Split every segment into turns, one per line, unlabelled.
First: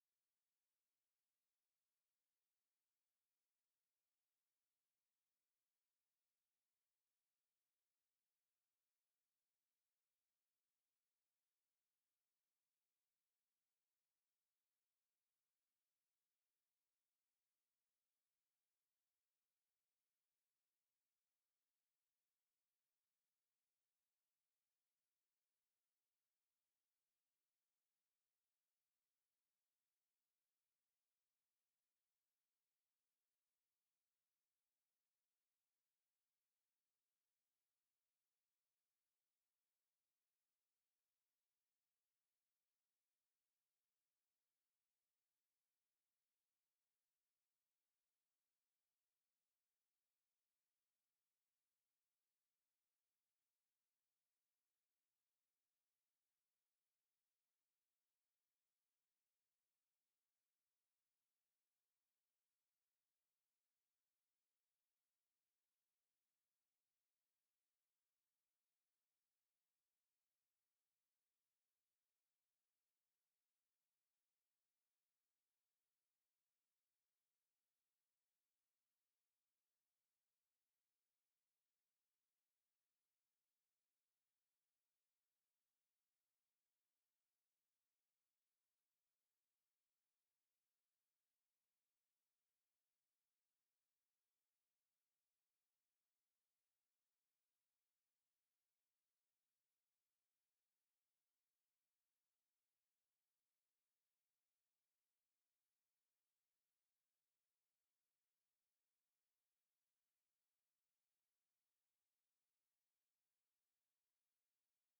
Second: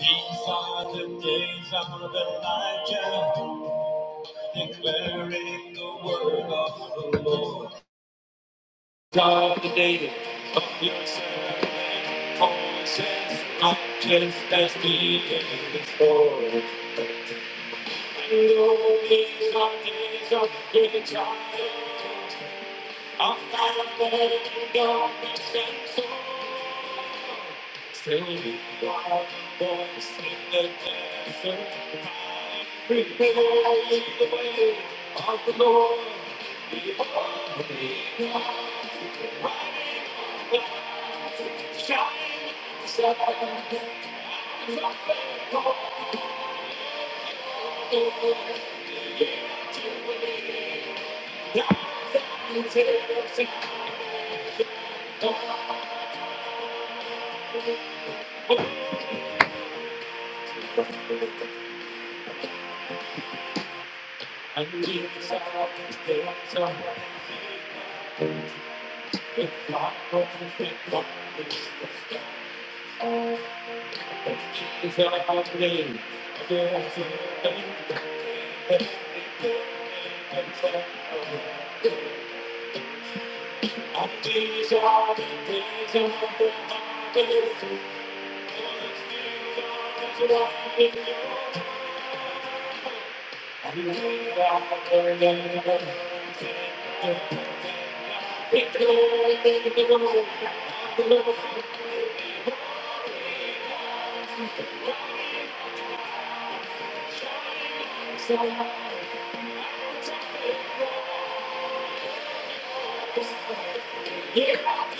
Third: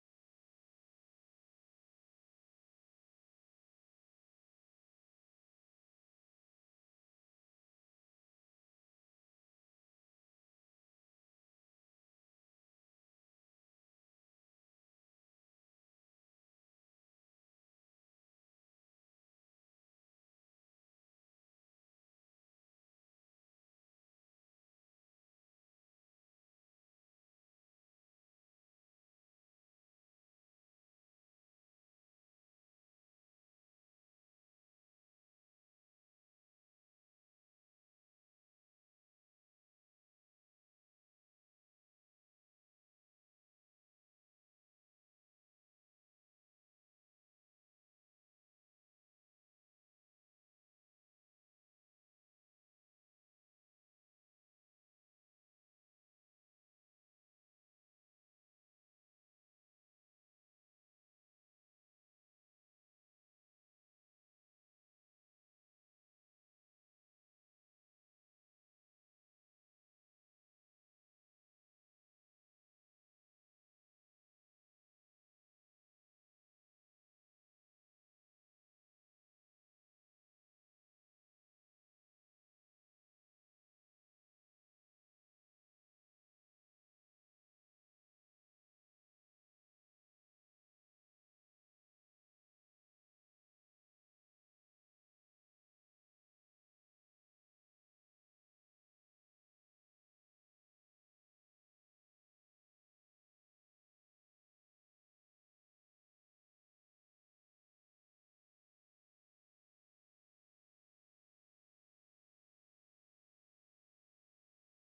These are the days of Elijah, declaring the word of the Lord. God the name of your servant, voices not just as beaten before. And though these are days of great trials, I'm not alone, don't be shameful. Still be wild, boys in the desert. Prepare the way of the Lord. We are the riding on the shining sun. His own light is his own. And Jesus is there to help. It's not Yeah.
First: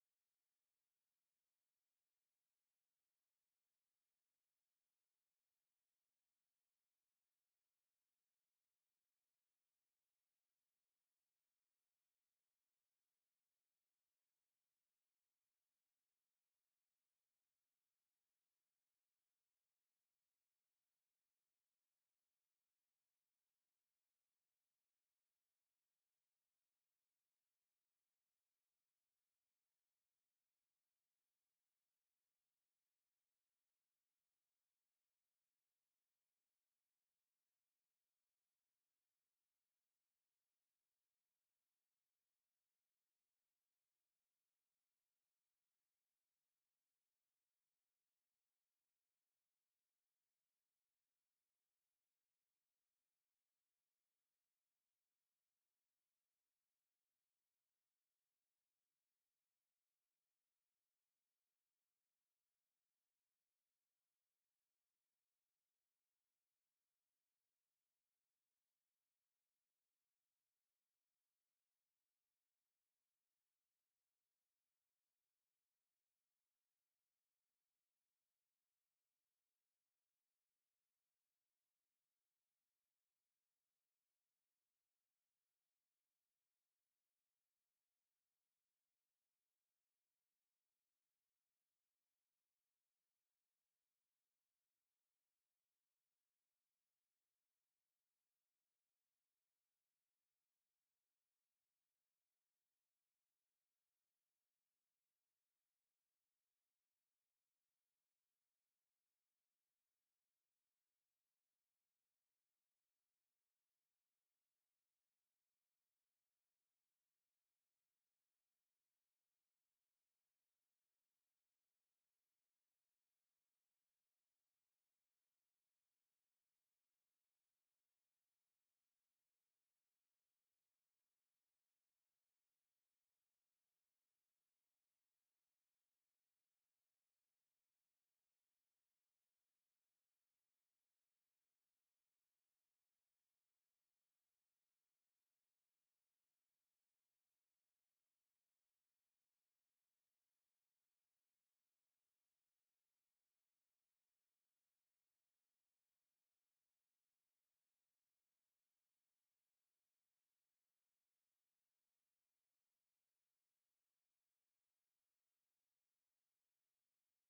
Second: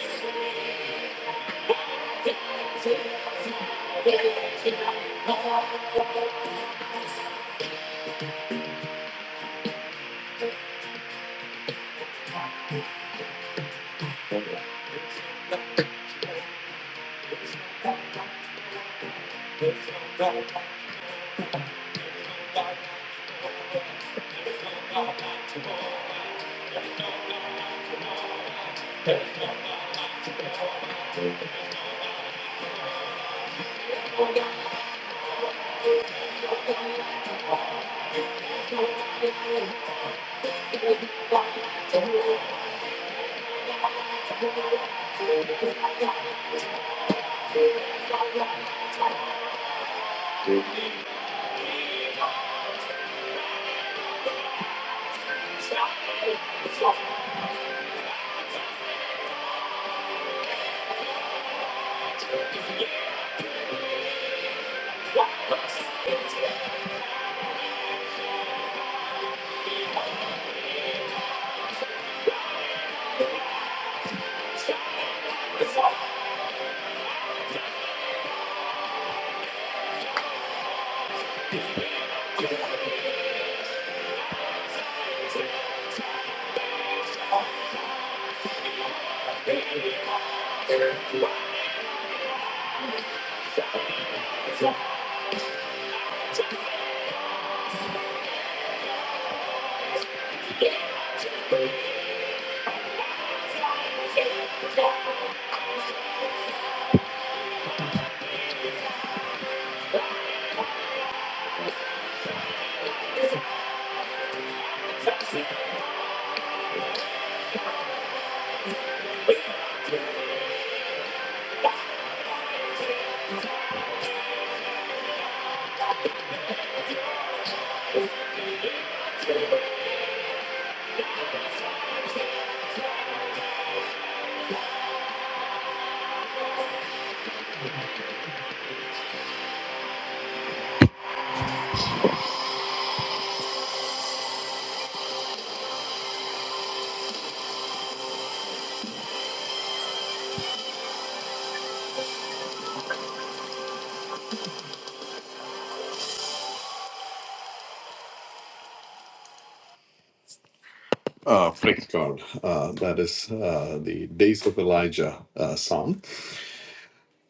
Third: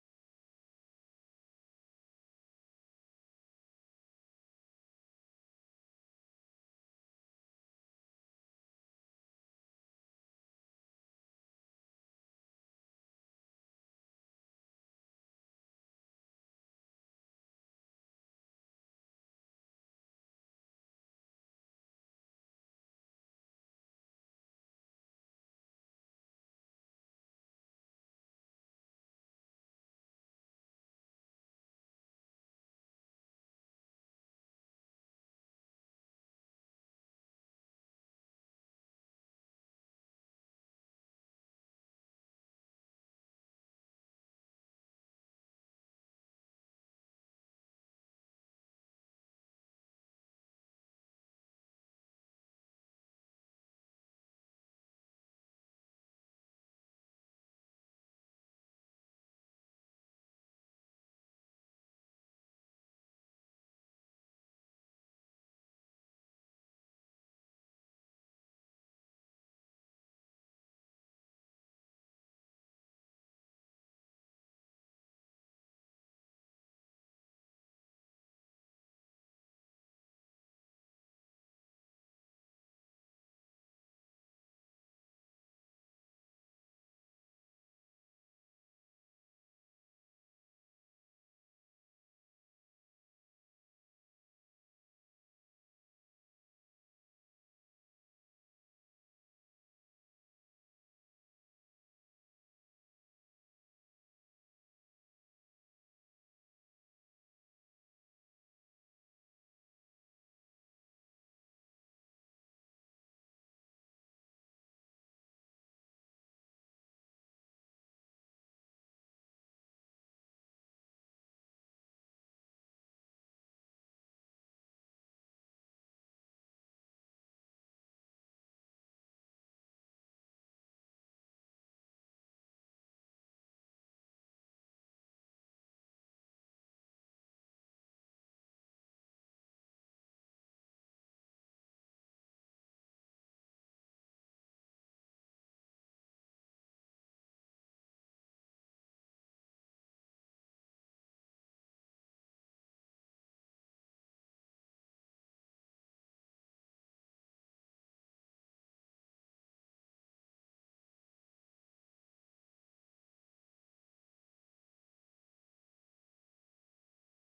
Oh, praise God. Uh, that is uh, the Days of Elijah uh, song.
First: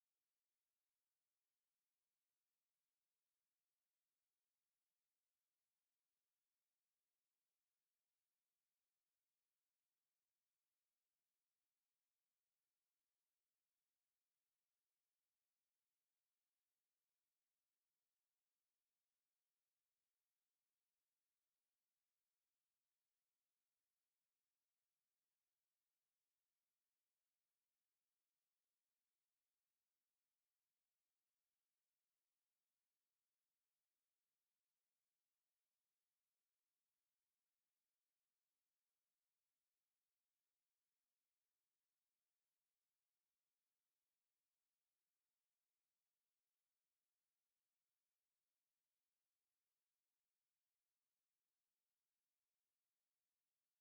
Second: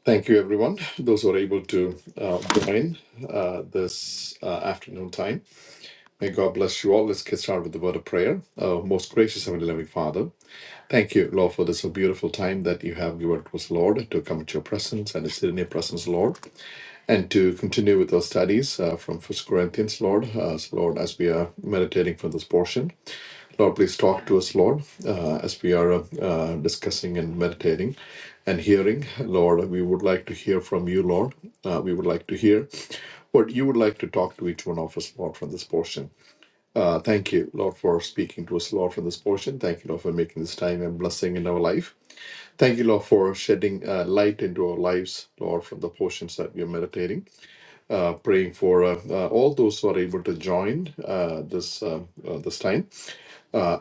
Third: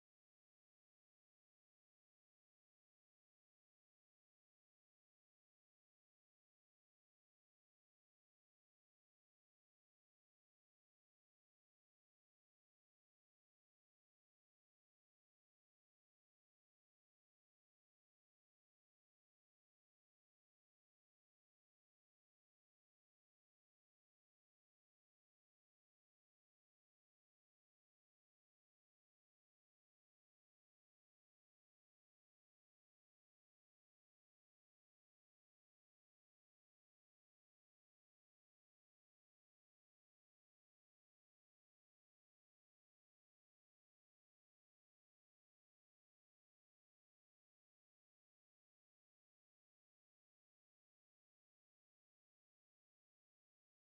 Thank you, everyone. Those who are able to uh, join uh, this uh, afternoon time. May God bless you all. Let's get started with the word of prayer. Uh, most gracious Heavenly Loving Father. Thank you, Lord, for this so beautiful time that you have given to us, Lord, to come to your presence and to sit in your presence, Lord, and to continue with our studies uh, from First Corinthians, Lord, uh, so, Lord, as we are meditating from this portion. Lord, please talk to us, Lord, uh, as we are uh, uh, discussing and meditating and hearing. Lord, we would like to hear from you, Lord. Uh, we would like to hear what you would like to talk to each one of us, Lord, from this portion. Uh, thank you, Lord, for speaking to us, Lord, for this portion. Thank you, Lord, for making this time a blessing in our life. Thank you, Lord, for shedding uh, light into our lives, Lord, from the portions that we are meditating. Uh, praying for uh, uh, all those who are able to join uh, this uh, uh, this time. Uh,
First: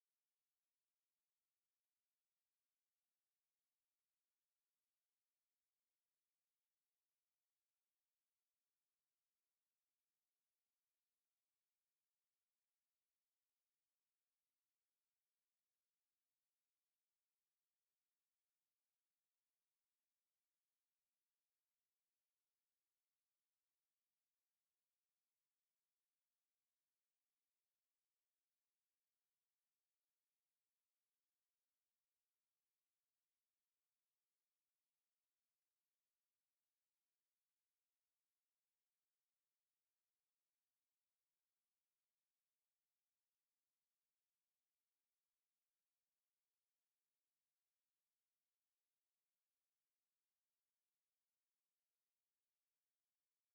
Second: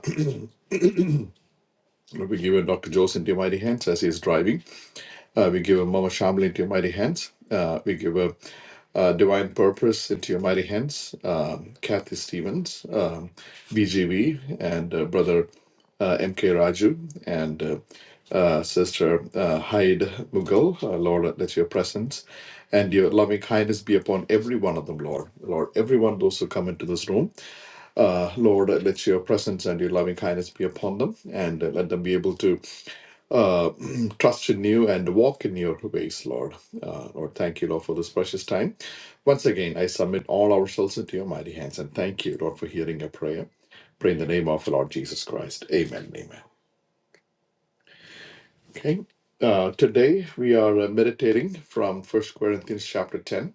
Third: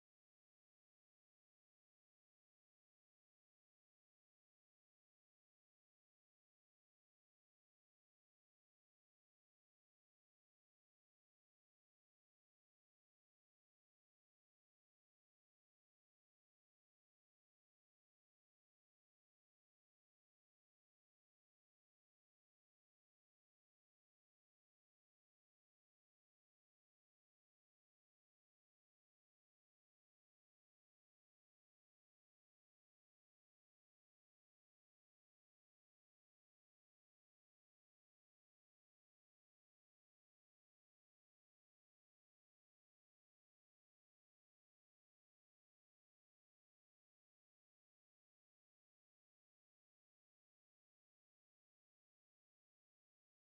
Lord, we give you Dr. Jose into your mighty hands as he is driving. Uh, we give a Mama Shamli into your mighty hands. Uh, we give a uh, Divine Purpose into your mighty hands. Um, Kathy Stevens, um, BGV, and uh, Brother uh, MK Raju, and uh, uh, Sister uh, Hyde Mughal. Uh, Lord, let your presence and your loving kindness be upon every one of them, Lord. Lord, everyone, those who come into this room, uh, Lord, let your presence and your loving kindness be upon them, and uh, let them be able to uh, trust in you and walk in your ways, Lord. Uh, Lord, thank you, Lord, for this precious time. Once again, I submit all ourselves into your mighty hands and thank you, Lord, for hearing your prayer. Pray in the name of the Lord Jesus Christ. Amen. Amen. Okay. Uh, today we are uh, meditating from First Corinthians chapter 10,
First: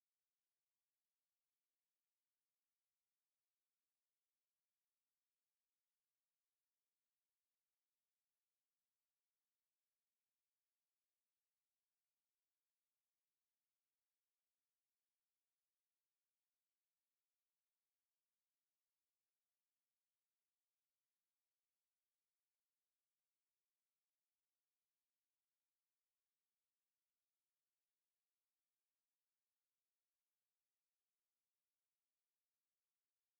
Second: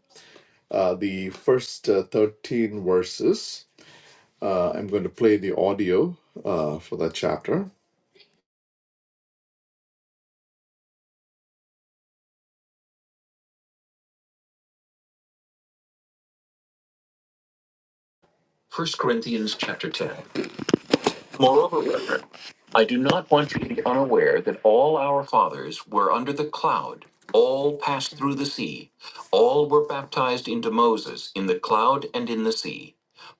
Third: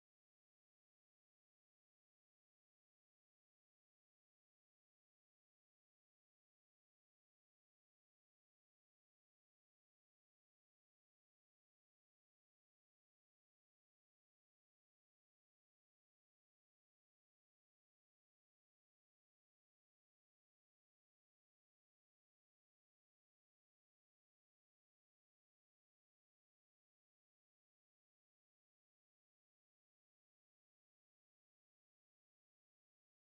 uh, the first uh, 13 verses. Uh, I'm going to play the audio uh, for that chapter. First Corinthians chapter 10. Moreover, brethren, I do not want you to be unaware that all our fathers were under the cloud, all passed through the sea, all were baptized into Moses in the cloud and in the sea,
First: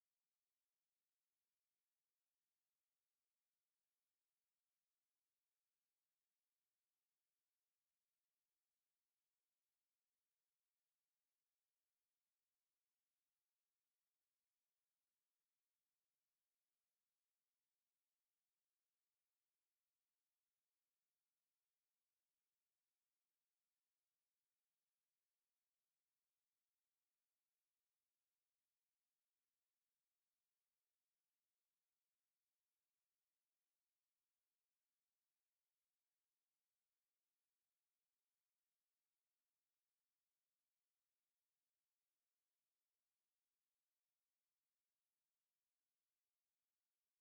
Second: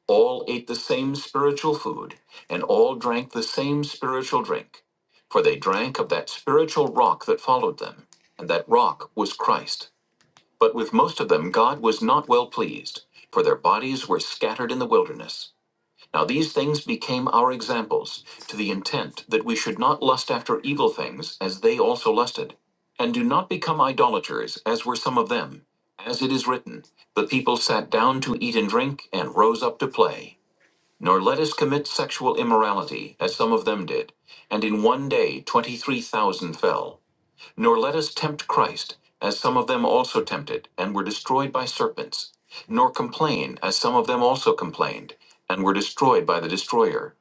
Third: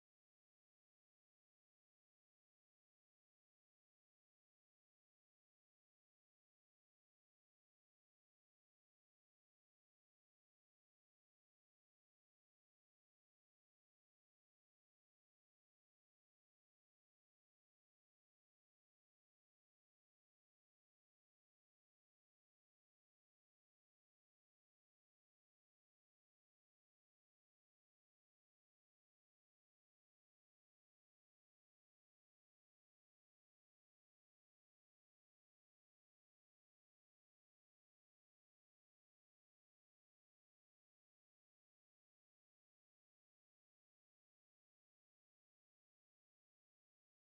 all ate the same spiritual food, and all drank the same spiritual drink. For they drank of that spiritual rock that followed them, and that rock was Christ. But with most of them God was not well pleased, for their bodies were scattered in the wilderness. Now these things became our examples, to the intent that we should not lust after evil things as they also lusted. And do not become idolaters, as were some of them. As it is written, the people sat down to eat and drink, and rose up to play. Nor let us commit sexual immorality, as some of them did. And in one day, 23,000 fell. Nor let us tempt Christ, as some of them also tempted, and were destroyed by serpents. Nor complain, as some of them also complained, and were destroyed by the destroyer.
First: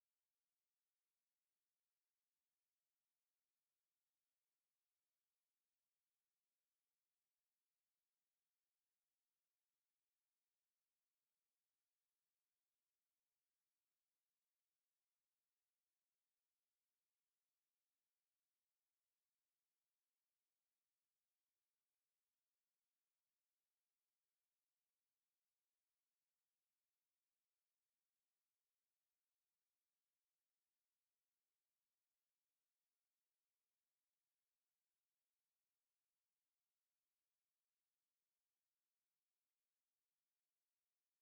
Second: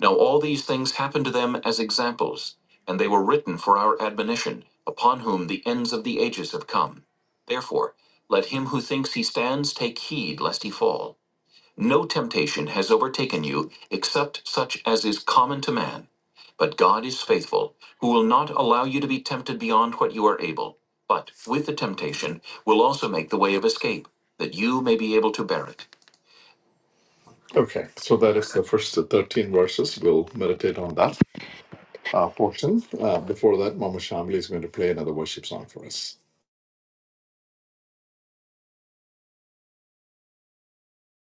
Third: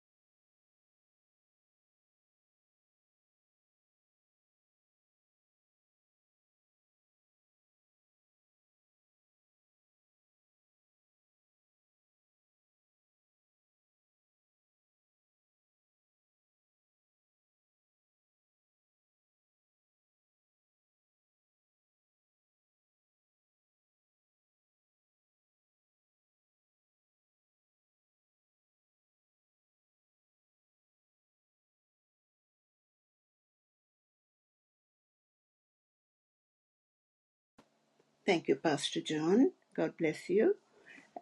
Now all these things happened to them as examples, and they were written for our admonition, upon whom the ends of the ages have come. Therefore, let him who thinks he stands take heed lest he fall. No temptation has overtaken you except such as is common to man. But God is faithful, who will not allow you to be tempted beyond what you are able, but with the temptation will also make the way of escape, that you may be able to bear it. Okay, so that is the first 13 verses. We'll meditate on that uh, portion. Uh, before that, Mama Shamli is going to play another worship song for us.
Thank you, Pastor John. God bless you.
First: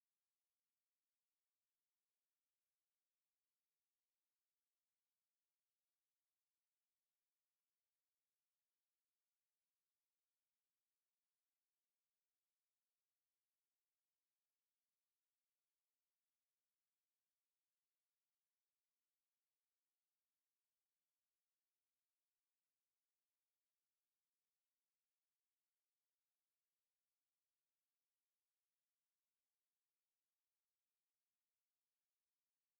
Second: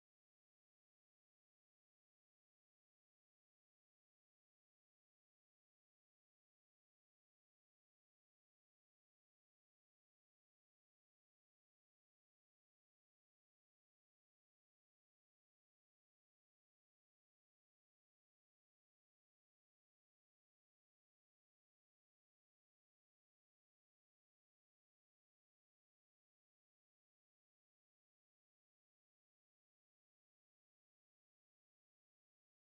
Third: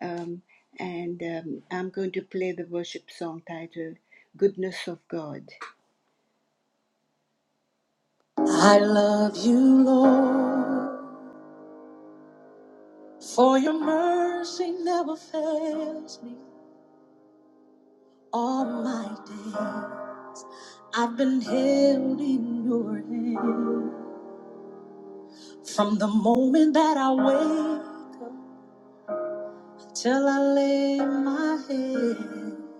Um, and um, I'm going to play the worship song titled Goodness of God. I love you, Lord, for your mercy never fails me all my day. I've been held in your hand from the moment that I wake up till I lay my head.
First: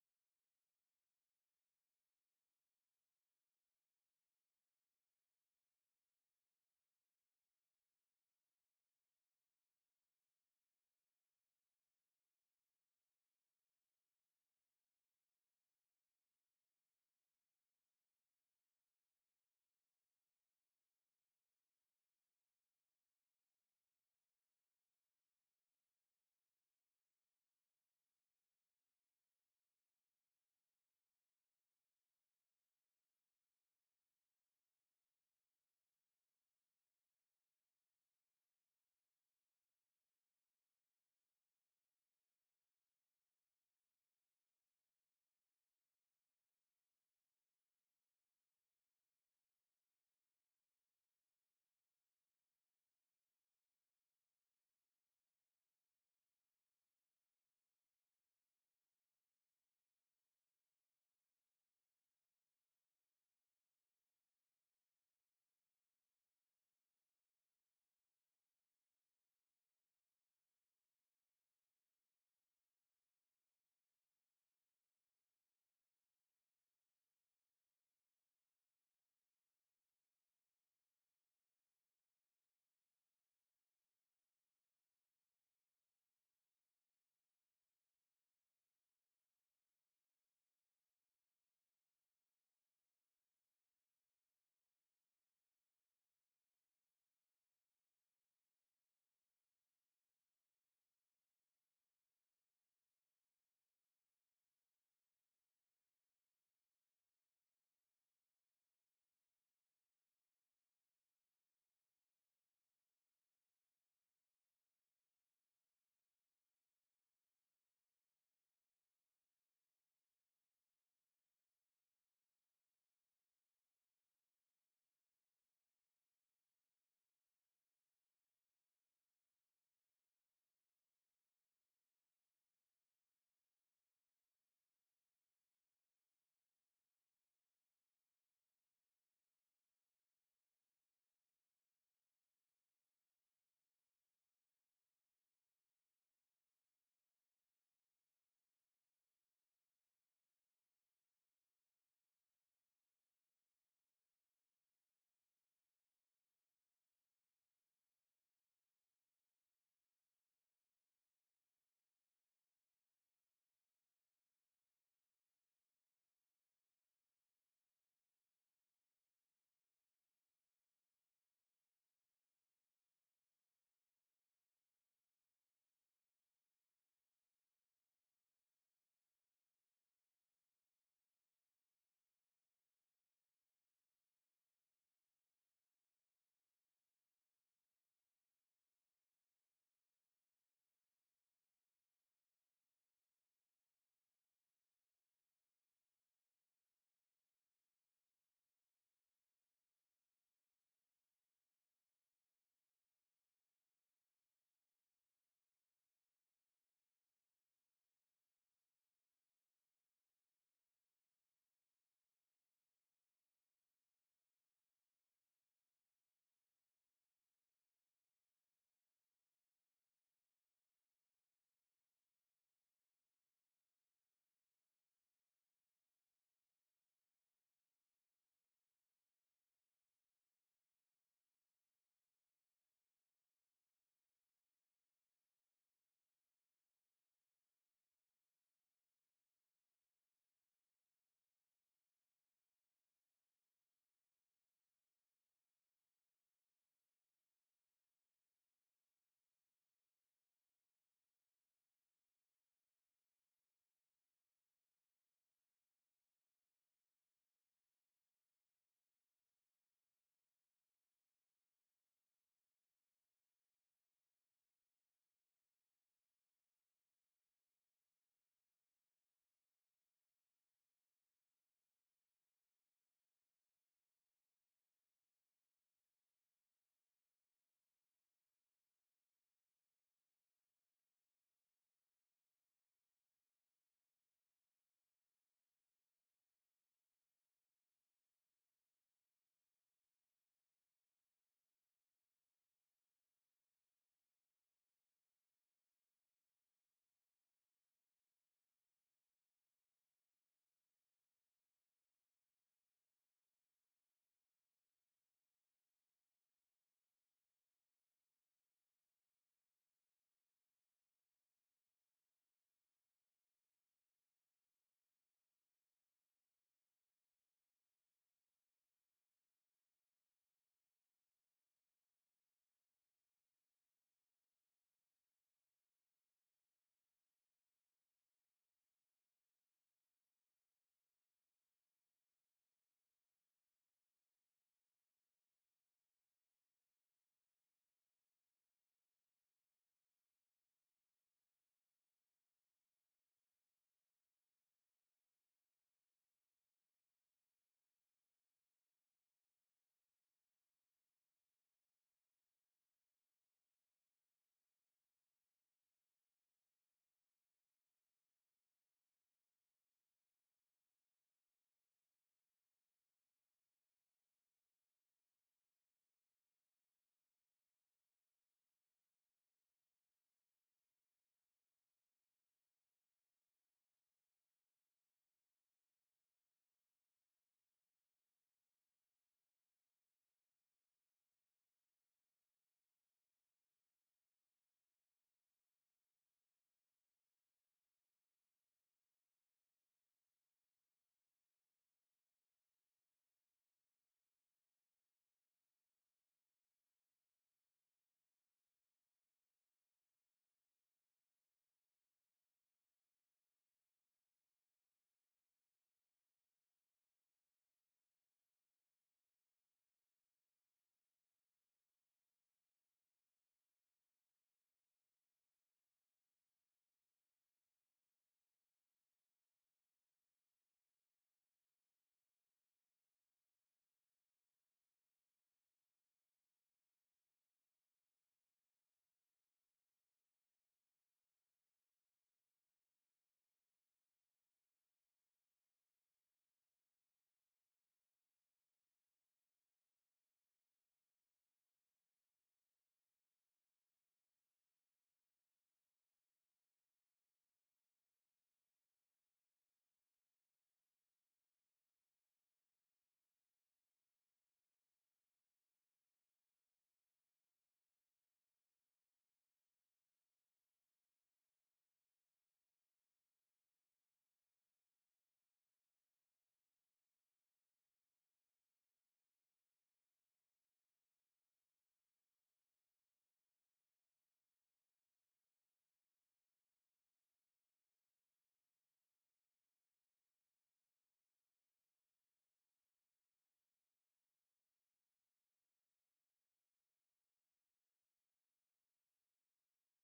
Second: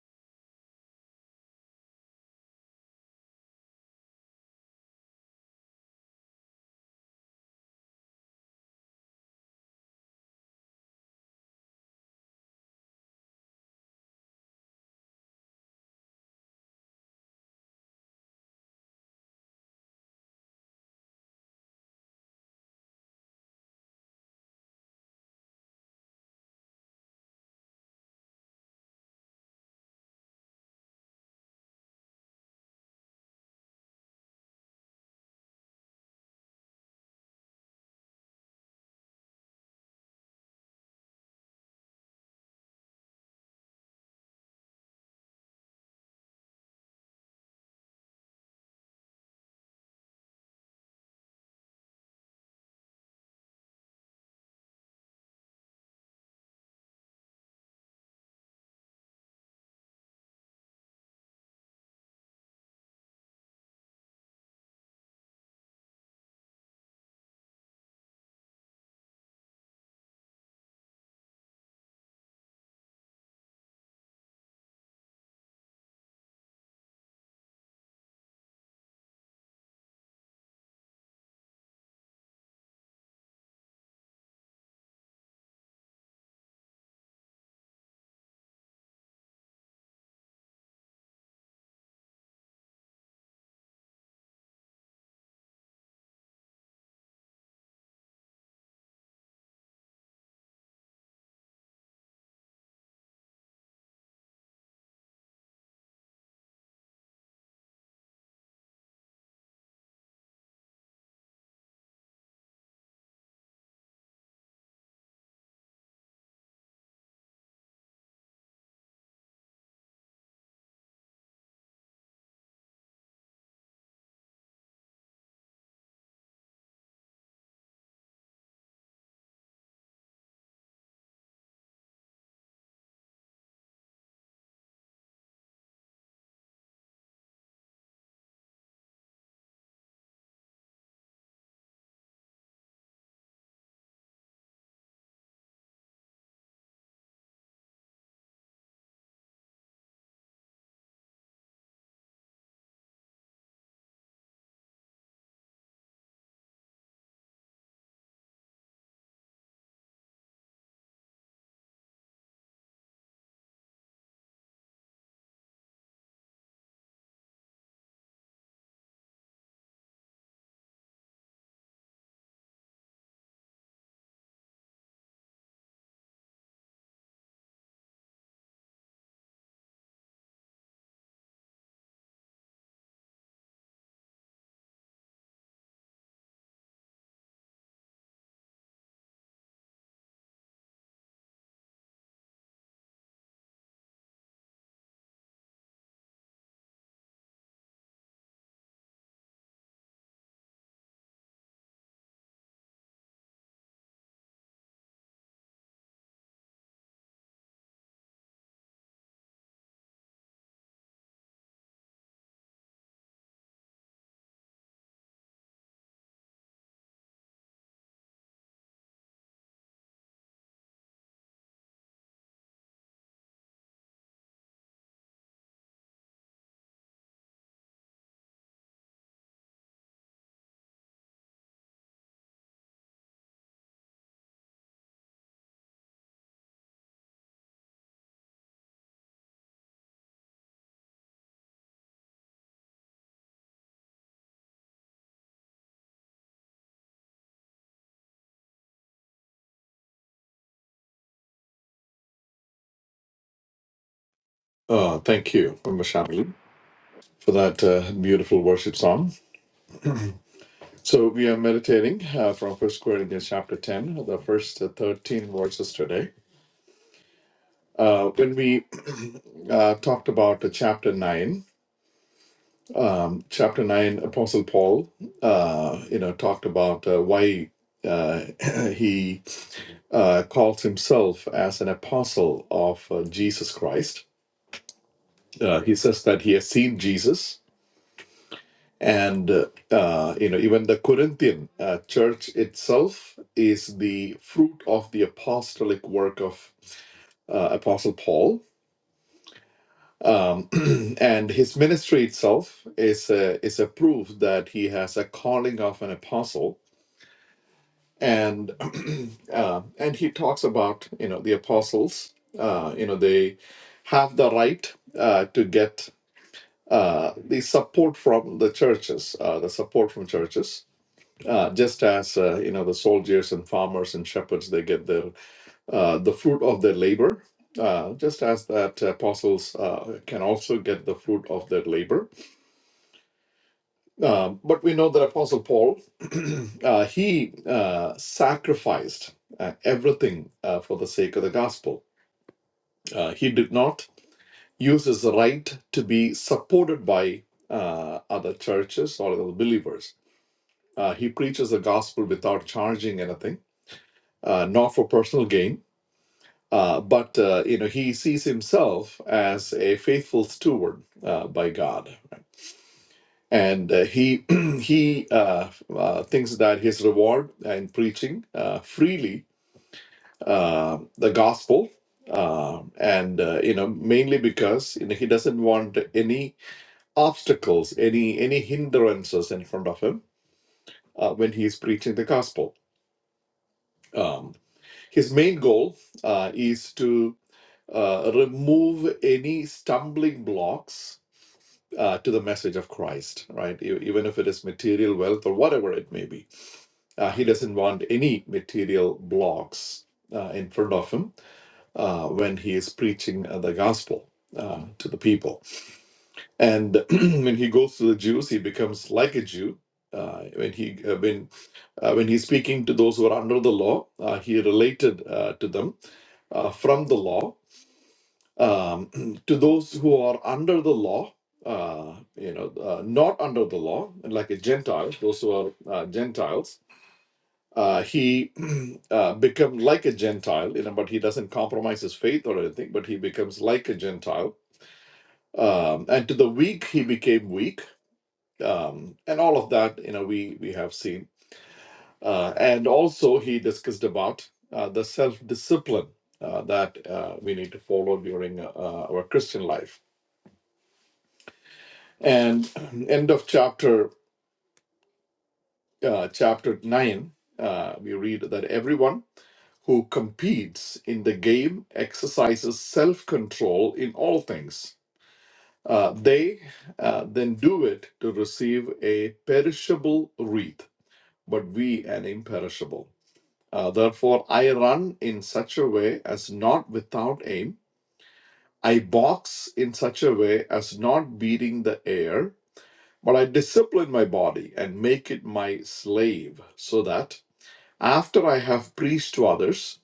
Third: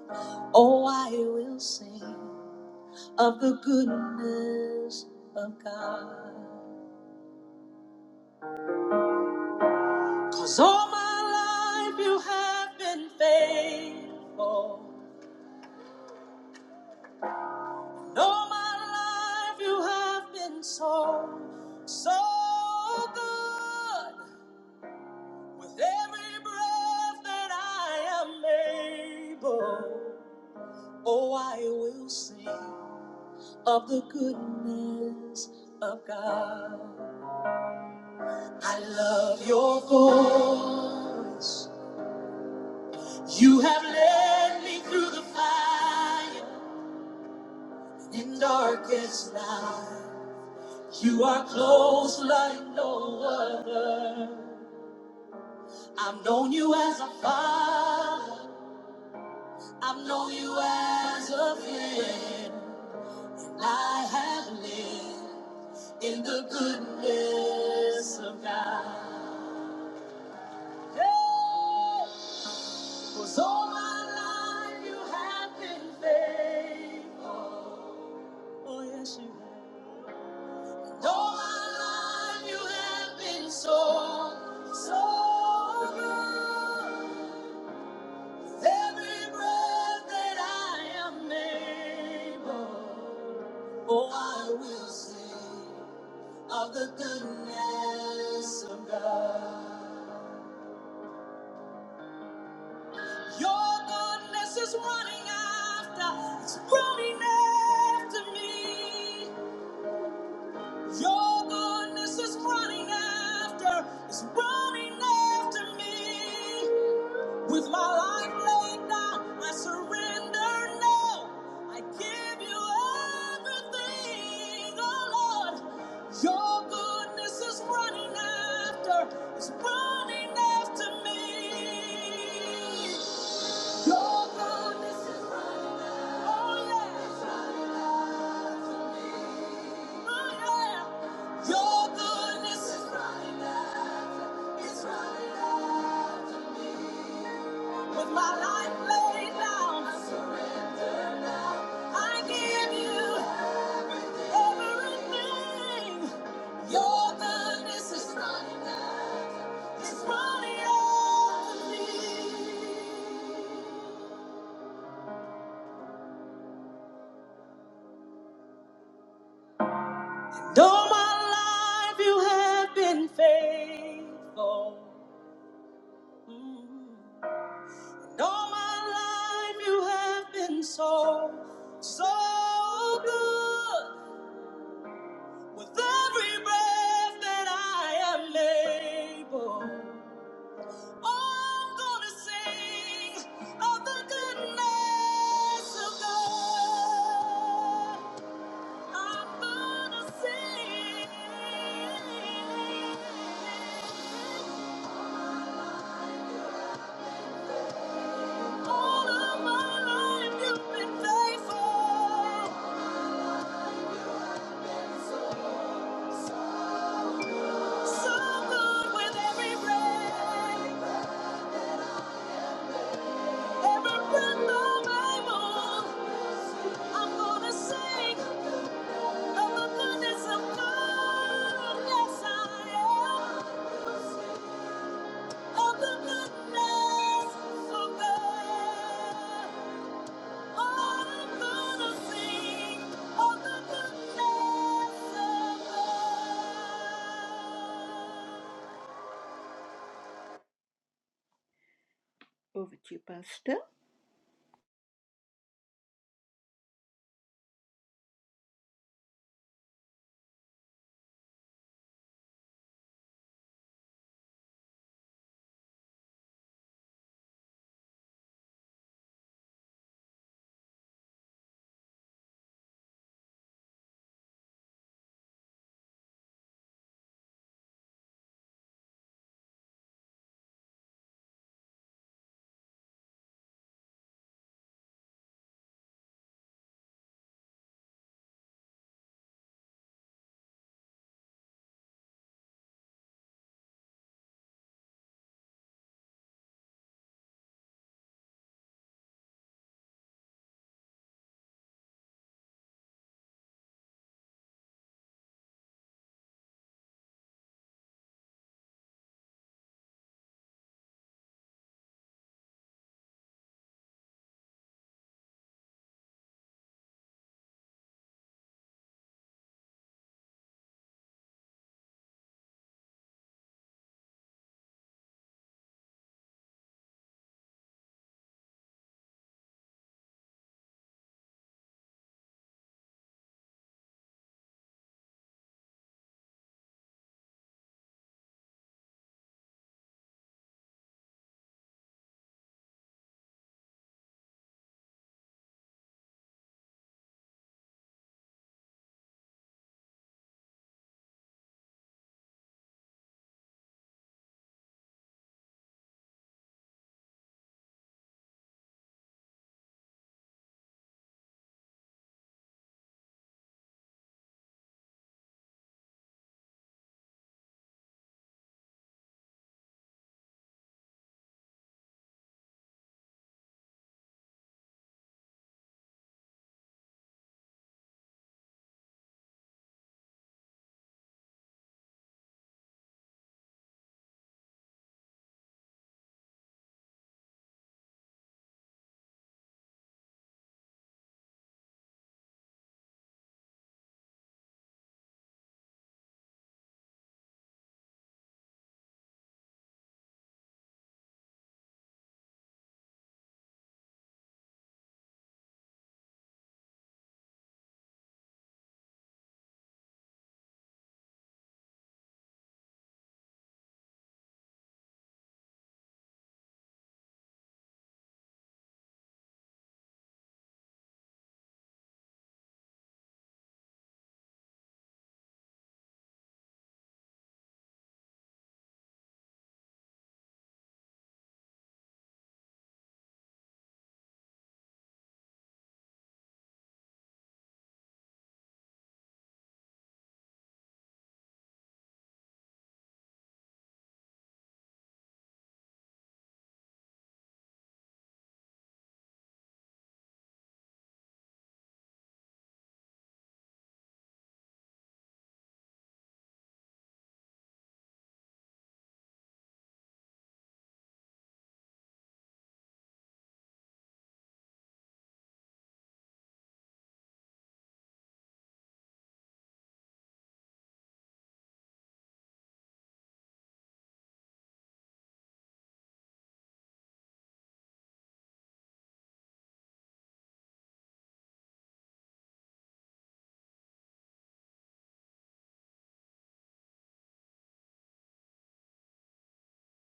Oh, I will sing of the goodness of God, 'cause all my life you have been faithful. And all my life you have been so, so good. With every breath that I am able, oh, I will sing of the goodness of God. I love your voice. You have led me through the fire and darkest night. You are close like no other. I've known you as a father. I've known you as a friend. I have lived in the goodness of God. Cause all my life you have been faithful. Oh, yes, you have. All my life you have been so, so good. With every breath that I am able, oh, I will sing of the goodness of God. Your goodness is running after, it's running after me. Your goodness is running after, it's running after me. With my life laid down, I surrender now. I give you everything, oh Lord. Your goodness is running after, it's running after me. Your goodness is running out. Oh, yeah. running out me. Oh, yeah. Your goodness is running out. It's running out me. With my life laid down, I surrender now. I give you everything. Your goodness is running out. It's running out to me. Though my life you have been faithful. Mm. Though my life you have been so, so good. With every breath that I am able, I'm gonna sing of the goodness of God. I'm gonna sing. All of my life you've been faithful. So good with every breath, every breath of my lungs. I'm gonna sing of the goodness of God. Yes, I am. Of the goodness of God. Over to you, Pastor.
Uh, thank you, Mama Shamli, for that uh, beautiful worship song. So we are meditating uh, from First Corinthians chapter ten, the first uh, thirteen verses today. Uh, when we uh, talked about uh, chapter nine, um, chapter nine, Apostle Paul, uh, you know, talked about uh, why uh, he uh, calls himself as an apostle of uh, Jesus Christ. Uh, he says that he has seen Jesus and uh, uh, you know even the corinthian uh, church itself is the fruit of the apostolic work of uh, apostle paul um, and his ministry itself is a, is a proof that he has a calling of an apostle and uh, and he talks about you know the apostles uh, you know they have the right uh, to get uh, the support from the churches uh, the support from churches uh, just as uh, you know the soldiers and farmers and shepherds they get the uh, the fruit of their labor uh, just as that apostles uh, can also get the fruit of their labor Um but we know that apostle paul uh, he uh, sacrificed uh, everything uh, for the sake of the gospel uh, he did not use his right to be supported by uh, other churches or other believers uh, he preaches the gospel without charging anything uh, not for personal gain. Uh, but uh, you know he sees himself as a faithful steward uh, by God, and uh, he he uh, uh, thinks that his reward in preaching uh, freely uh, the gospel, uh, and uh, you know mainly because you know he doesn't want any obstacles, any any hindrances in front of him uh, when he is preaching the gospel. Um, his main goal uh, is to uh, remove any stumbling blocks uh, to the message of Christ, right? E- Even if it is material wealth or whatever it may be, uh, he doesn't want any material blocks uh, in front of him uh, when he is preaching uh, the gospel uh, to the people. And when he goes to the Jews, he becomes like a Jew. Uh, when he uh, when uh, when he's speaking to those who are under the law, uh, he related uh, to them uh, from the law, um, to those who are under the law, uh, you know, uh, not under the law, and like a Gentile, those who are uh, Gentiles, uh, he uh, become like a Gentile, you know, but he doesn't compromise his faith or anything, but he becomes like a Gentile. Um, and to the weak, he became weak, um, and all of that, you know, we we have seen. Uh, and also, he discussed about uh, the self-discipline uh, that uh, we need to follow during uh, our Christian life And end of chapter uh, chapter nine, uh, we read that everyone who competes in the game exercises self control in all things. Uh, they uh, then do it to receive a perishable wreath, but we an imperishable. Uh, therefore, I run in such a way as not without aim. I box in such a way as not beating the air. But I discipline my body and make it my slave so that after I have preached to others,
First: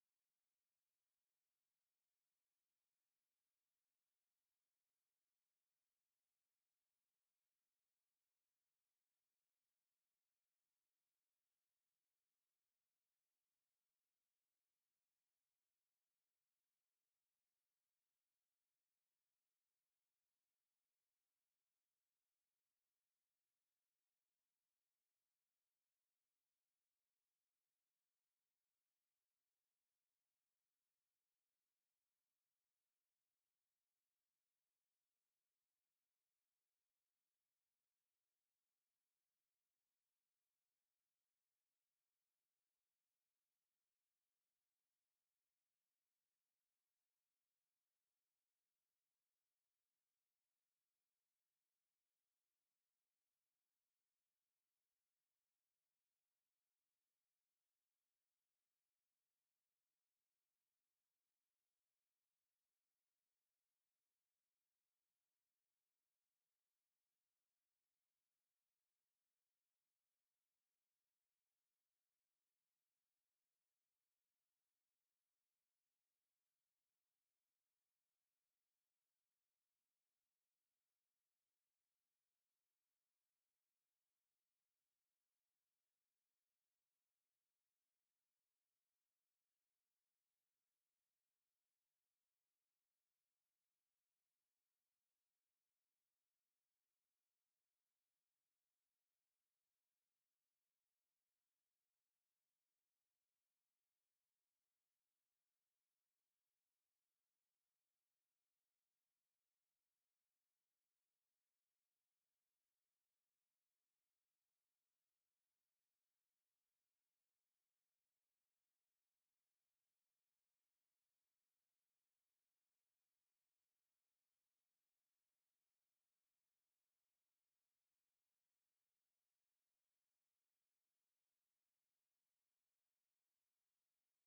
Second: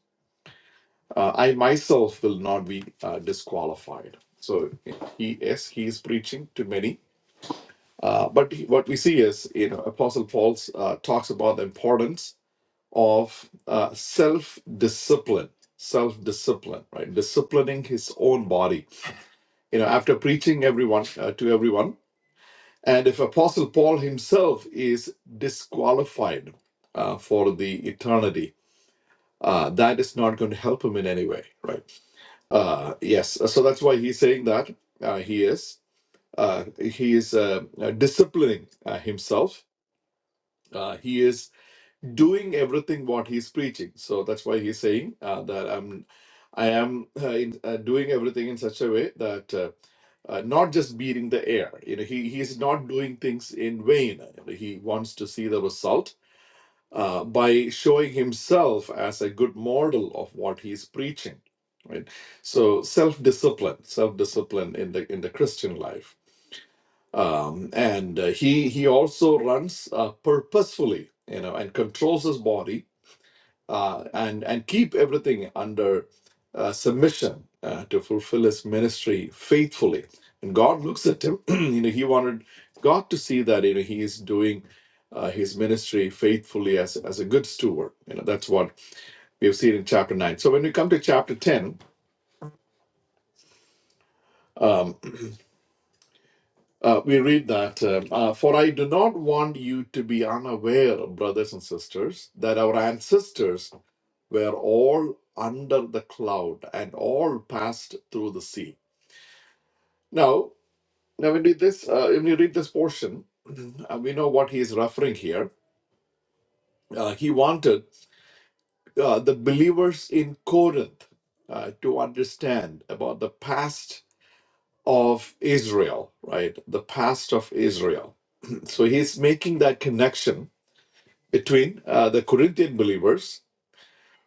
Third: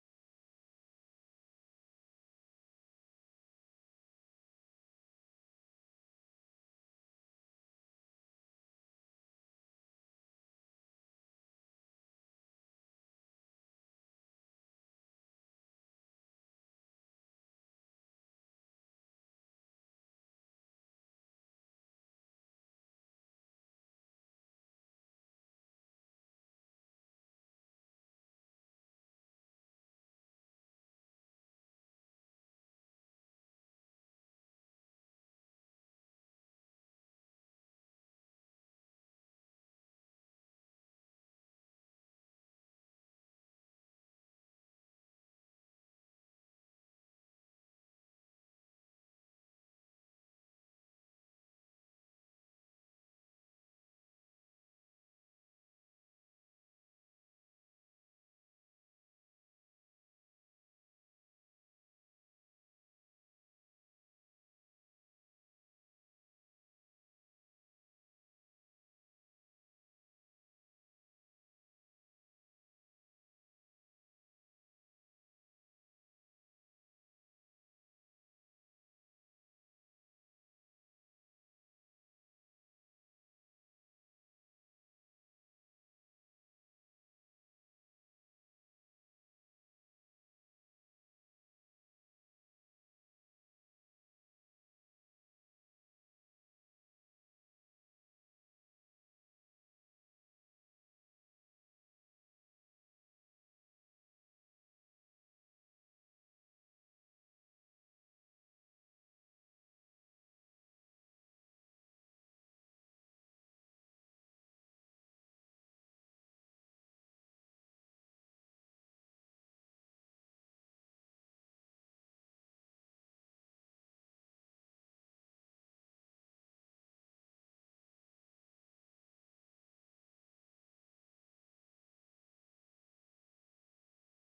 uh, I myself will not be uh, disqualified. So he yes, he is preaching to many. Uh, but he- what we see is, you know, Apostle Paul uh, talks about the importance of uh, self-discipline, self-discipline, right? Disciplining his own body. You know, after preaching everyone uh, to everyone, And if Apostle Paul himself is disqualified uh, for the eternity, uh, that is not going to help him in any way, right? Uh, yes, so that's why he's saying that uh, he is uh, he is uh, uh, disciplining uh, himself. Uh, he is doing everything what he's preaching. So that's why he's saying uh, that I'm, I am uh, in, uh, doing everything in such a way that uh, uh, not just beating the air. You know, he he's not doing things in vain. You know, he wants to see the result uh, by showing himself as a good model of what he's preaching. Right. So self-discipline, self-discipline in the in the Christian life. Um, and uh, he he also runs uh, purposefully, you know, and controls his body uh, and and keep everything under uh, submission uh, to fulfill his ministry faithfully. And God looks at him. you know, he wanted God to see that you know he is doing uh, his ministry faithfully as as a good steward. You know, that's what we have seen in chapter nine. So when we come to chapter ten. Um, uh, we read that, um, uh, for I do not want you to be unaware, brothers and sisters, that our ancestors were all under the cloud and all passed through the sea. Now, now when we this, uh, when you read this portion, uh, we know what he is referring here. Uh, he wanted uh, the believers in Corinth uh, to understand about the past of Israel, right? The past of Israel. so he's making that connection between uh, the Corinthian believers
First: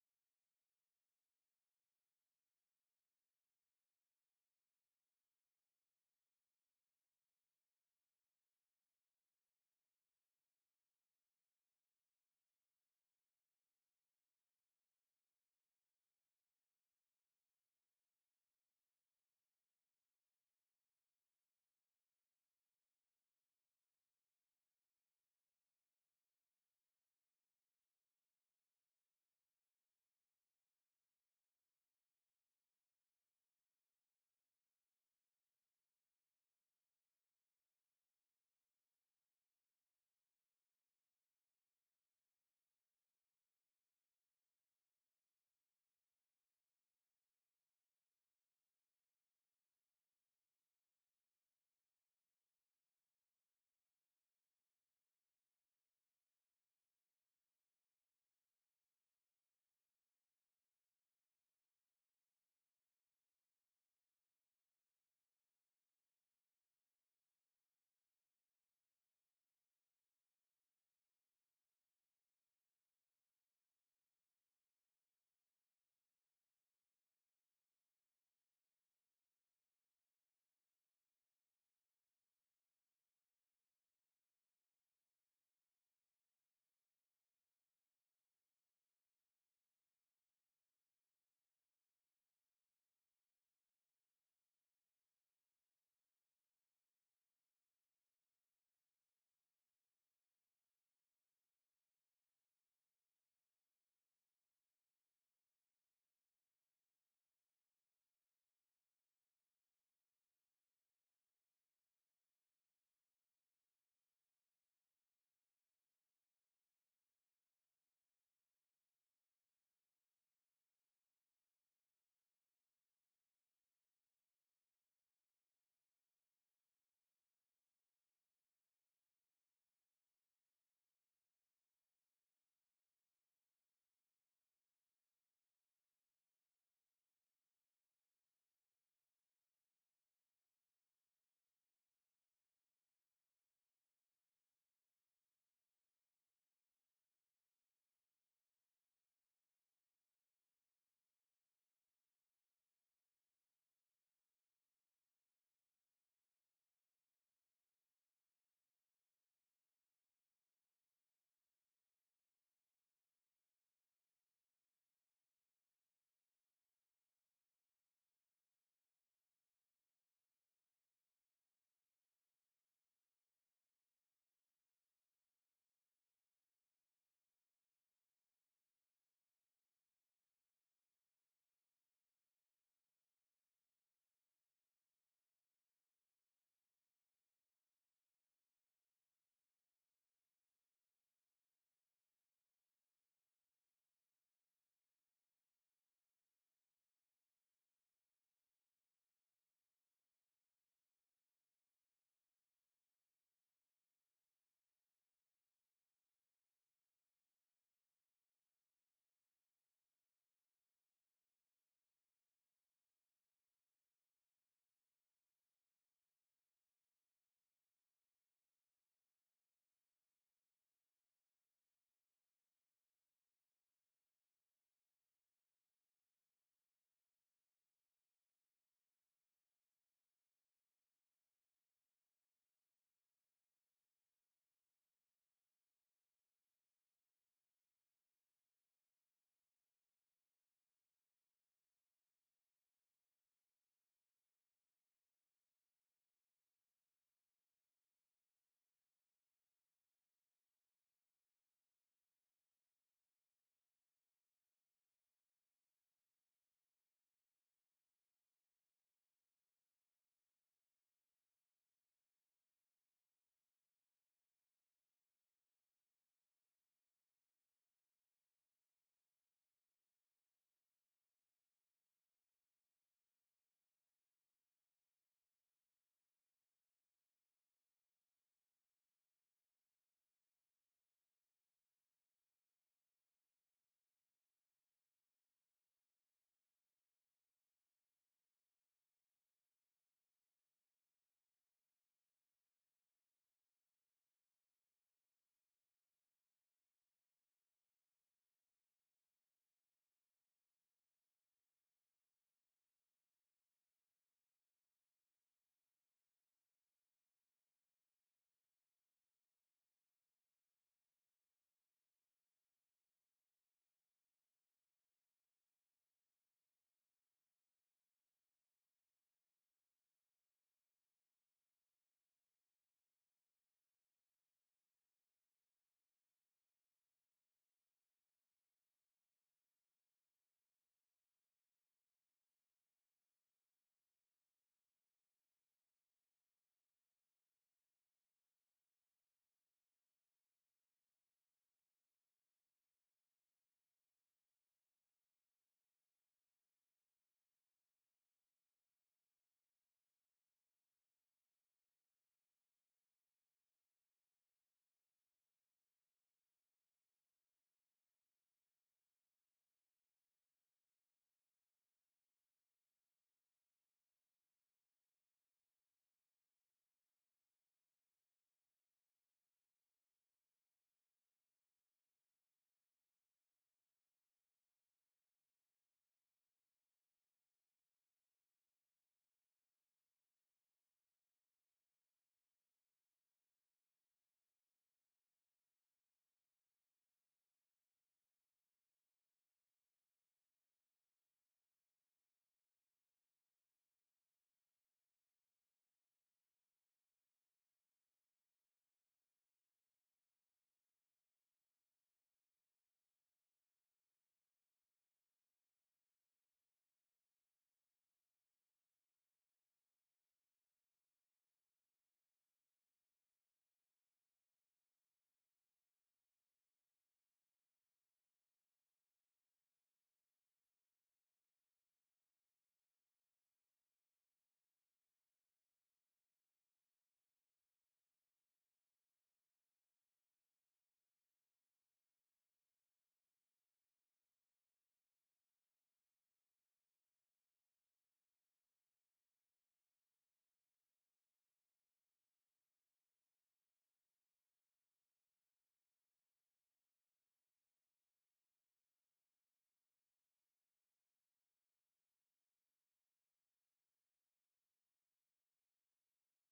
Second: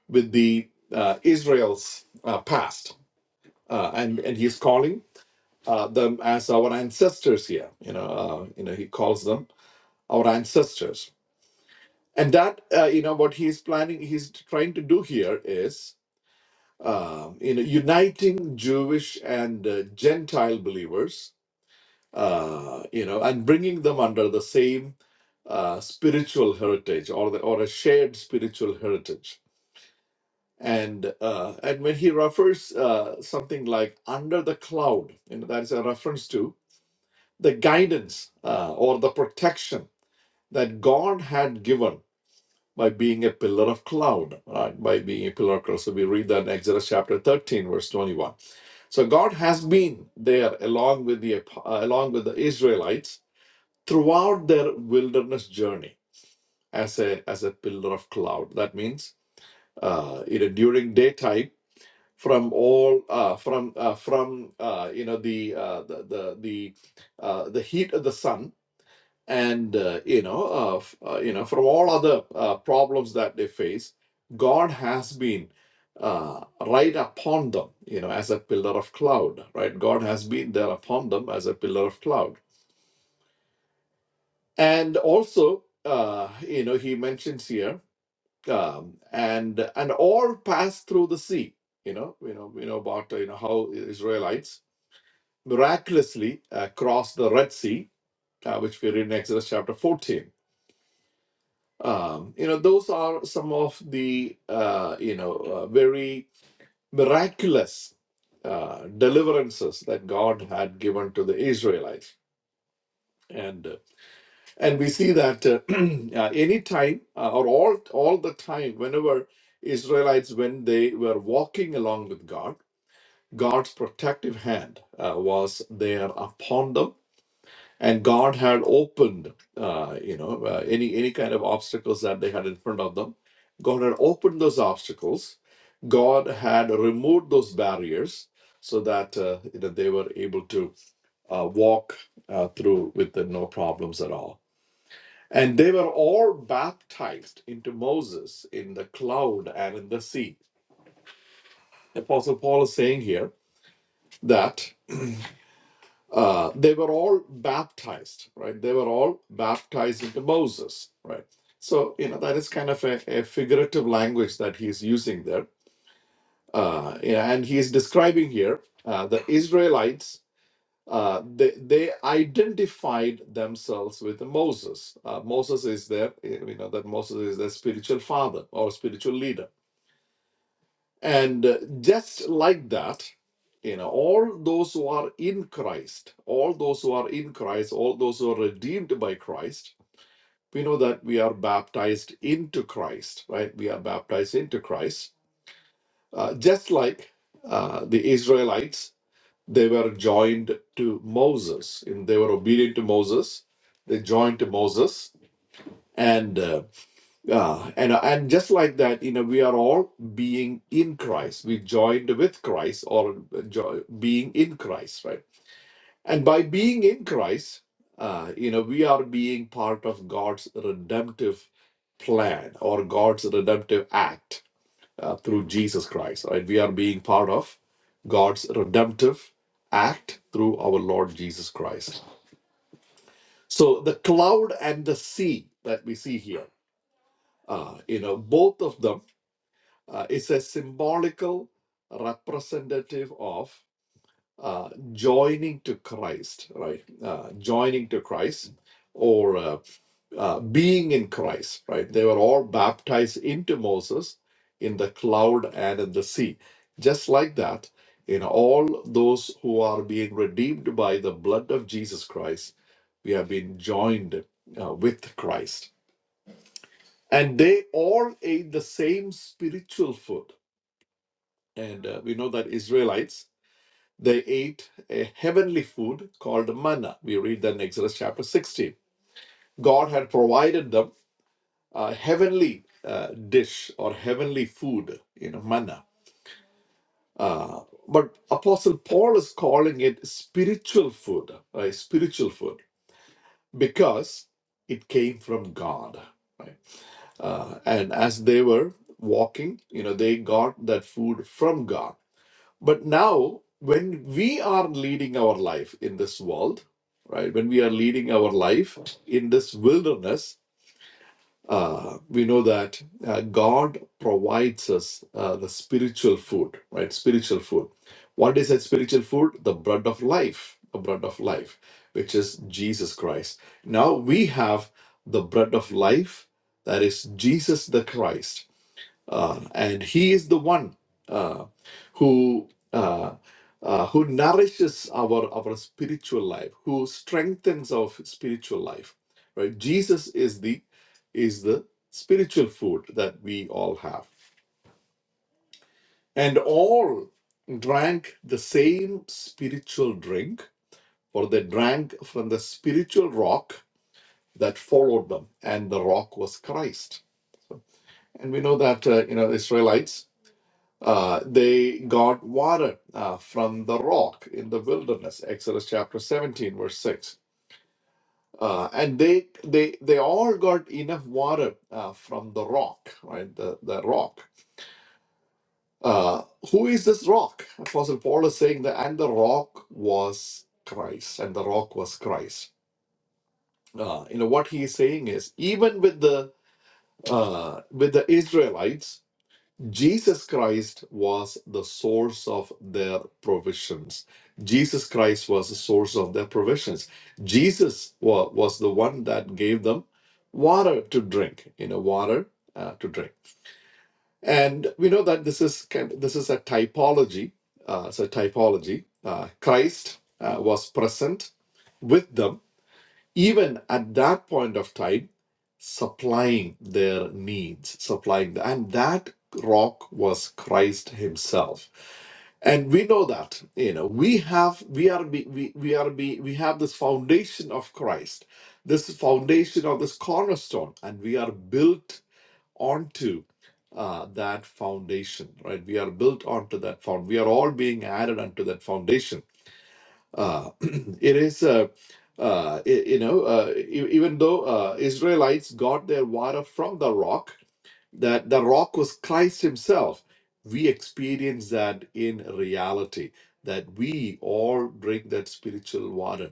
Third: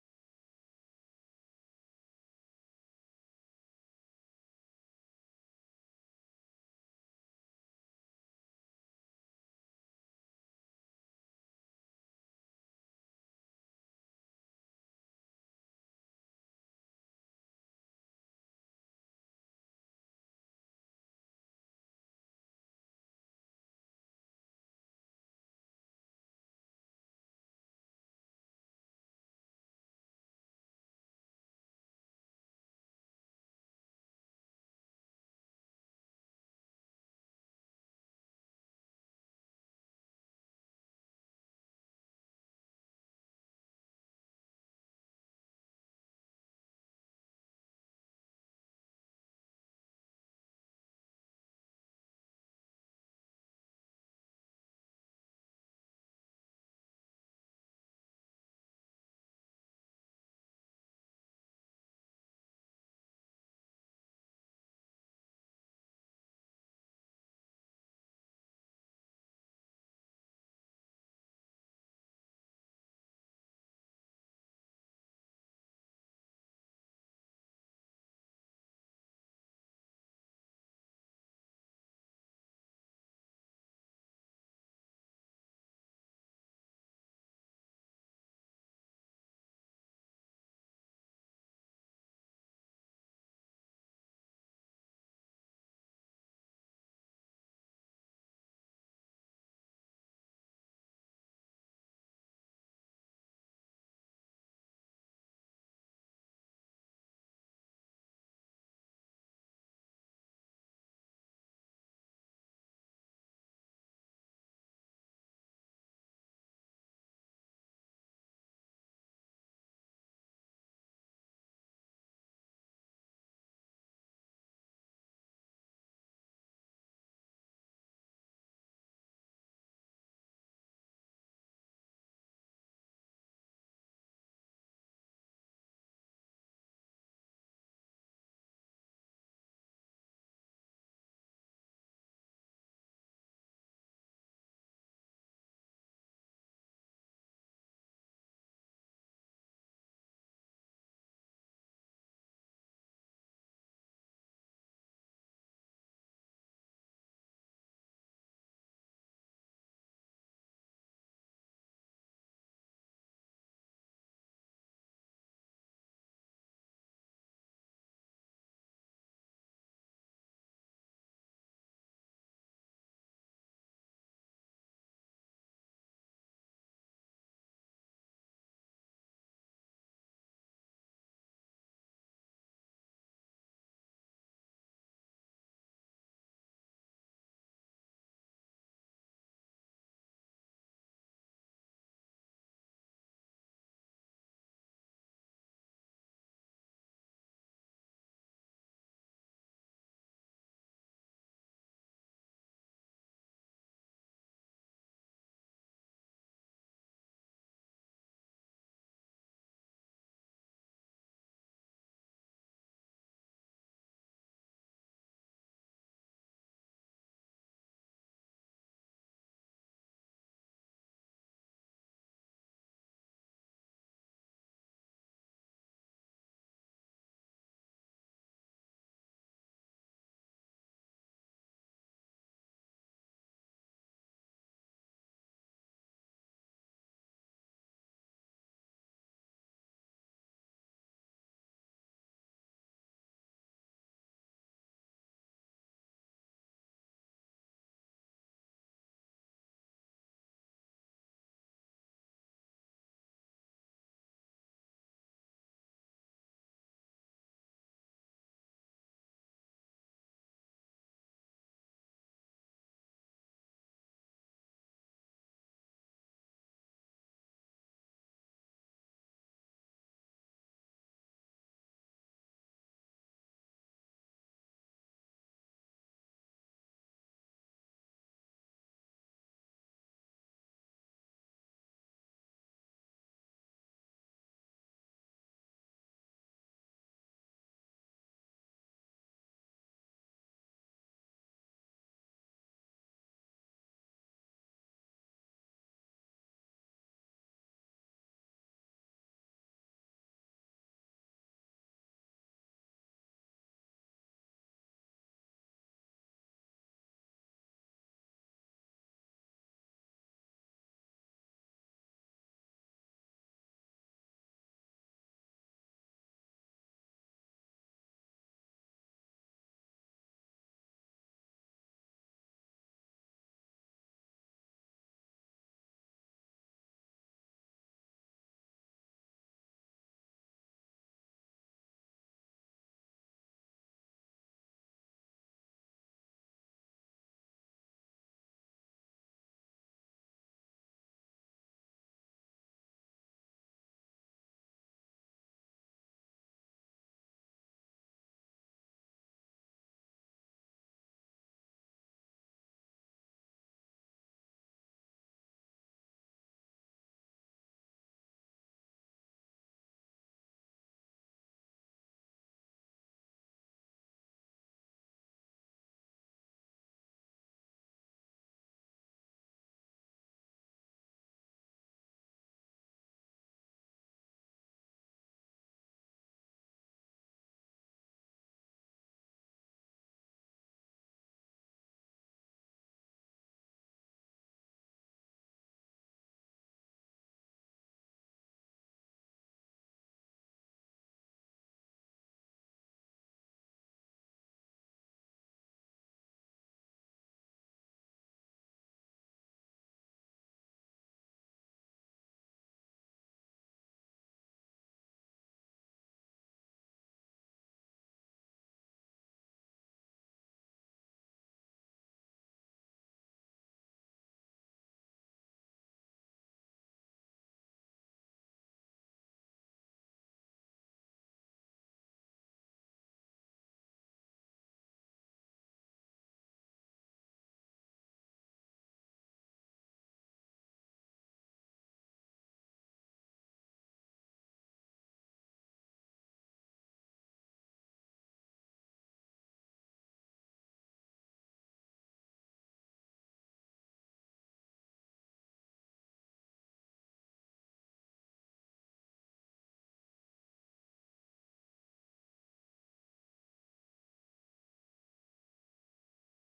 with the uh, Israel's uh, past, uh, and and he's calling uh, them as our ancestors here. You know, uh, you know, he calls them our ancestors, and that uh, you know what he's planning, he's trying to do here is um, you know uniting Jewish and uh, Gentile believers, uh, you know, and bringing them under the same uh, spiritual heritage or the, or a shared spiritual heritage. And uh, and when he refers uh, something like under the cloud, you know, that is a reference to the guidance uh, or the protection that God had given by being a pillar of cloud, right? By being a pillar of cloud. So we read that in Exodus chapter 13, verse 21. So God has been there along with the uh, along with the Israelites throughout their wilderness journey as a as a pillar of cloud. That means uh, you know during daytime from all uh, from uh, from uh, you know the, uh, the the the uh, the heat of the sun and uh, you know uh, uh, you know from all other uh, problems that they face god has been uh, right upon them you know as a pillar of cloud right god has been there upon them as a pillar of cloud and also uh, you know he mentions here um, and and all passed through the sea you know you know you know about uh, you know how israelites miraculously uh, crossed the red sea uh, which we read in exodus chapter 14 Um, you know, those are some of the, uh, you know, uh, very miraculous uh, deliverances that God had given to the Israelites. And uh, and we see that uh, uh, any time uh, or all all the time, whenever Israelites when they were walking along with God, God's protective hand uh, was there upon them and God had opened, uh, you know, uh, any any kind of obstacles that they had in front of them. God had opened those obstacles. God had removed those barriers so that uh, you know, they were able to uh, walk uh, through with uh, no problems at all. And they were all baptized into Moses in the cloud and in the sea. Apostle Paul is saying here that uh, they were all baptized, right? They were all baptized into Moses, right? So, you know, that is kind of a, a figurative language that he's using there. Uh, yeah, and he's describing here uh, the Israelites, uh, they, they identified themselves with Moses. Uh, Moses is their, you know, that Moses is their spiritual father or spiritual leader and uh, just like that, you know, all those who are in Christ, all those who are in Christ, all those who are redeemed by Christ, we know that we are baptized into Christ, right? We are baptized into Christ. Uh, just like uh, the Israelites, they were joined to Moses. And they were obedient to Moses. They joined to Moses. and. uh, uh, and and just like that, you know, we are all being in Christ. We joined with Christ, or jo- being in Christ, right? And by being in Christ, uh, you know, we are being part of God's redemptive plan or God's redemptive act uh, through Jesus Christ, right? We are being part of God's redemptive act through our Lord Jesus Christ. So the cloud and the sea that we see here, uh, you know, both of them uh, is a symbolical representative of uh, joining to Christ, right? Uh, joining to Christ or uh, uh, being in Christ, right? They were all baptized into Moses in the cloud and in the sea. Just like that, in all those who are being redeemed by the blood of Jesus Christ, we have been joined uh, with Christ. And they all ate the same spiritual food and uh, we know that Israelites they ate a heavenly food called manna. We read that in Exodus chapter 16. God had provided them a heavenly uh, dish or heavenly food, you know, manna. Uh, but Apostle Paul is calling it spiritual food, right? Spiritual food because it came from God, right? Uh, and as they were walking, you know, they got that food from God. But now, when we are leading our life in this world, right, when we are leading our life in this wilderness, uh, we know that uh, God provides us uh, the spiritual food, right? Spiritual food. What is that spiritual food? The bread of life, the bread of life, which is Jesus Christ. Now we have the bread of life, that is Jesus the Christ uh, and he is the one uh, who uh, uh, who nourishes our our spiritual life who strengthens our spiritual life right jesus is the is the spiritual food that we all have and all drank the same spiritual drink for they drank from the spiritual rock that followed them and the rock was christ and we know that uh, you know israelites Uh, they got water uh, from the rock in the wilderness, Exodus chapter 17, verse 6. Uh, and they they they all got enough water uh, from the rock, right? The the rock. Uh, who is this rock? Apostle Paul is saying that, and the rock was Christ, and the rock was Christ. Uh, you know what he is saying is even with the uh, with the Israelites, Jesus Christ was the source of their provisions. Jesus Christ was the source of their provisions. Jesus wa- was the one that gave them water to drink, you know, water uh, to drink. And we know that this is kind this is a typology. Uh, it's a typology. Uh, Christ uh, was present with them even at that point of time, supplying their needs, supplying the, and that rock was Christ Himself. And we know that, you know, we have, we are, be, we, we are, be, we have this foundation of Christ, this foundation of this cornerstone, and we are built onto uh, that foundation, right? We are built onto that found. We are all being added unto that foundation uh, it is, uh, uh, i- you know, uh, e- even though uh, Israelites got their water from the rock, that the rock was Christ Himself. We experience that in reality, that we all drink that spiritual water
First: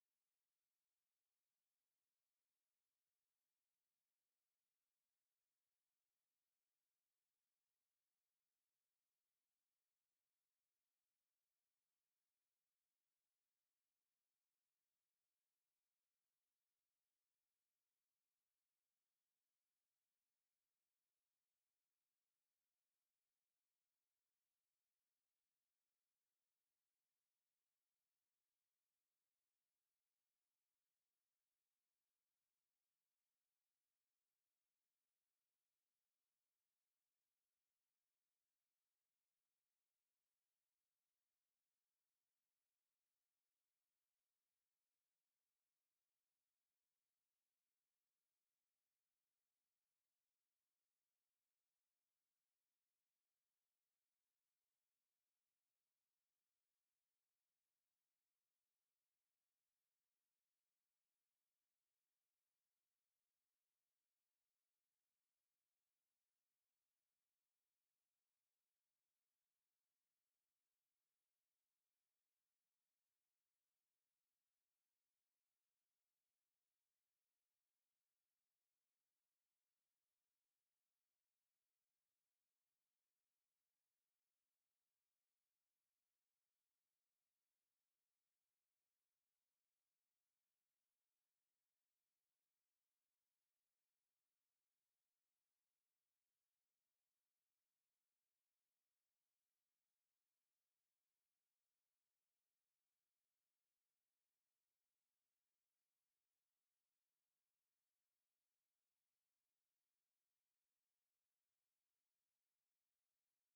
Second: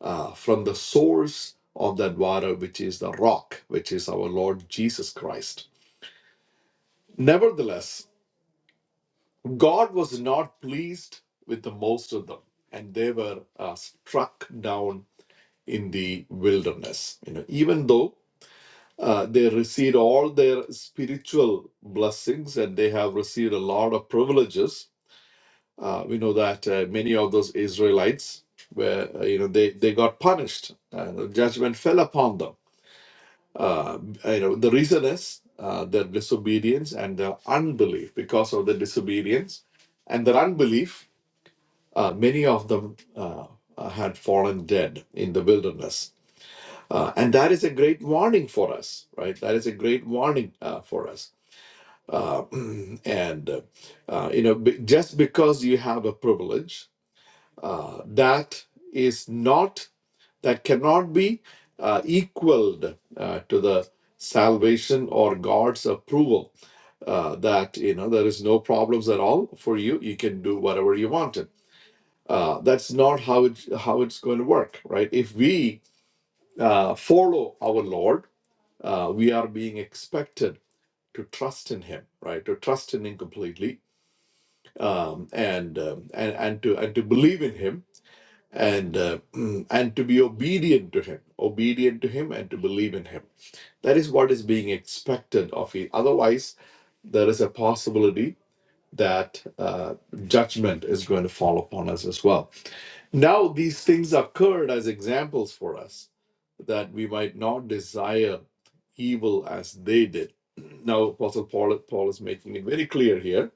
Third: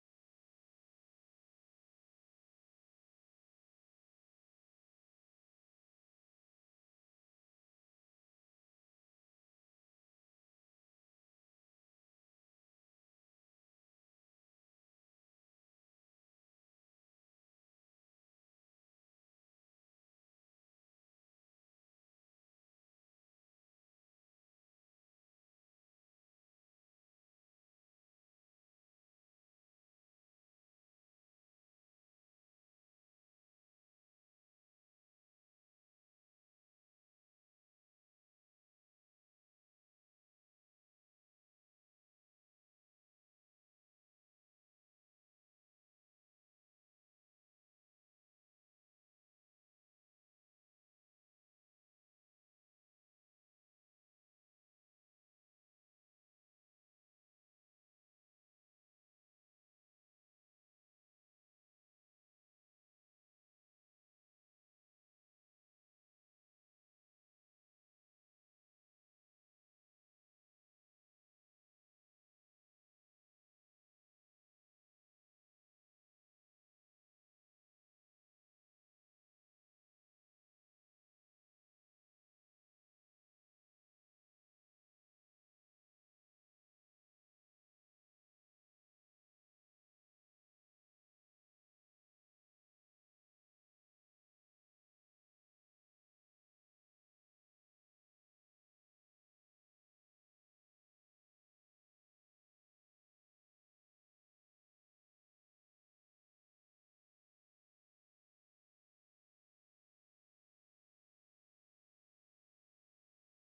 uh, from the source of that water, which is the rock, which is our Lord Jesus Christ. Nevertheless, God was not pleased with the most of them, and they were uh, struck down in the wilderness. You know, even though uh, they received all their spiritual blessings and they have received a lot of privileges, uh, we know that uh, many of those Israelites were, uh, you know, they they got punished. Uh, the judgment fell upon them. Uh, you know, the reason is uh, their disobedience and their unbelief. Because of the disobedience and their unbelief, uh, many of them uh, uh, had fallen dead in the wilderness Uh, and that is a great warning for us, right? That is a great warning uh, for us. Uh, and, uh, uh, you know, be- just because you have a privilege, uh, that is not, that cannot be uh, equaled uh, to the salvation or God's approval uh, that, you know, there is no problems at all for you. You can do whatever you wanted. Uh, that's not how it how it's going to work, right? If we uh, follow our Lord, uh, we are being expected to trust in him right to trust in him completely um, and, um, and and to and to believe in him and uh, and to be obedient to him obedient to him and to believe in him that is what is being expected of you otherwise there is a possibility that uh, judgment is going to fall upon us as well now these things occurred as examples for us that we might not desire evil as they did. Now Apostle Paul, Paul is making it very clear here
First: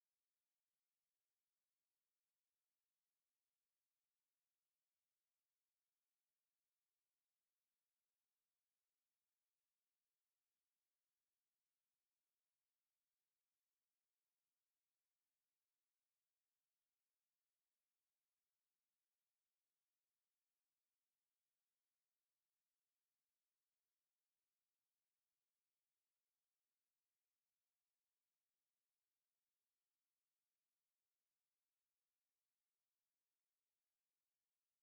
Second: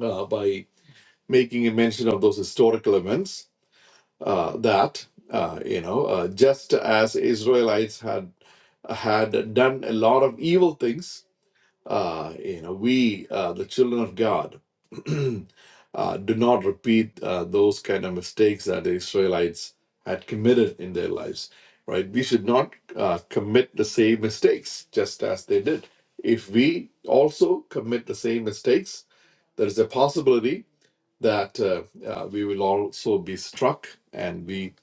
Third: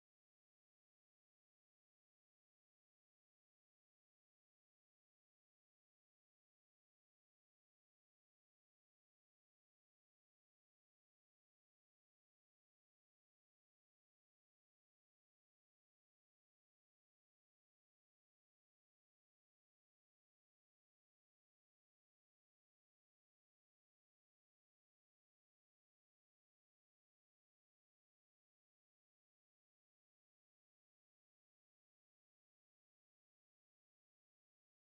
uh, by making a mention of those historical events uh, that uh, you know uh, just as Israelites had had done a lot of evil things uh, you know, we, uh, the children of God, uh, do not repeat uh, those kind of mistakes that the Israelites had committed in their lives, right? We should not uh, commit the same mistakes just as they did. If we also commit the same mistakes, there is a possibility that uh, uh, we will also be struck and we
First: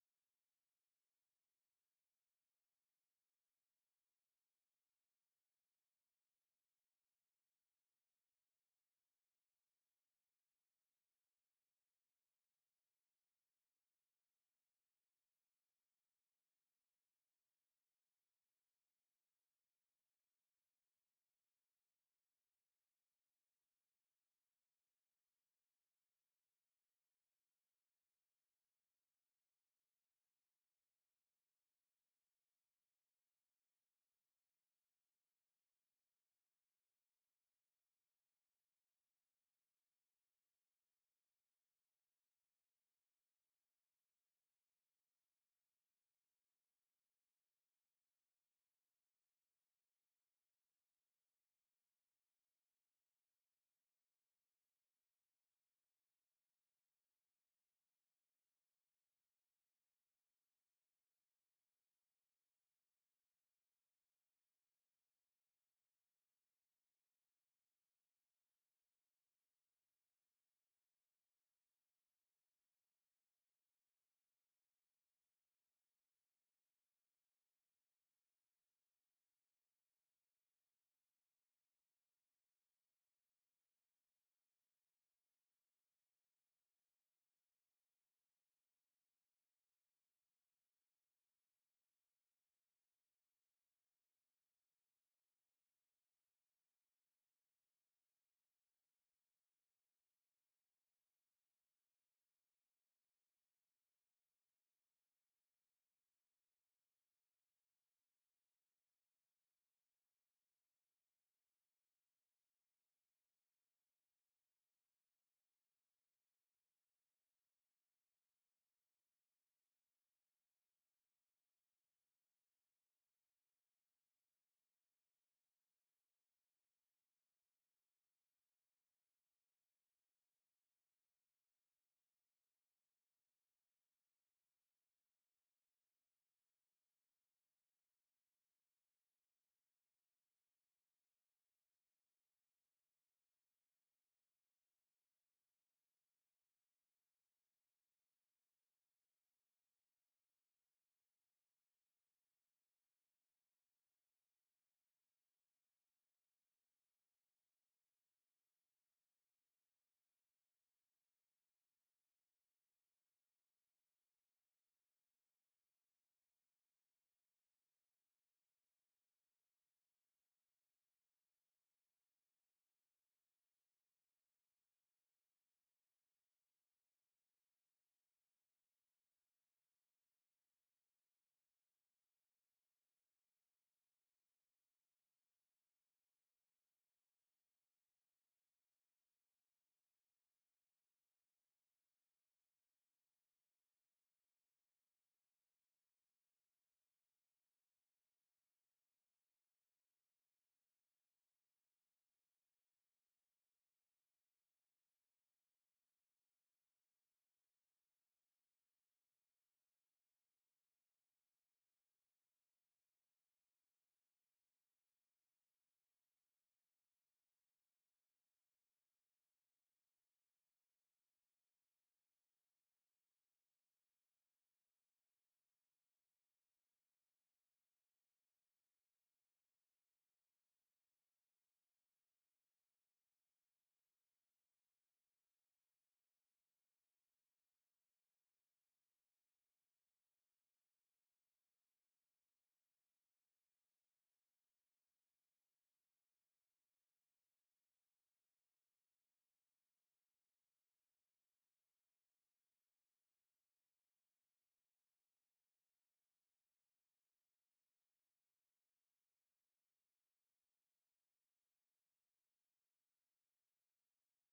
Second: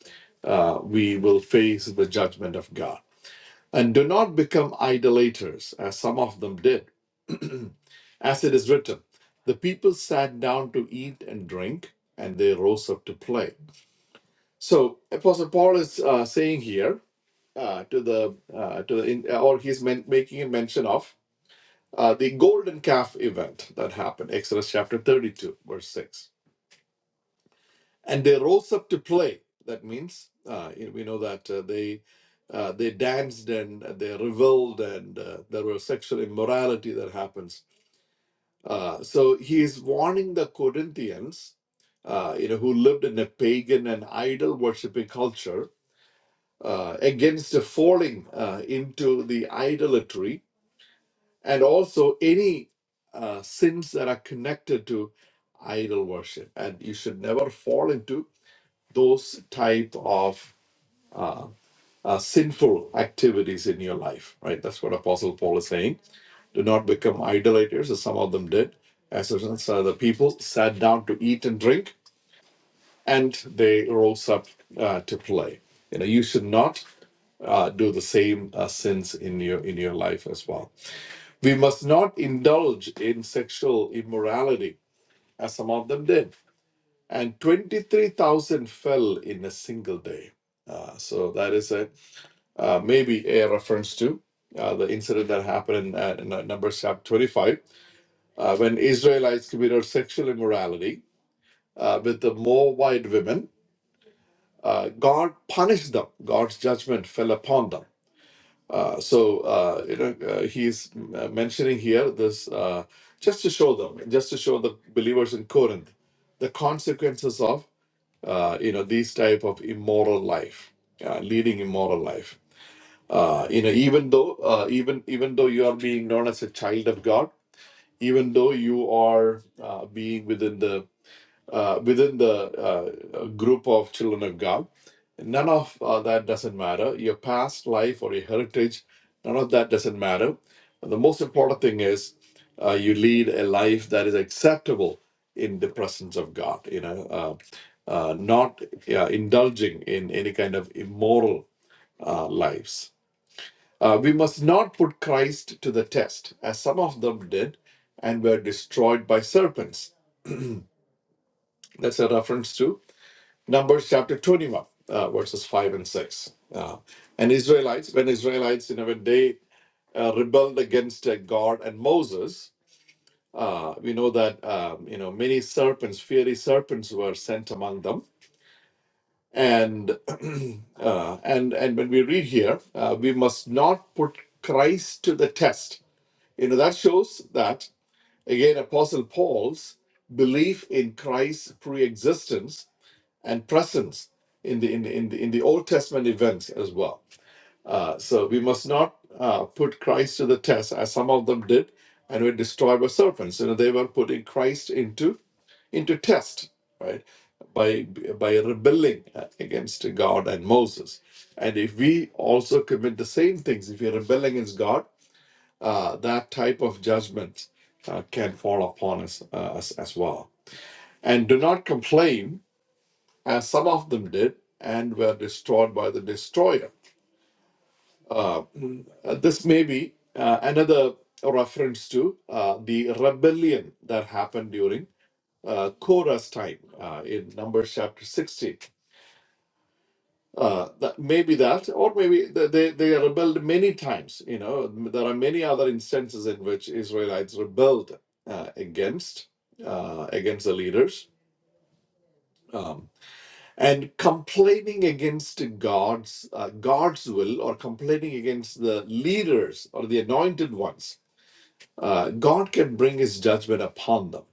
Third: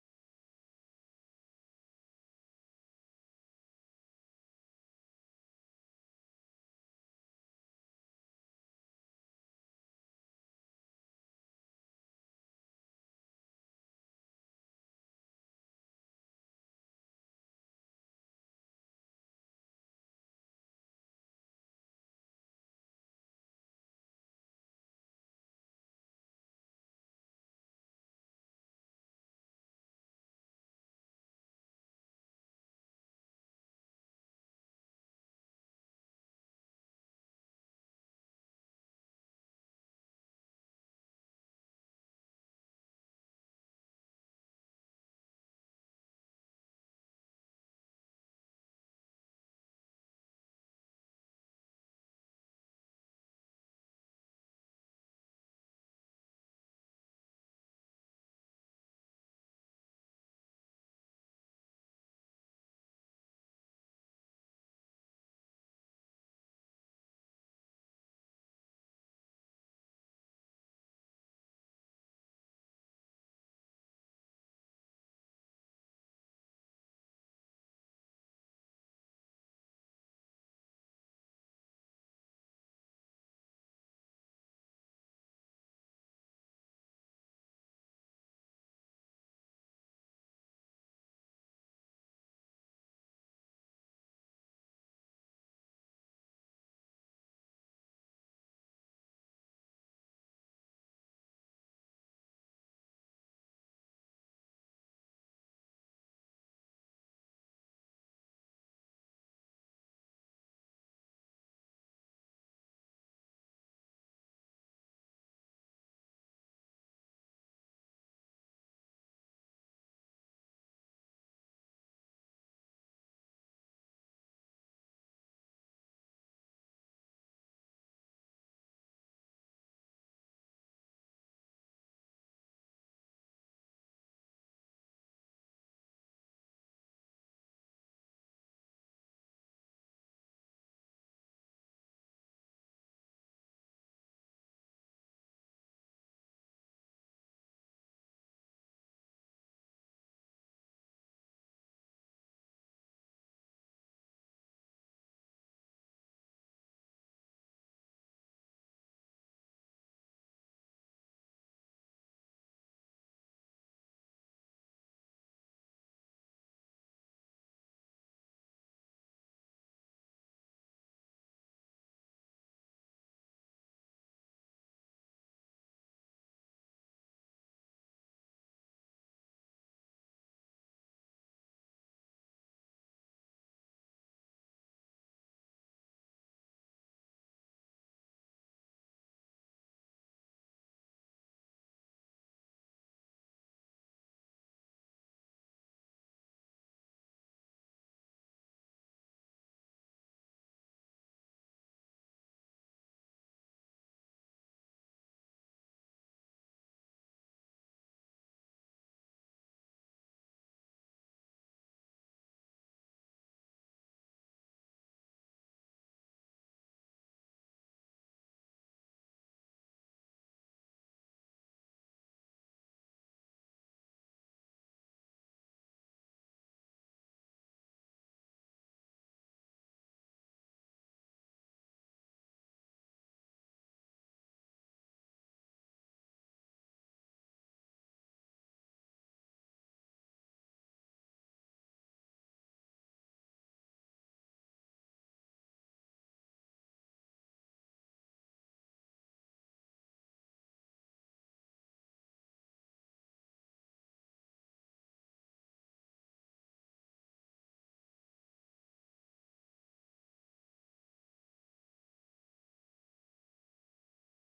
uh, we will face the judgment of God and do not become idolaters, as some of them did. as it is written, the people sat down to eat and drink, and they rose up to play. So Apostle Paul is uh, saying here uh, to the uh, to the in, or he's men- making a mention of uh, the golden calf event that happened, Exodus chapter thirty-two, verse six and they rose up to play. That means uh, you know, we know that uh, they uh, they danced and they reveled, and uh, there was sexual immorality that happens. Uh, so he is warning the Corinthians, uh, you know, who lived in a pagan and idol worshipping culture, uh, against falling uh, into the idolatry and also any uh, sins that are connected to idol worship. And you should never fall into those type of uh, sinful activities in your life, right? That's what Apostle Paul is saying. Do not become idolaters, as some of them did. As some other people sat down to eat and drink, and they rose up uh, to play. You know, you should not uh, do the same uh, sins in your in your life as well. We must not indulge in sexual immorality, as some of them did. And twenty three thousand fell in a single day. Uh, so that is a uh, maybe a reference to uh, the incident that happened in, uh, in uh, Numbers chapter 25 uh, when Israelites committed sexual immorality uh, with the Moabite women. Uh, God punished them, God's judgment fell upon them. Uh, so uh, you know uh, he's uh, mentioning here this uh, just to show them, just to show the believers in Corinth the consequences of uh, you know these type of immoral life, uh, leading immoral life. uh, you know even though uh, even even though you are being known as a child of god even though you are uh, being within the uh, within the uh, group of children of god none of uh, that doesn't matter your past life or your heritage none of that doesn't matter the most important thing is uh, you lead a life that is acceptable in the presence of god you know uh, uh, not uh, indulging in any kind of immoral uh, lives uh, we must not put Christ to the test, as some of them did and were destroyed by serpents. That's a reference to Numbers chapter 21, uh, verses 5 and 6. Uh, and Israelites, when Israelites, you know, when they uh, rebelled against uh, God and Moses, uh, we know that, um, you know, many serpents, fiery serpents were sent among them. And uh, and and when we read here, uh, we must not put Christ to the test. You know that shows that Again, Apostle Paul's belief in Christ's pre-existence and presence in the in the, in the, in the Old Testament events as well. Uh, so we must not uh, put Christ to the test, as some of them did, and were destroyed by serpents. You know, they were putting Christ into into test, right? By by rebelling uh, against God and Moses, and if we also commit the same things, if we rebel against God, uh, that type of judgment uh, can fall upon us uh, as, as well. And do not complain, as some of them did, and were destroyed by the destroyer. Uh, mm, uh, this may be uh, another reference to uh, the rebellion that happened during uh, Korah's time uh, in Numbers chapter 16. uh, that maybe that, or maybe th- they they rebelled many times. You know, there are many other instances in which Israelites rebelled uh, against uh, against the leaders um, and complaining against God's uh, God's will or complaining against the leaders or the anointed ones. Uh, God can bring His judgment upon them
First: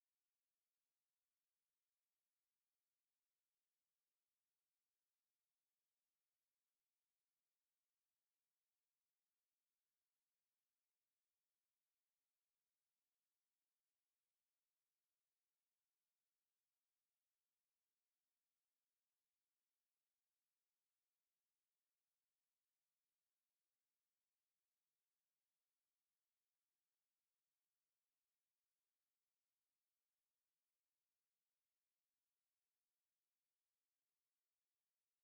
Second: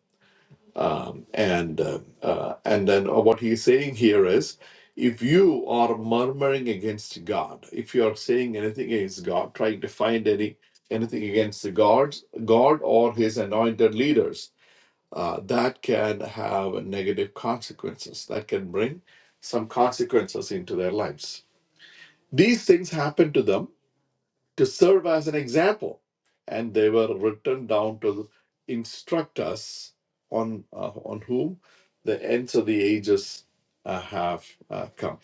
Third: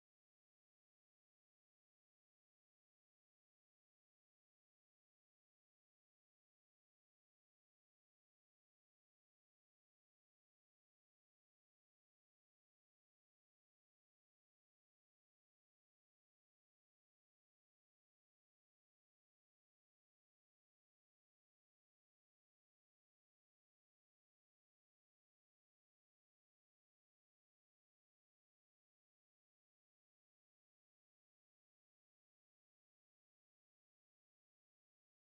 um, and uh, uh, and then what he's saying here is, if you are murmuring against God, if you are saying anything against God, trying to find any anything against the gods, God or His anointed leaders, uh, that can have negative consequences. That can bring some consequences into their lives. These things happen to them to serve as an example. And they were written down to instruct us on uh, on whom the ends of the ages uh, have uh, come.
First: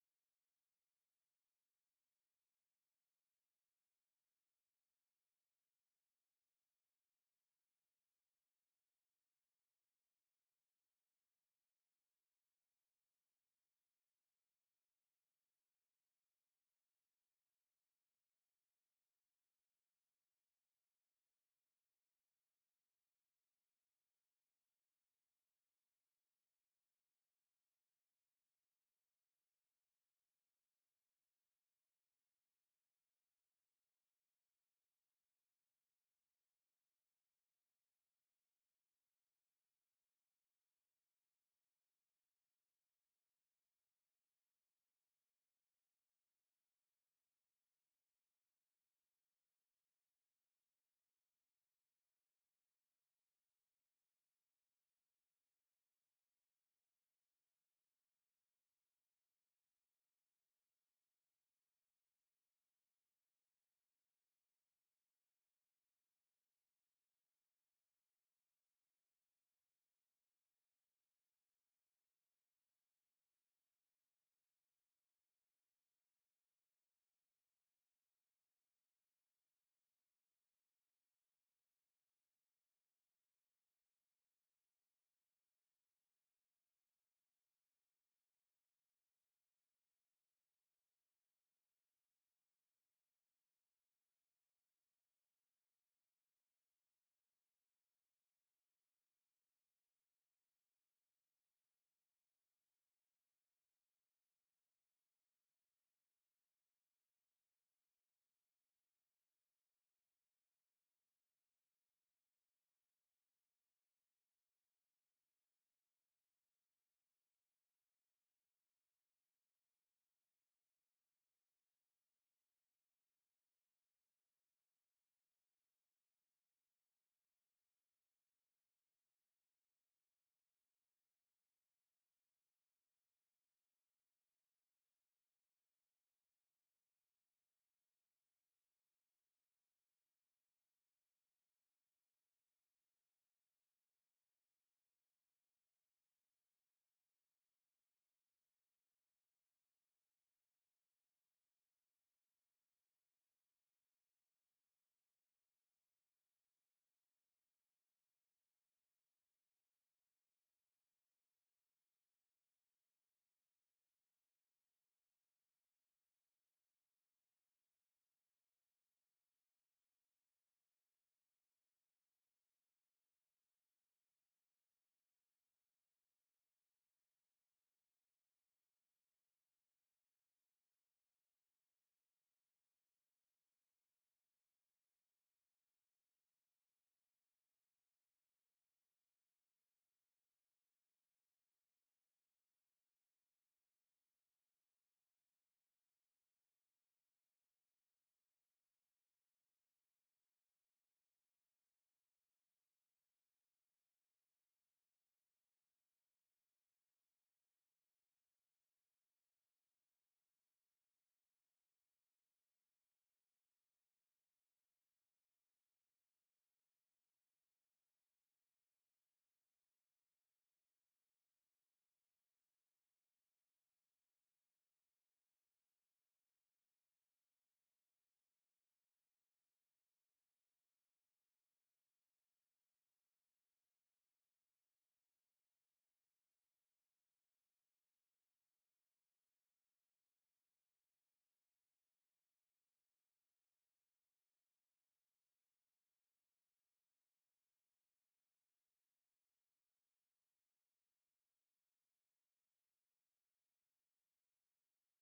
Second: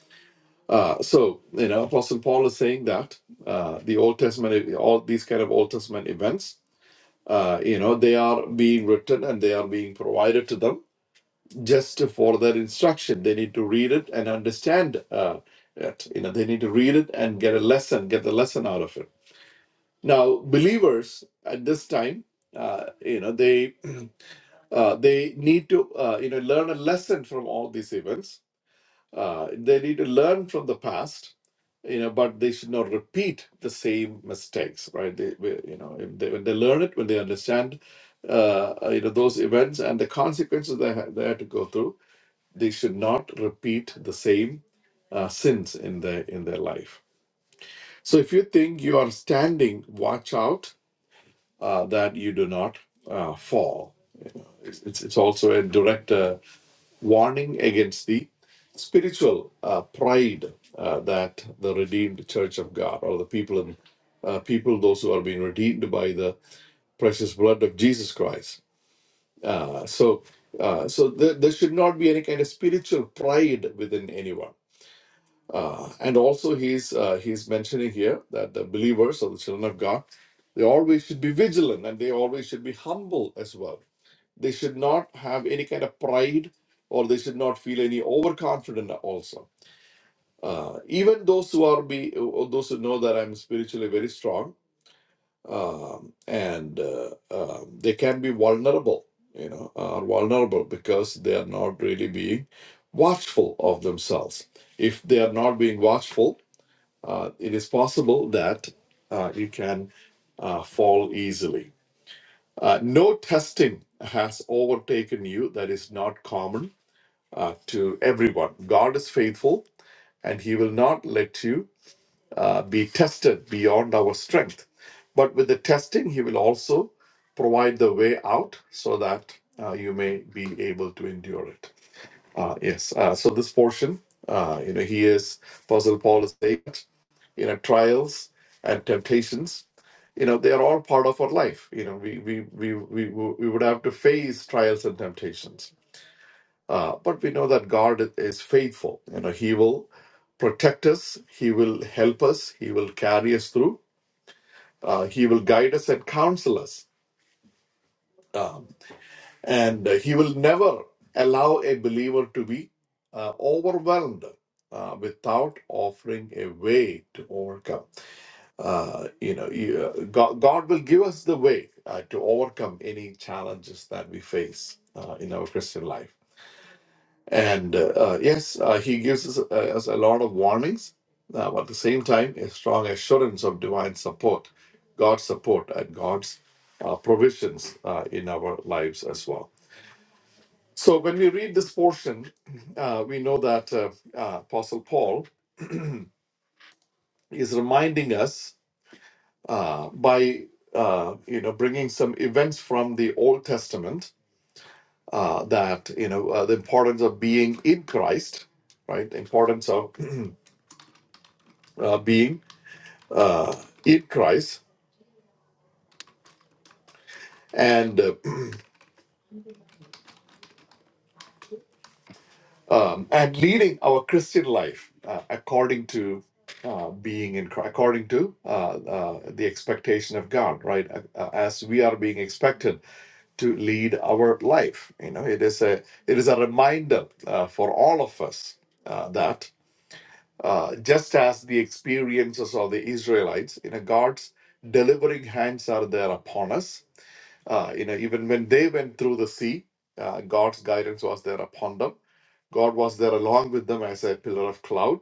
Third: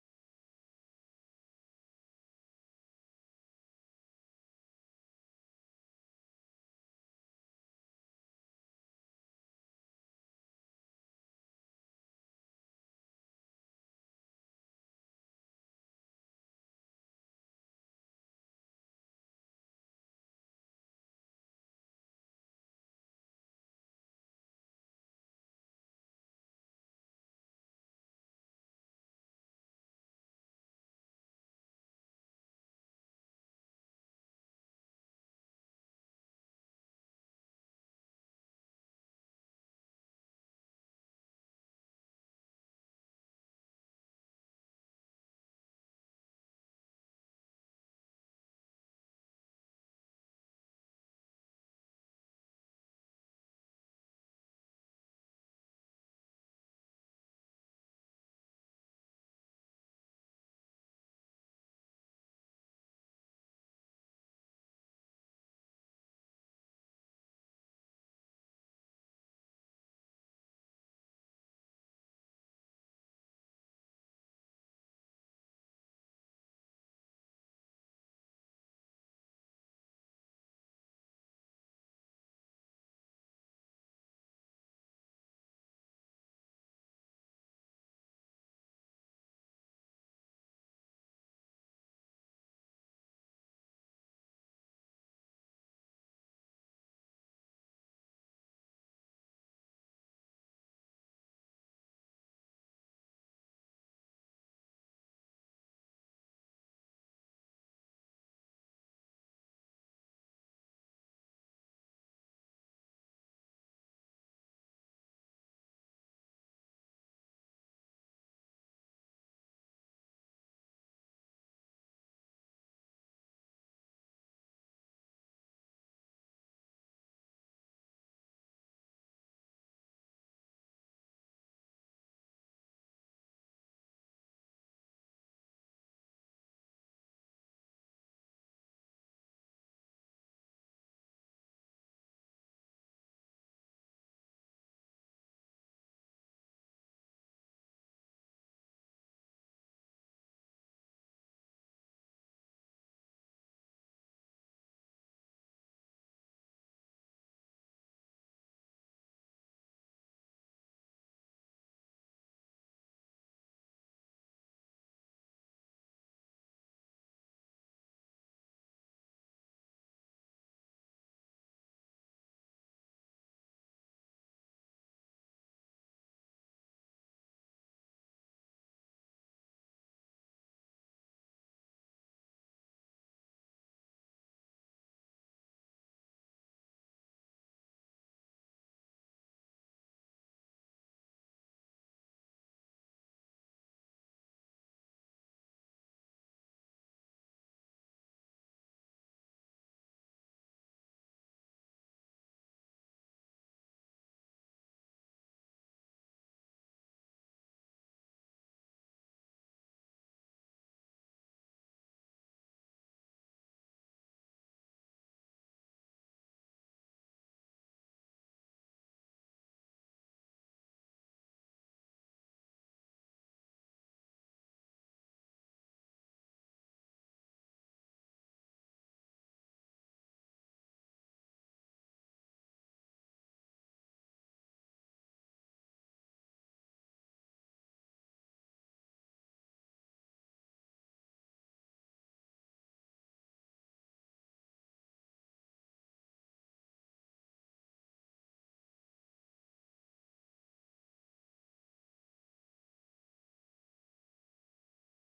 Uh, so you know, Apostle Paul is saying that uh, the Old Testament, all these kind of Old Testament events, uh, you know, they are being written and they are being provided to them just for their instruction. They need to read it and understand uh, it. You know, they need to read it and get a lesson, get the lesson out of it now, believers at this time, uh, you know, they uh, they need to uh, you know learn a lesson from all these events. Uh, they need to learn from the past, you know, but they should not repeat the same mistakes, right? They, we- you know, if they, when they learn it, when they understand, uh, uh, you know, those events and the consequences they had, they had to go through, they should not repeat the same uh, sins in their in their life. So, if you think you are standing, watch out uh, that you do not uh, fall. It's, it's, it's also a direct uh, warning against the spiritual uh, pride uh, that the redeemed church of God or the people in uh, people those who are being redeemed by the precious blood of Jesus Christ. Uh, so uh, so there, there should not be any kind of spiritual pride within anyone uh, and also, he's uh, he's mentioning here that the believers or the children of God, they always should be vigilant and they always should be humble as well. They should not have any kind of pride, or they should not feel any overconfident. Also, uh, even those who are be uh, those who know that I'm spiritually very strong, um, and uh, um they can be vulnerable. You know, are vulnerable because they are not really being watchful of themselves. If they are not being watchful uh, it is possible that uh, you can uh, fall easily. Uh, no testing has overtaken you that is not common uh, to everyone. God is faithful and He will not let you uh, be tested beyond our strength. But with the testing, He will also provide the way out so that uh, you may be able to endure it. Uh, yes, uh, so this portion, uh, you know, he is, Apostle Paul is saying you know trials and temptations you know they are all part of our life you know we we we we, we would have to face trials and temptations uh, but we know that god is faithful you know he will protect us he will help us he will carry us through uh, he will guide us and counsel us um, and uh, he will never allow a believer to be uh, overwhelmed uh, without offering a way to overcome uh, you know, you, uh, God, God will give us the way uh, to overcome any challenges that we face uh, in our Christian life. And uh, uh, yes, uh, He gives us, uh, us a lot of warnings, uh, but at the same time, a strong assurance of divine support, God's support, and God's uh, provisions uh, in our lives as well. So when we read this portion, uh, we know that uh, uh, Apostle Paul is reminding us uh, by uh, you know bringing some events from the Old Testament uh, that you know uh, the importance of being in Christ, right? The importance of uh, being uh, in Christ and uh, um, and leading our Christian life uh, according to. Uh, being in Christ, according to uh, uh, the expectation of God, right? Uh, uh, as we are being expected to lead our life. You know, it is a it is a reminder uh, for all of us uh, that uh, just as the experiences of the Israelites, you know, God's delivering hands are there upon us. Uh, you know, even when they went through the sea, uh, God's guidance was there upon them. God was there along with them as a pillar of cloud.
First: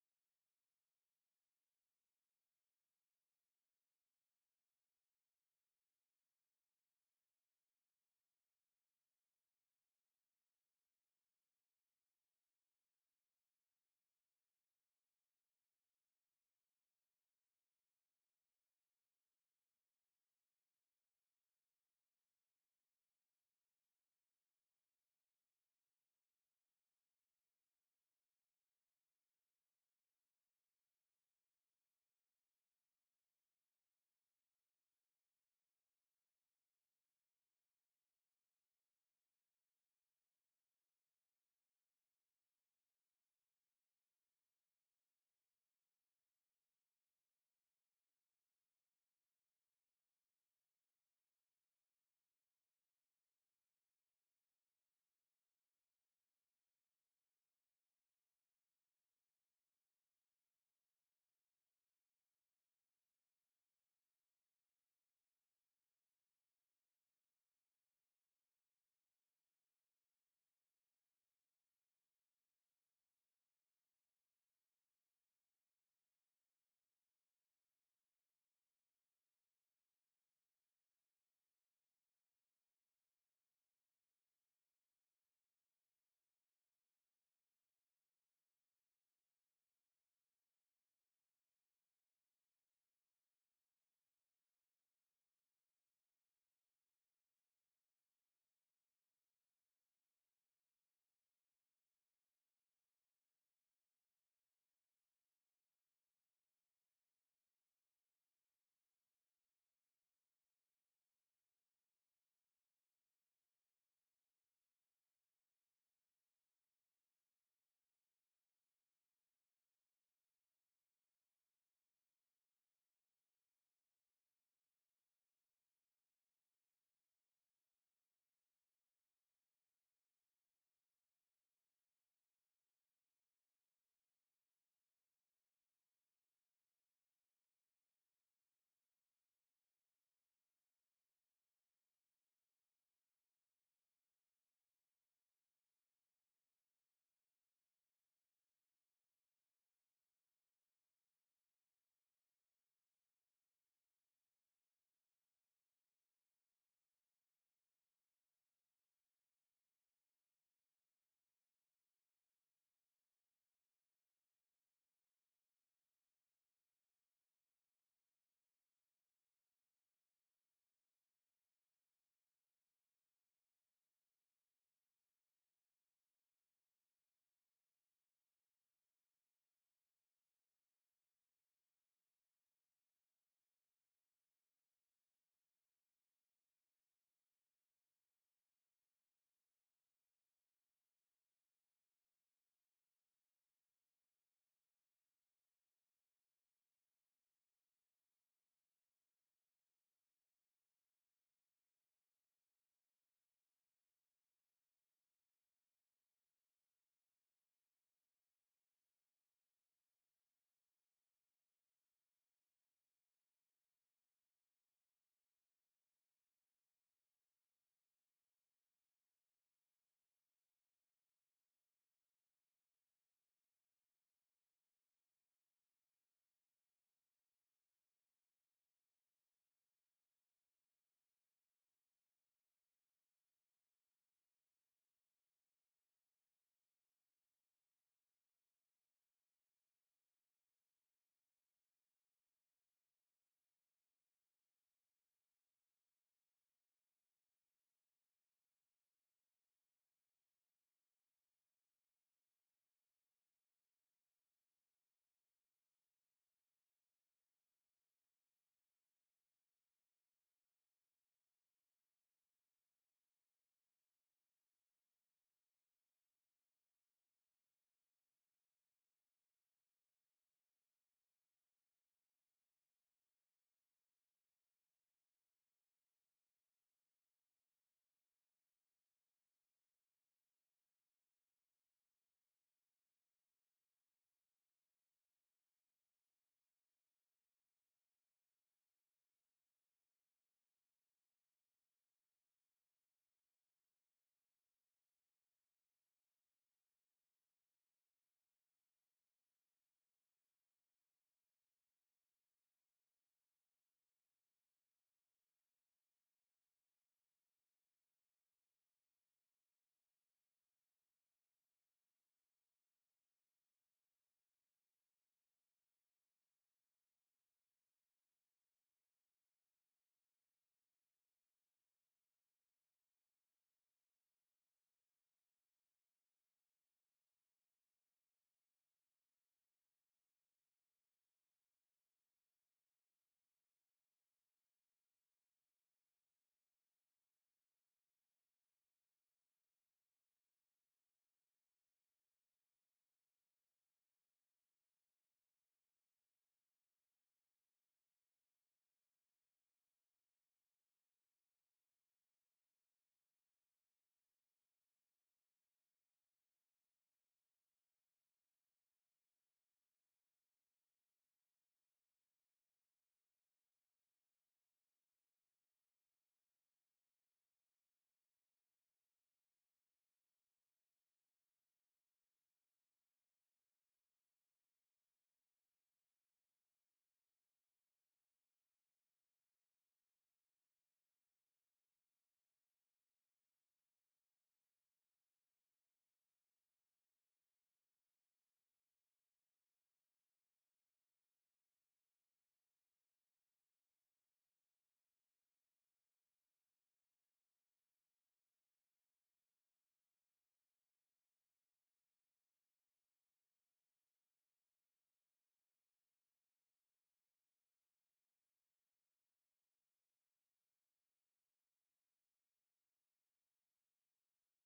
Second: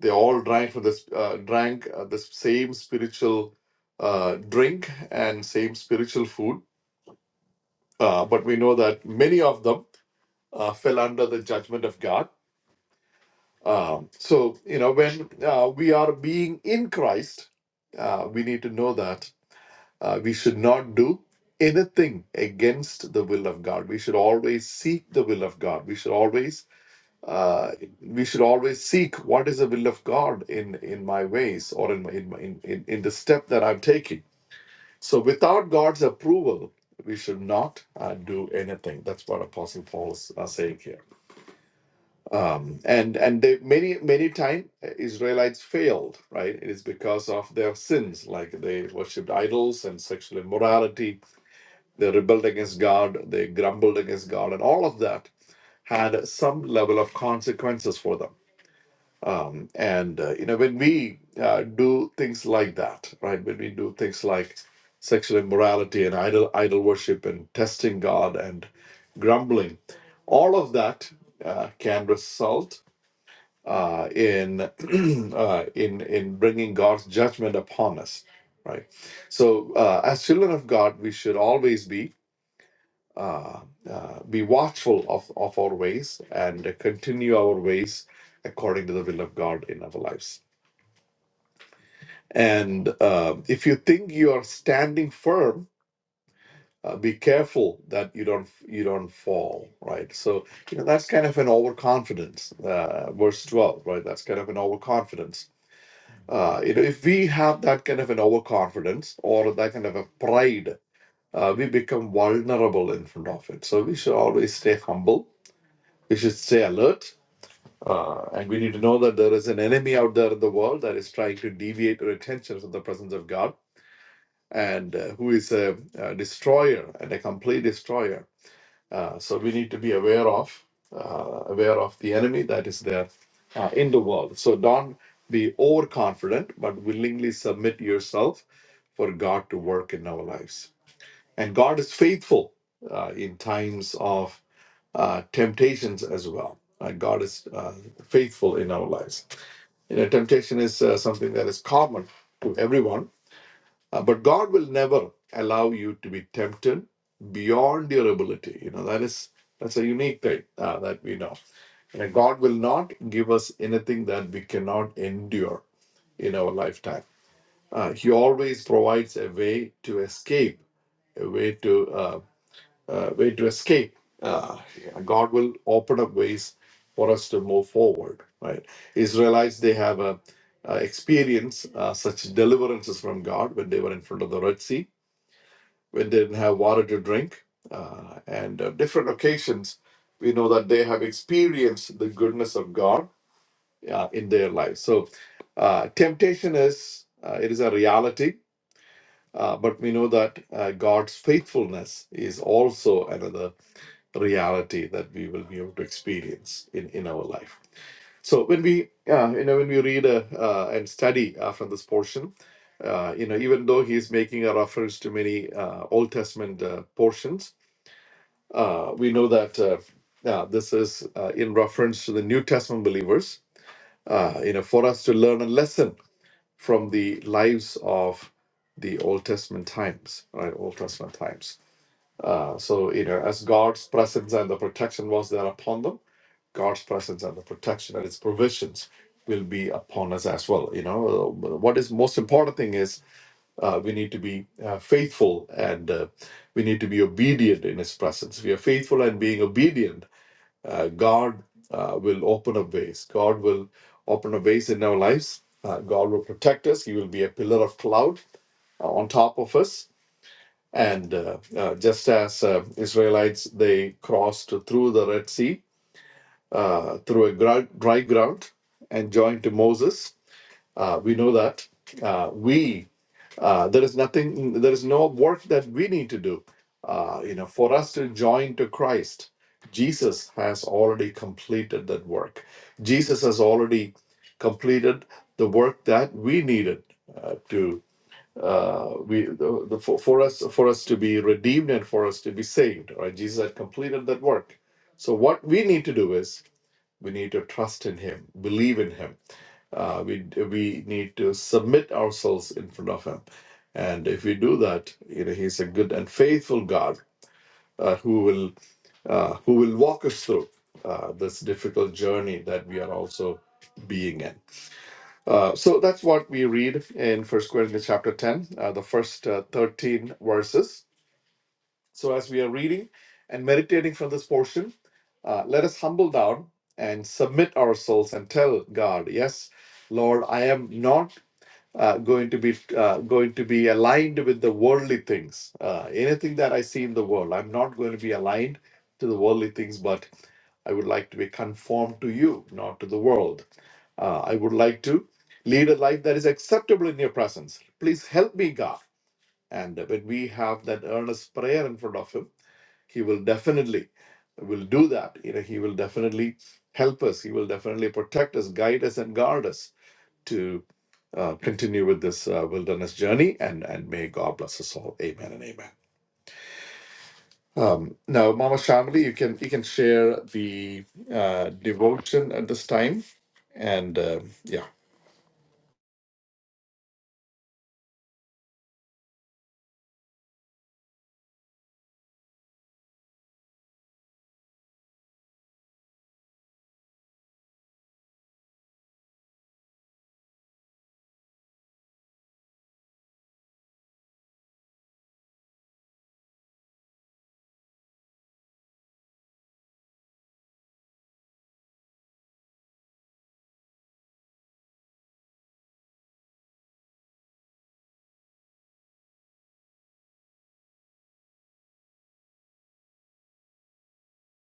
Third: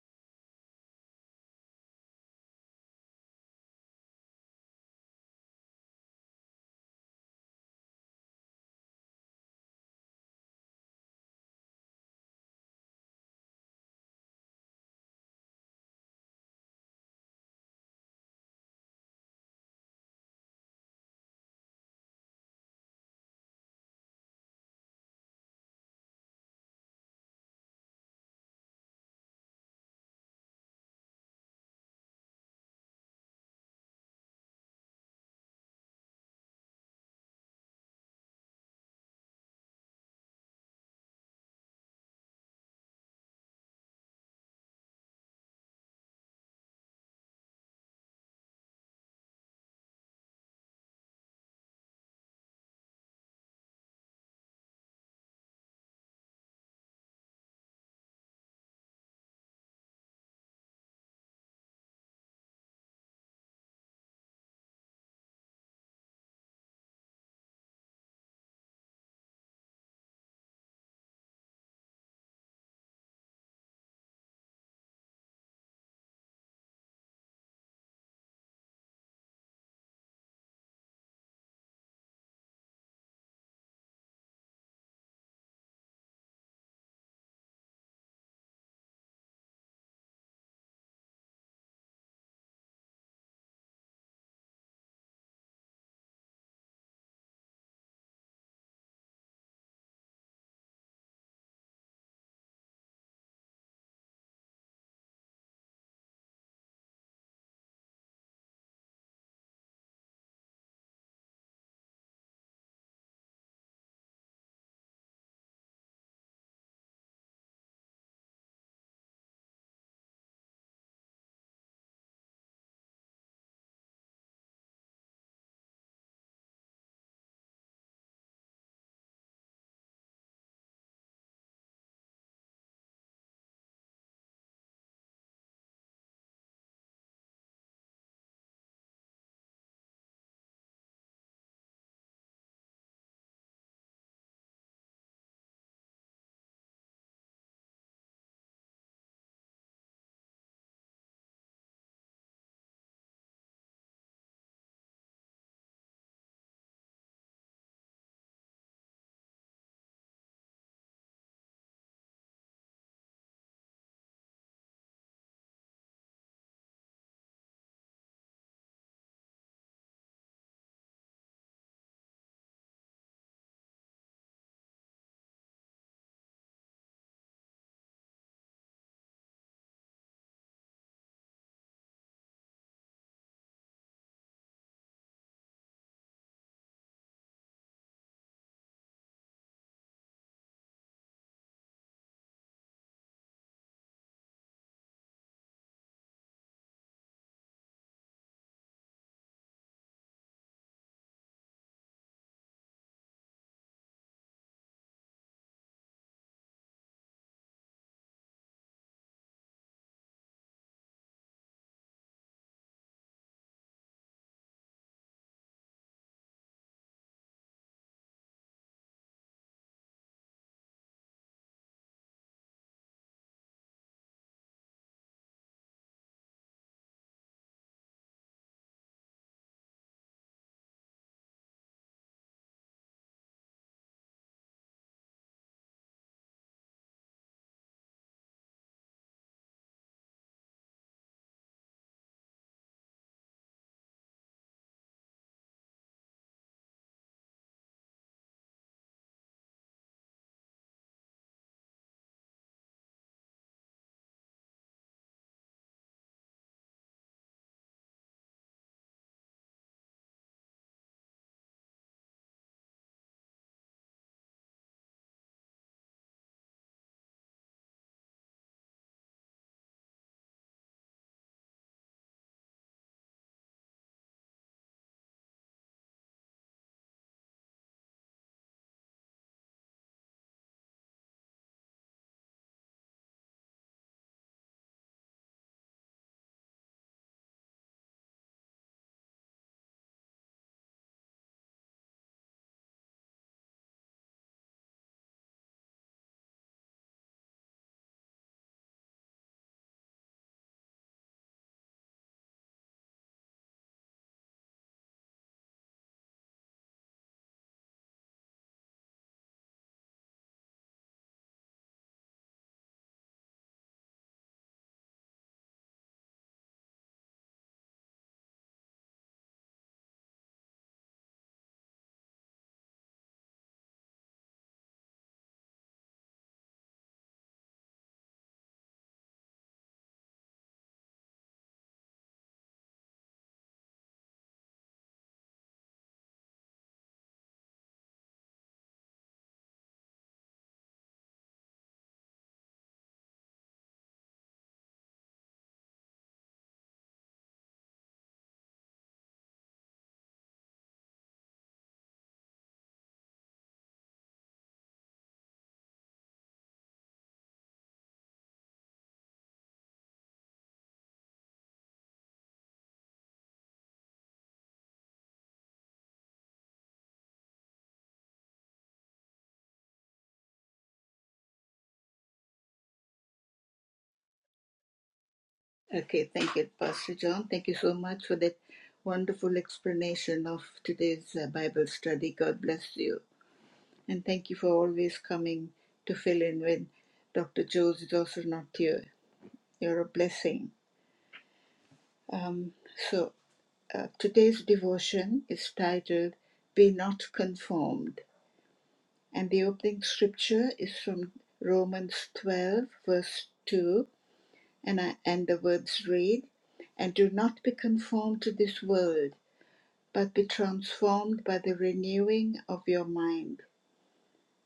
They all drank from this, uh, drank uh, the same spiritual uh, drink and same spiritual food uh, but we know that many of them uh, fell under the judgment of God. Um, so, you know, when uh, we are being in Christ, uh, we need to know that uh, we should not do anything against the will of God. We should always seek the will of God. We should always uh, we should always seek what is the will of God in in my ways or in my- in my- in in, in the step that I'm taking so without God's approval, we should not uh, do anything. That's what Apostle Paul is uh, saying here. Um, and and they, many many time uh, Israelites failed. Right, it is because of their sins, like they worshipped idols and sexual immorality. They rebelled against God. They grumbled against God, and all of that had some level of consequences for them. Um, and uh, you know, when we uh, do things like that, right? When we do things like sexual immorality and idol idol worship and testing God and grumbling, all of that uh, can result uh, in uh, in in bringing God's judgment upon us, right? So, uh, as children of God, we should always be uh, uh, be watchful of of our ways and continue our ways according to the will of God in our lives. And uh, if you think you are standing firm, uh, be careful that you don't you don't fall, right? So you know that's kind of an overconfidence, uh, verse twelve, right? That's kind of an overconfidence. Uh, you know, if we have that kind of an overconfidence or that kind of a pride, uh, we become vulnerable in front of it. So we should always stay humble. We should stay alert. Uh, and we need to know that there is an enemy out there in the world that is trying to deviate our attention from the presence of God and uh, who is a, a destroyer and a complete destroyer. Uh, so we need to be aware of uh, aware of the enemy that is there uh, in the world. So don't be overconfident, but willingly submit yourself for God to work in our lives. And God is faithful uh, in times of uh, temptations as well. Uh, God is uh, faithful in our lives. You know, temptation is uh, something that is common to everyone uh, but God will never allow you to be tempted beyond your ability. You know that is that's a unique thing uh, that we know. You know, God will not give us anything that we cannot endure in our lifetime. Uh, he always provides a way to escape, a way to uh, uh, way to escape. Uh, yeah, God will open up ways for us to move forward. Right? Israelites they have a uh, experience uh, such deliverances from God when they were in front of the Red Sea when they didn't have water to drink. Uh, and uh, different occasions, we know that they have experienced the goodness of God uh, in their lives. So, uh, temptation is uh, it is a reality, uh, but we know that uh, God's faithfulness is also another reality that we will be able to experience in, in our life. So when we uh, you know when we read uh, uh, and study uh, from this portion, uh, you know even though he's making a reference to many uh, Old Testament uh, portions, uh, we know that uh, uh, this is uh, in reference to the New Testament believers, uh, you know, for us to learn a lesson from the lives of the Old Testament times, right? Old Testament times. Uh, so, you know, as God's presence and the protection was there upon them, God's presence and the protection and its provisions will be upon us as well. You know, Uh, what is most important thing is uh, we need to be uh, faithful and uh, we need to be obedient in His presence. We are faithful and being obedient. Uh, God uh, will open up ways. God will open up ways in our lives. Uh, God will protect us. He will be a pillar of cloud uh, on top of us. And uh, uh, just as uh, Israelites, they crossed through the Red Sea, uh, through a gr- dry ground, and joined to Moses. Uh, we know that. Uh, we uh, there is nothing, there is no work that we need to do. Uh, you know, for us to join to Christ, Jesus has already completed that work. Jesus has already completed the work that we needed uh, to uh, we the, the, for, for us for us to be redeemed and for us to be saved. Right? Jesus had completed that work. So what we need to do is we need to trust in Him, believe in Him. Uh, we we need to submit ourselves in front of Him, and if we do that, you know, He's a good and faithful God uh, who will uh, who will walk us through uh, this difficult journey that we are also being in. Uh, so that's what we read in First Corinthians chapter ten, uh, the first uh, thirteen verses so, as we are reading and meditating from this portion, uh, let us humble down and submit our souls and tell God, "Yes, Lord, I am not uh, going to be uh, going to be aligned with the worldly things. Uh, anything that I see in the world, I'm not going to be aligned to the worldly things, but I would like to be conformed to you, not to the world. Uh, I would like to lead a life that is acceptable in your presence. Please help me, God." And when we have that earnest prayer in front of Him he will definitely will do that you know he will definitely help us he will definitely protect us guide us and guard us to uh, continue with this uh, wilderness journey and and may god bless us all amen and amen um, now mama shamli you can you can share the uh, devotion at this time and uh, yeah
Okay, thank you, Pastor John. Thank you so much for that wonderful explanation of today's uh, Bible study. God bless you. And thank you for always coming to fill in when Dr. Jones is also not here. You're a blessing. Um, so, uh, today's devotion is titled Be Not Conformed. And the opening scripture is from Romans 12, verse 2, and, I, and the words read, And do not be conformed to this world, but be transformed by the renewing of your mind,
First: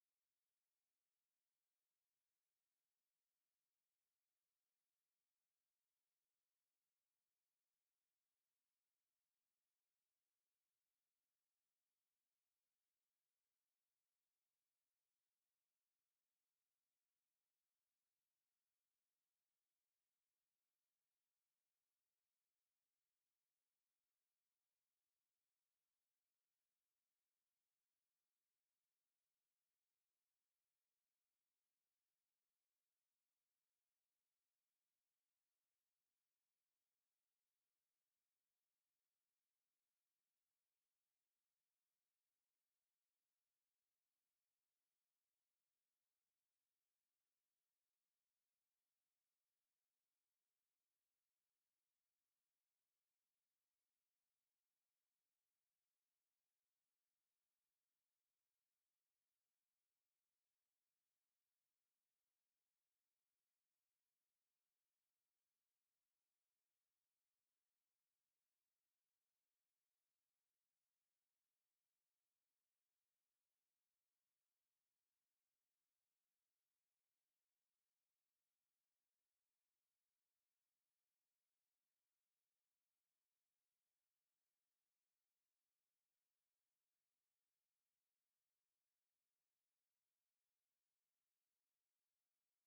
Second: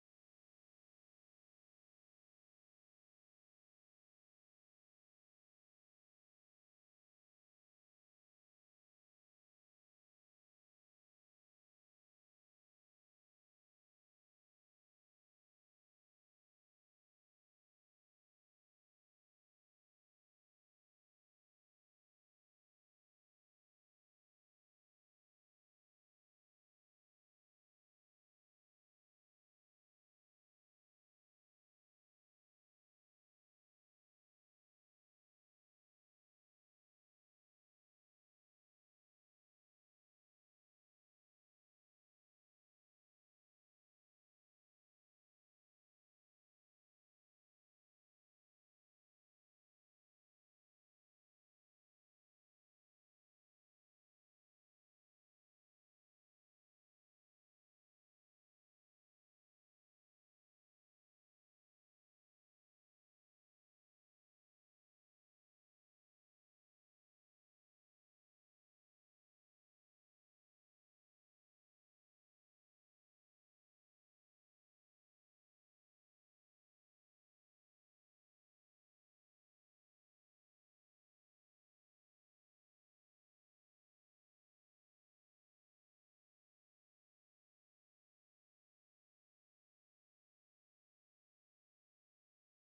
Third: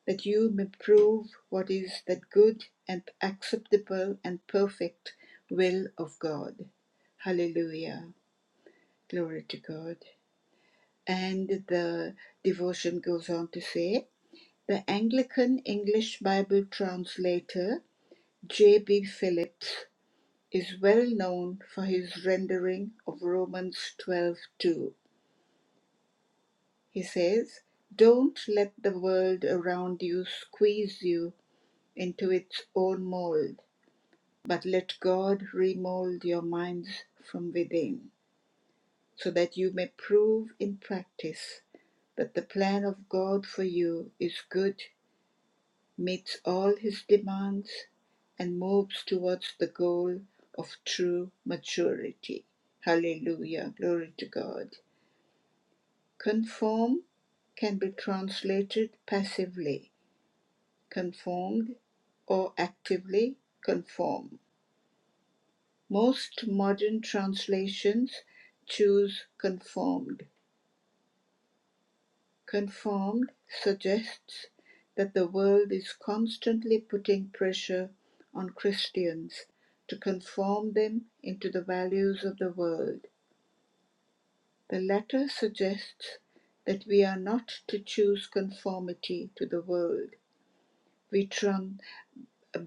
that you may prove what is that good and acceptable and perfect will of God. Hallelujah. Glory to God. And the devotion goes on to say, the Anglican English Bible translator J.B. Phillips is well known for his rendering of Romans 12:2. He says, "Don't let the world around you squeeze you into its own mold, but let God remold your minds from within, so that you may prove in practice that the plan of God for you is good, meets all his demands, and moves towards the goal of true maturity. Hallelujah. Glory to God. Conform can be translated passively, conformed, or actively conform. Most modern translations choose conformed Conformed suggests that the world is constantly putting pressure on Christians to conform them into the values of the world. The latter suggests that we are not to choose conformity to the world. We tran-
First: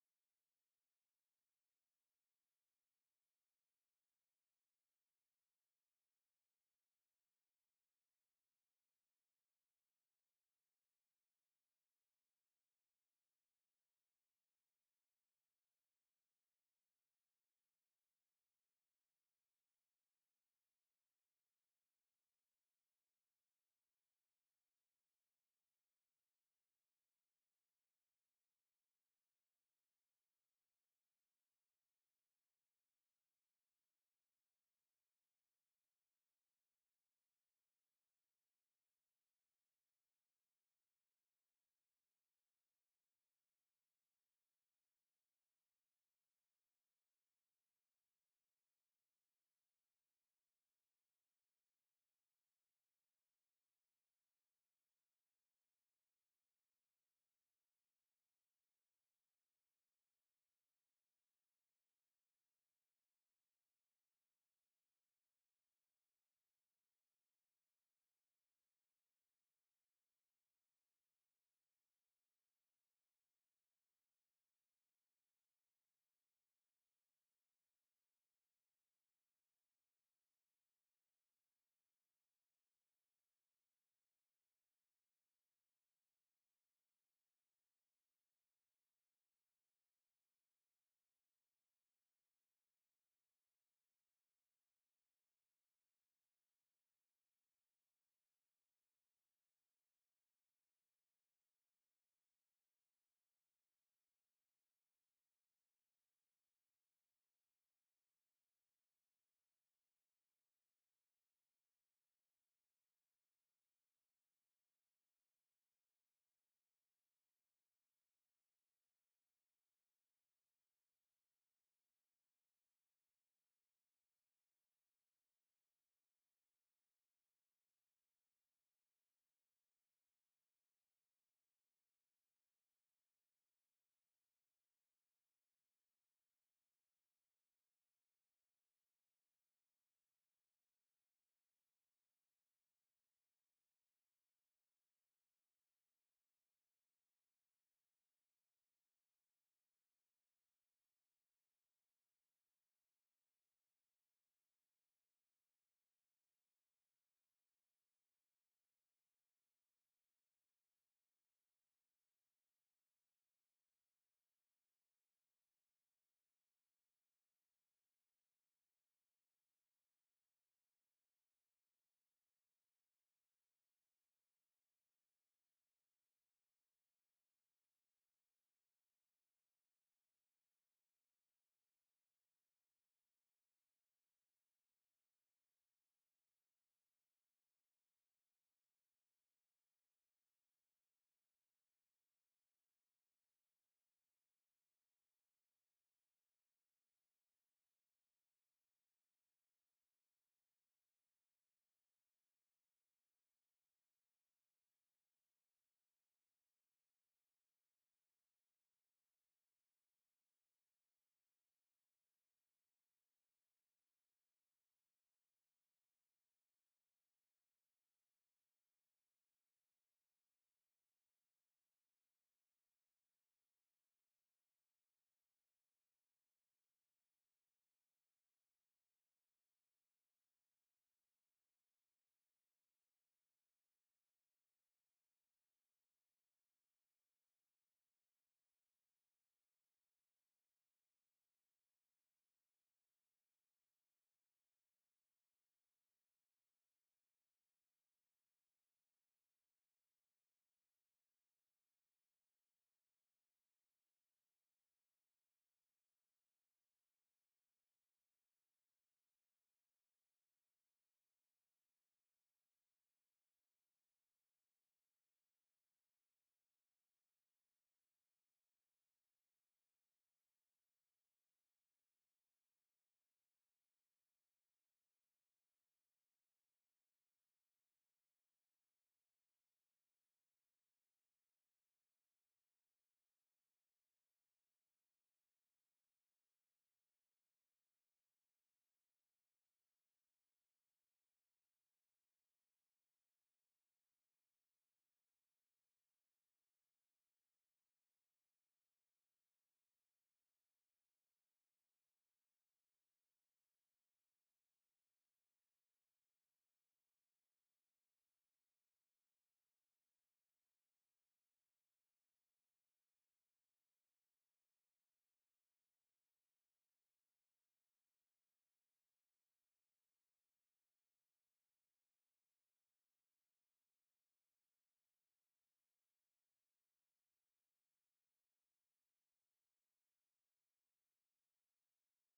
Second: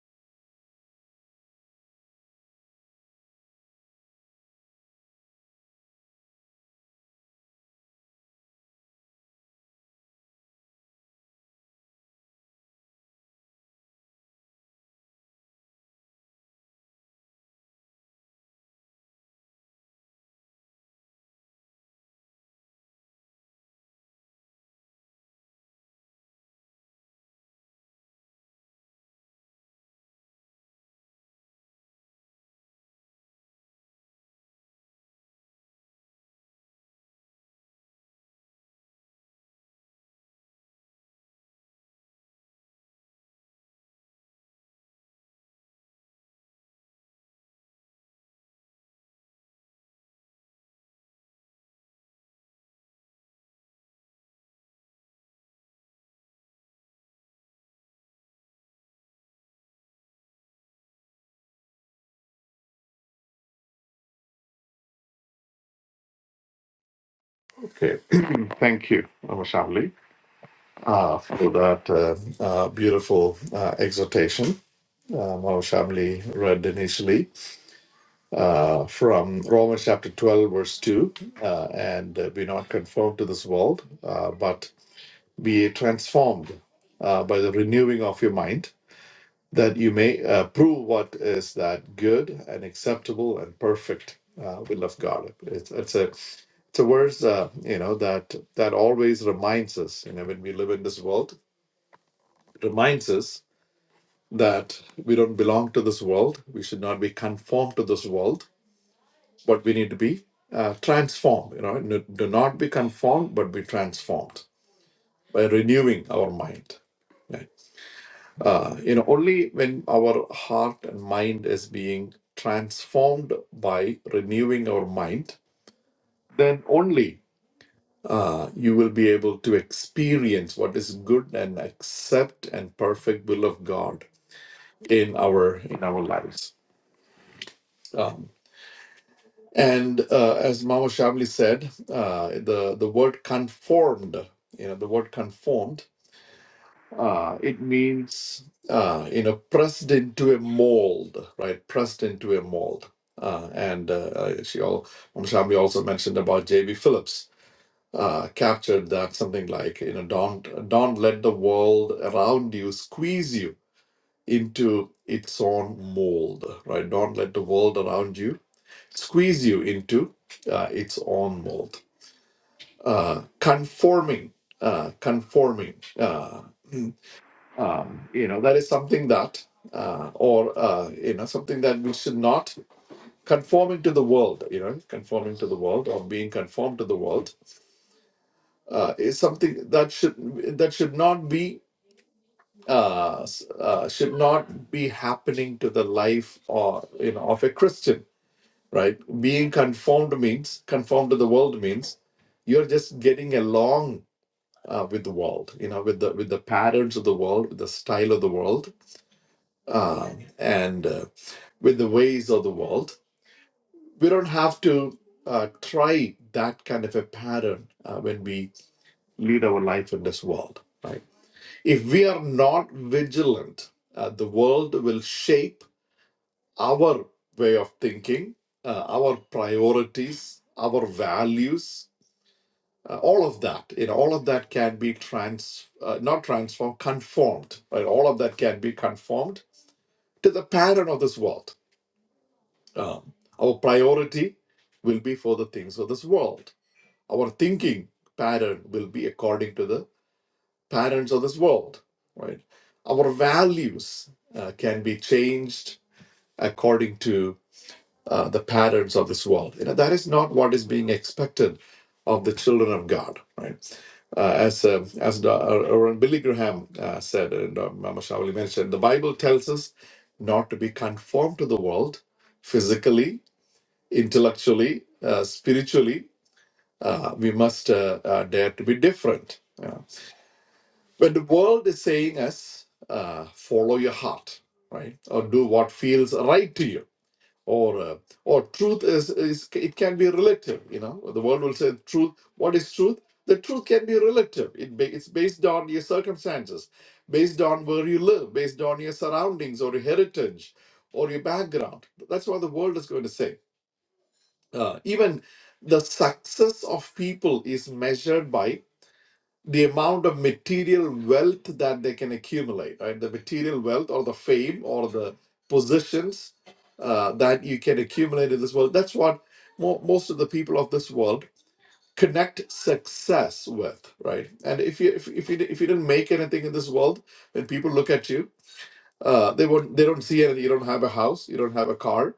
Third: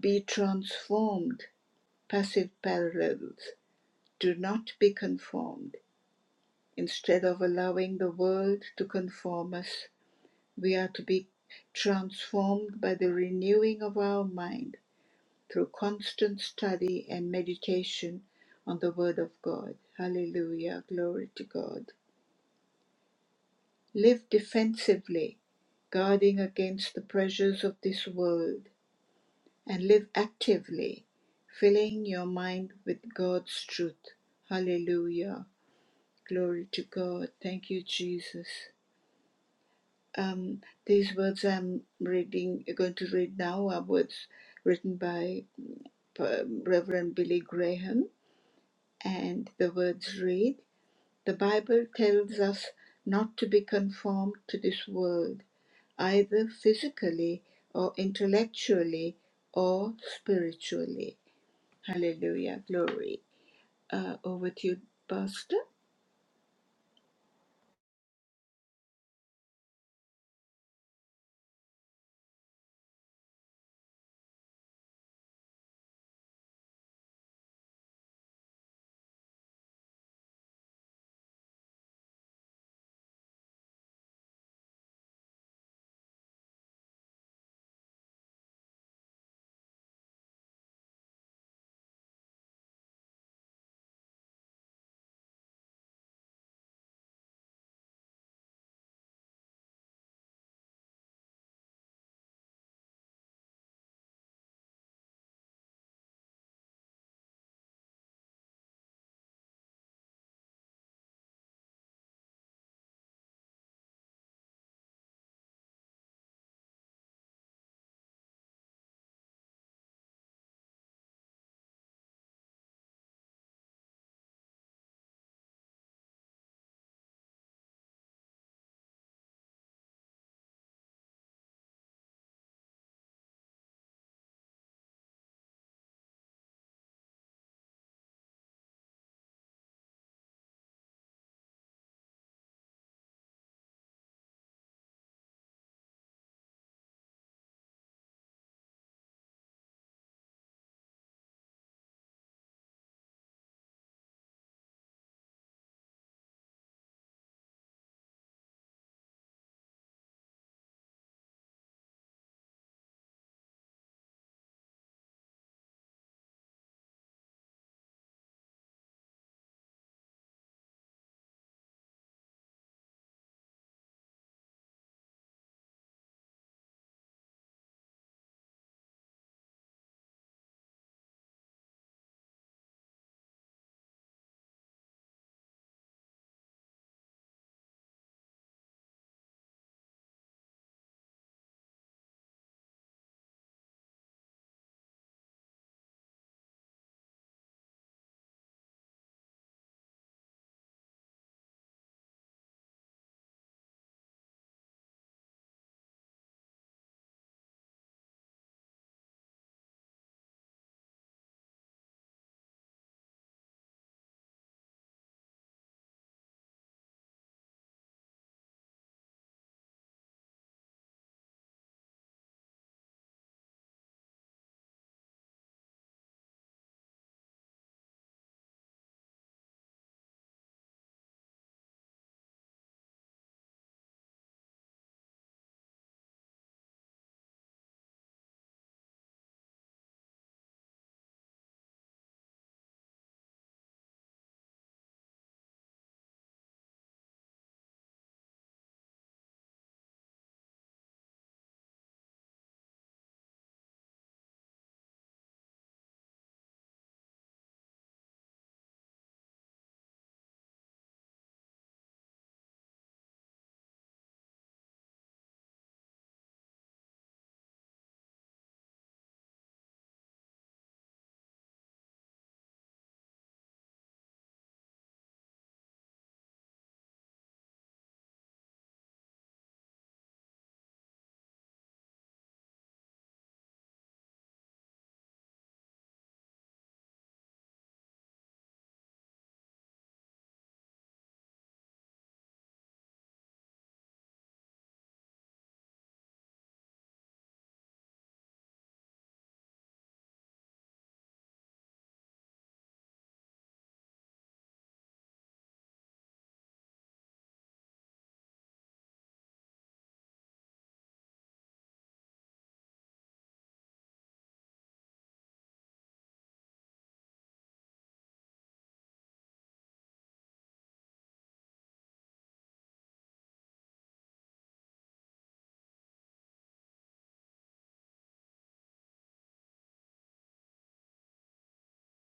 be transformed, passive parallels, do not be conformed, instead of allowing the world to conform us We are to be transformed by the renewing of our mind through constant study and meditation on the Word of God. Hallelujah. Glory to God. Live defensively, guarding against the pressures of this world, and live actively, filling your mind with God's truth. Hallelujah. Glory to God. Thank you, Jesus. Um, these words I'm reading, going to read now, are words written by um, Reverend Billy Graham, and the words read The Bible tells us not to be conformed to this world, either physically or intellectually or spiritually. Hallelujah. Glory. Uh, over to you, Pastor.
okay thank you mama shamli uh, for that uh, uh, beautiful uh, exhortation uh, mama shamli read initially uh, from Romans chapter 12, verse 2. Uh, and uh, be not conformed to this world, uh, but be transformed uh, by the renewing of your mind, that you may uh, prove what is that good and acceptable and perfect uh, will of God. It's, it's a it's a verse uh, you know that that always reminds us you know when we live in this world it reminds us that we don't belong to this world we should not be conformed to this world but we need to be uh, transformed. You know, n- do not be conformed, but be transformed by renewing our mind. Right? Uh, you know, only when our heart and mind is being transformed by renewing our mind, then only uh, you will be able to experience what is good and accept and perfect will of God in our in our lives. Um, And uh, as Mama Shabli said, uh, the the word conformed, you know, the word conformed, uh, it means uh, you know pressed into a mold, right? Pressed into a mold. Uh, and uh, uh, she all Mama Shabli also mentioned about J.B. Phillips uh, captured that something like you know don't don't let the world around you squeeze you into its own mold, right? Don't let the world around you squeeze you into uh, its own mold, uh, conforming, uh, conforming. Uh, um, you know that is something that, uh, or uh, you know something that we should not conforming to the world. You know, conforming to the world or being conformed to the world uh, is something that should that should not be uh, s- uh, should not be happening to the life or you know of a Christian right? Being conformed means conformed to the world means you're just getting along uh, with the world, you know, with the with the patterns of the world, with the style of the world, um, and uh, with the ways of the world. We don't have to uh, try that kind of a pattern uh, when we lead our life in this world, right? If we are not vigilant, uh, the world will shape our way of thinking, uh, our priorities, our values, uh, all of that you know all of that can be trans uh, not transformed conformed right all of that can be conformed to the pattern of this world um, our priority will be for the things of this world our thinking pattern will be according to the patterns of this world right our values uh, can be changed according to uh, the patterns of this world. You know, that is not what is being expected of the children of God, right? Uh, as uh, as the, uh, uh, Billy Graham uh, said, and uh, Mama Shavali mentioned, the Bible tells us not to be conformed to the world physically, intellectually, uh, spiritually. Uh, we must uh, uh, dare to be different. yeah. When the world is saying us, uh, follow your heart, right? Or do what feels right to you or uh, or truth is, is it can be relative you know the world will say truth what is truth the truth can be relative it ba- it's based on your circumstances based on where you live based on your surroundings or your heritage or your background that's what the world is going to say Uh, even the success of people is measured by the amount of material wealth that they can accumulate, right? The material wealth or the fame or the positions uh, that you can accumulate in this world. That's what mo- most of the people of this world connect success with, right? And if you if, if you if you didn't make anything in this world, when people look at you, uh, they won't they don't see anything. You don't have a house, you don't have a car,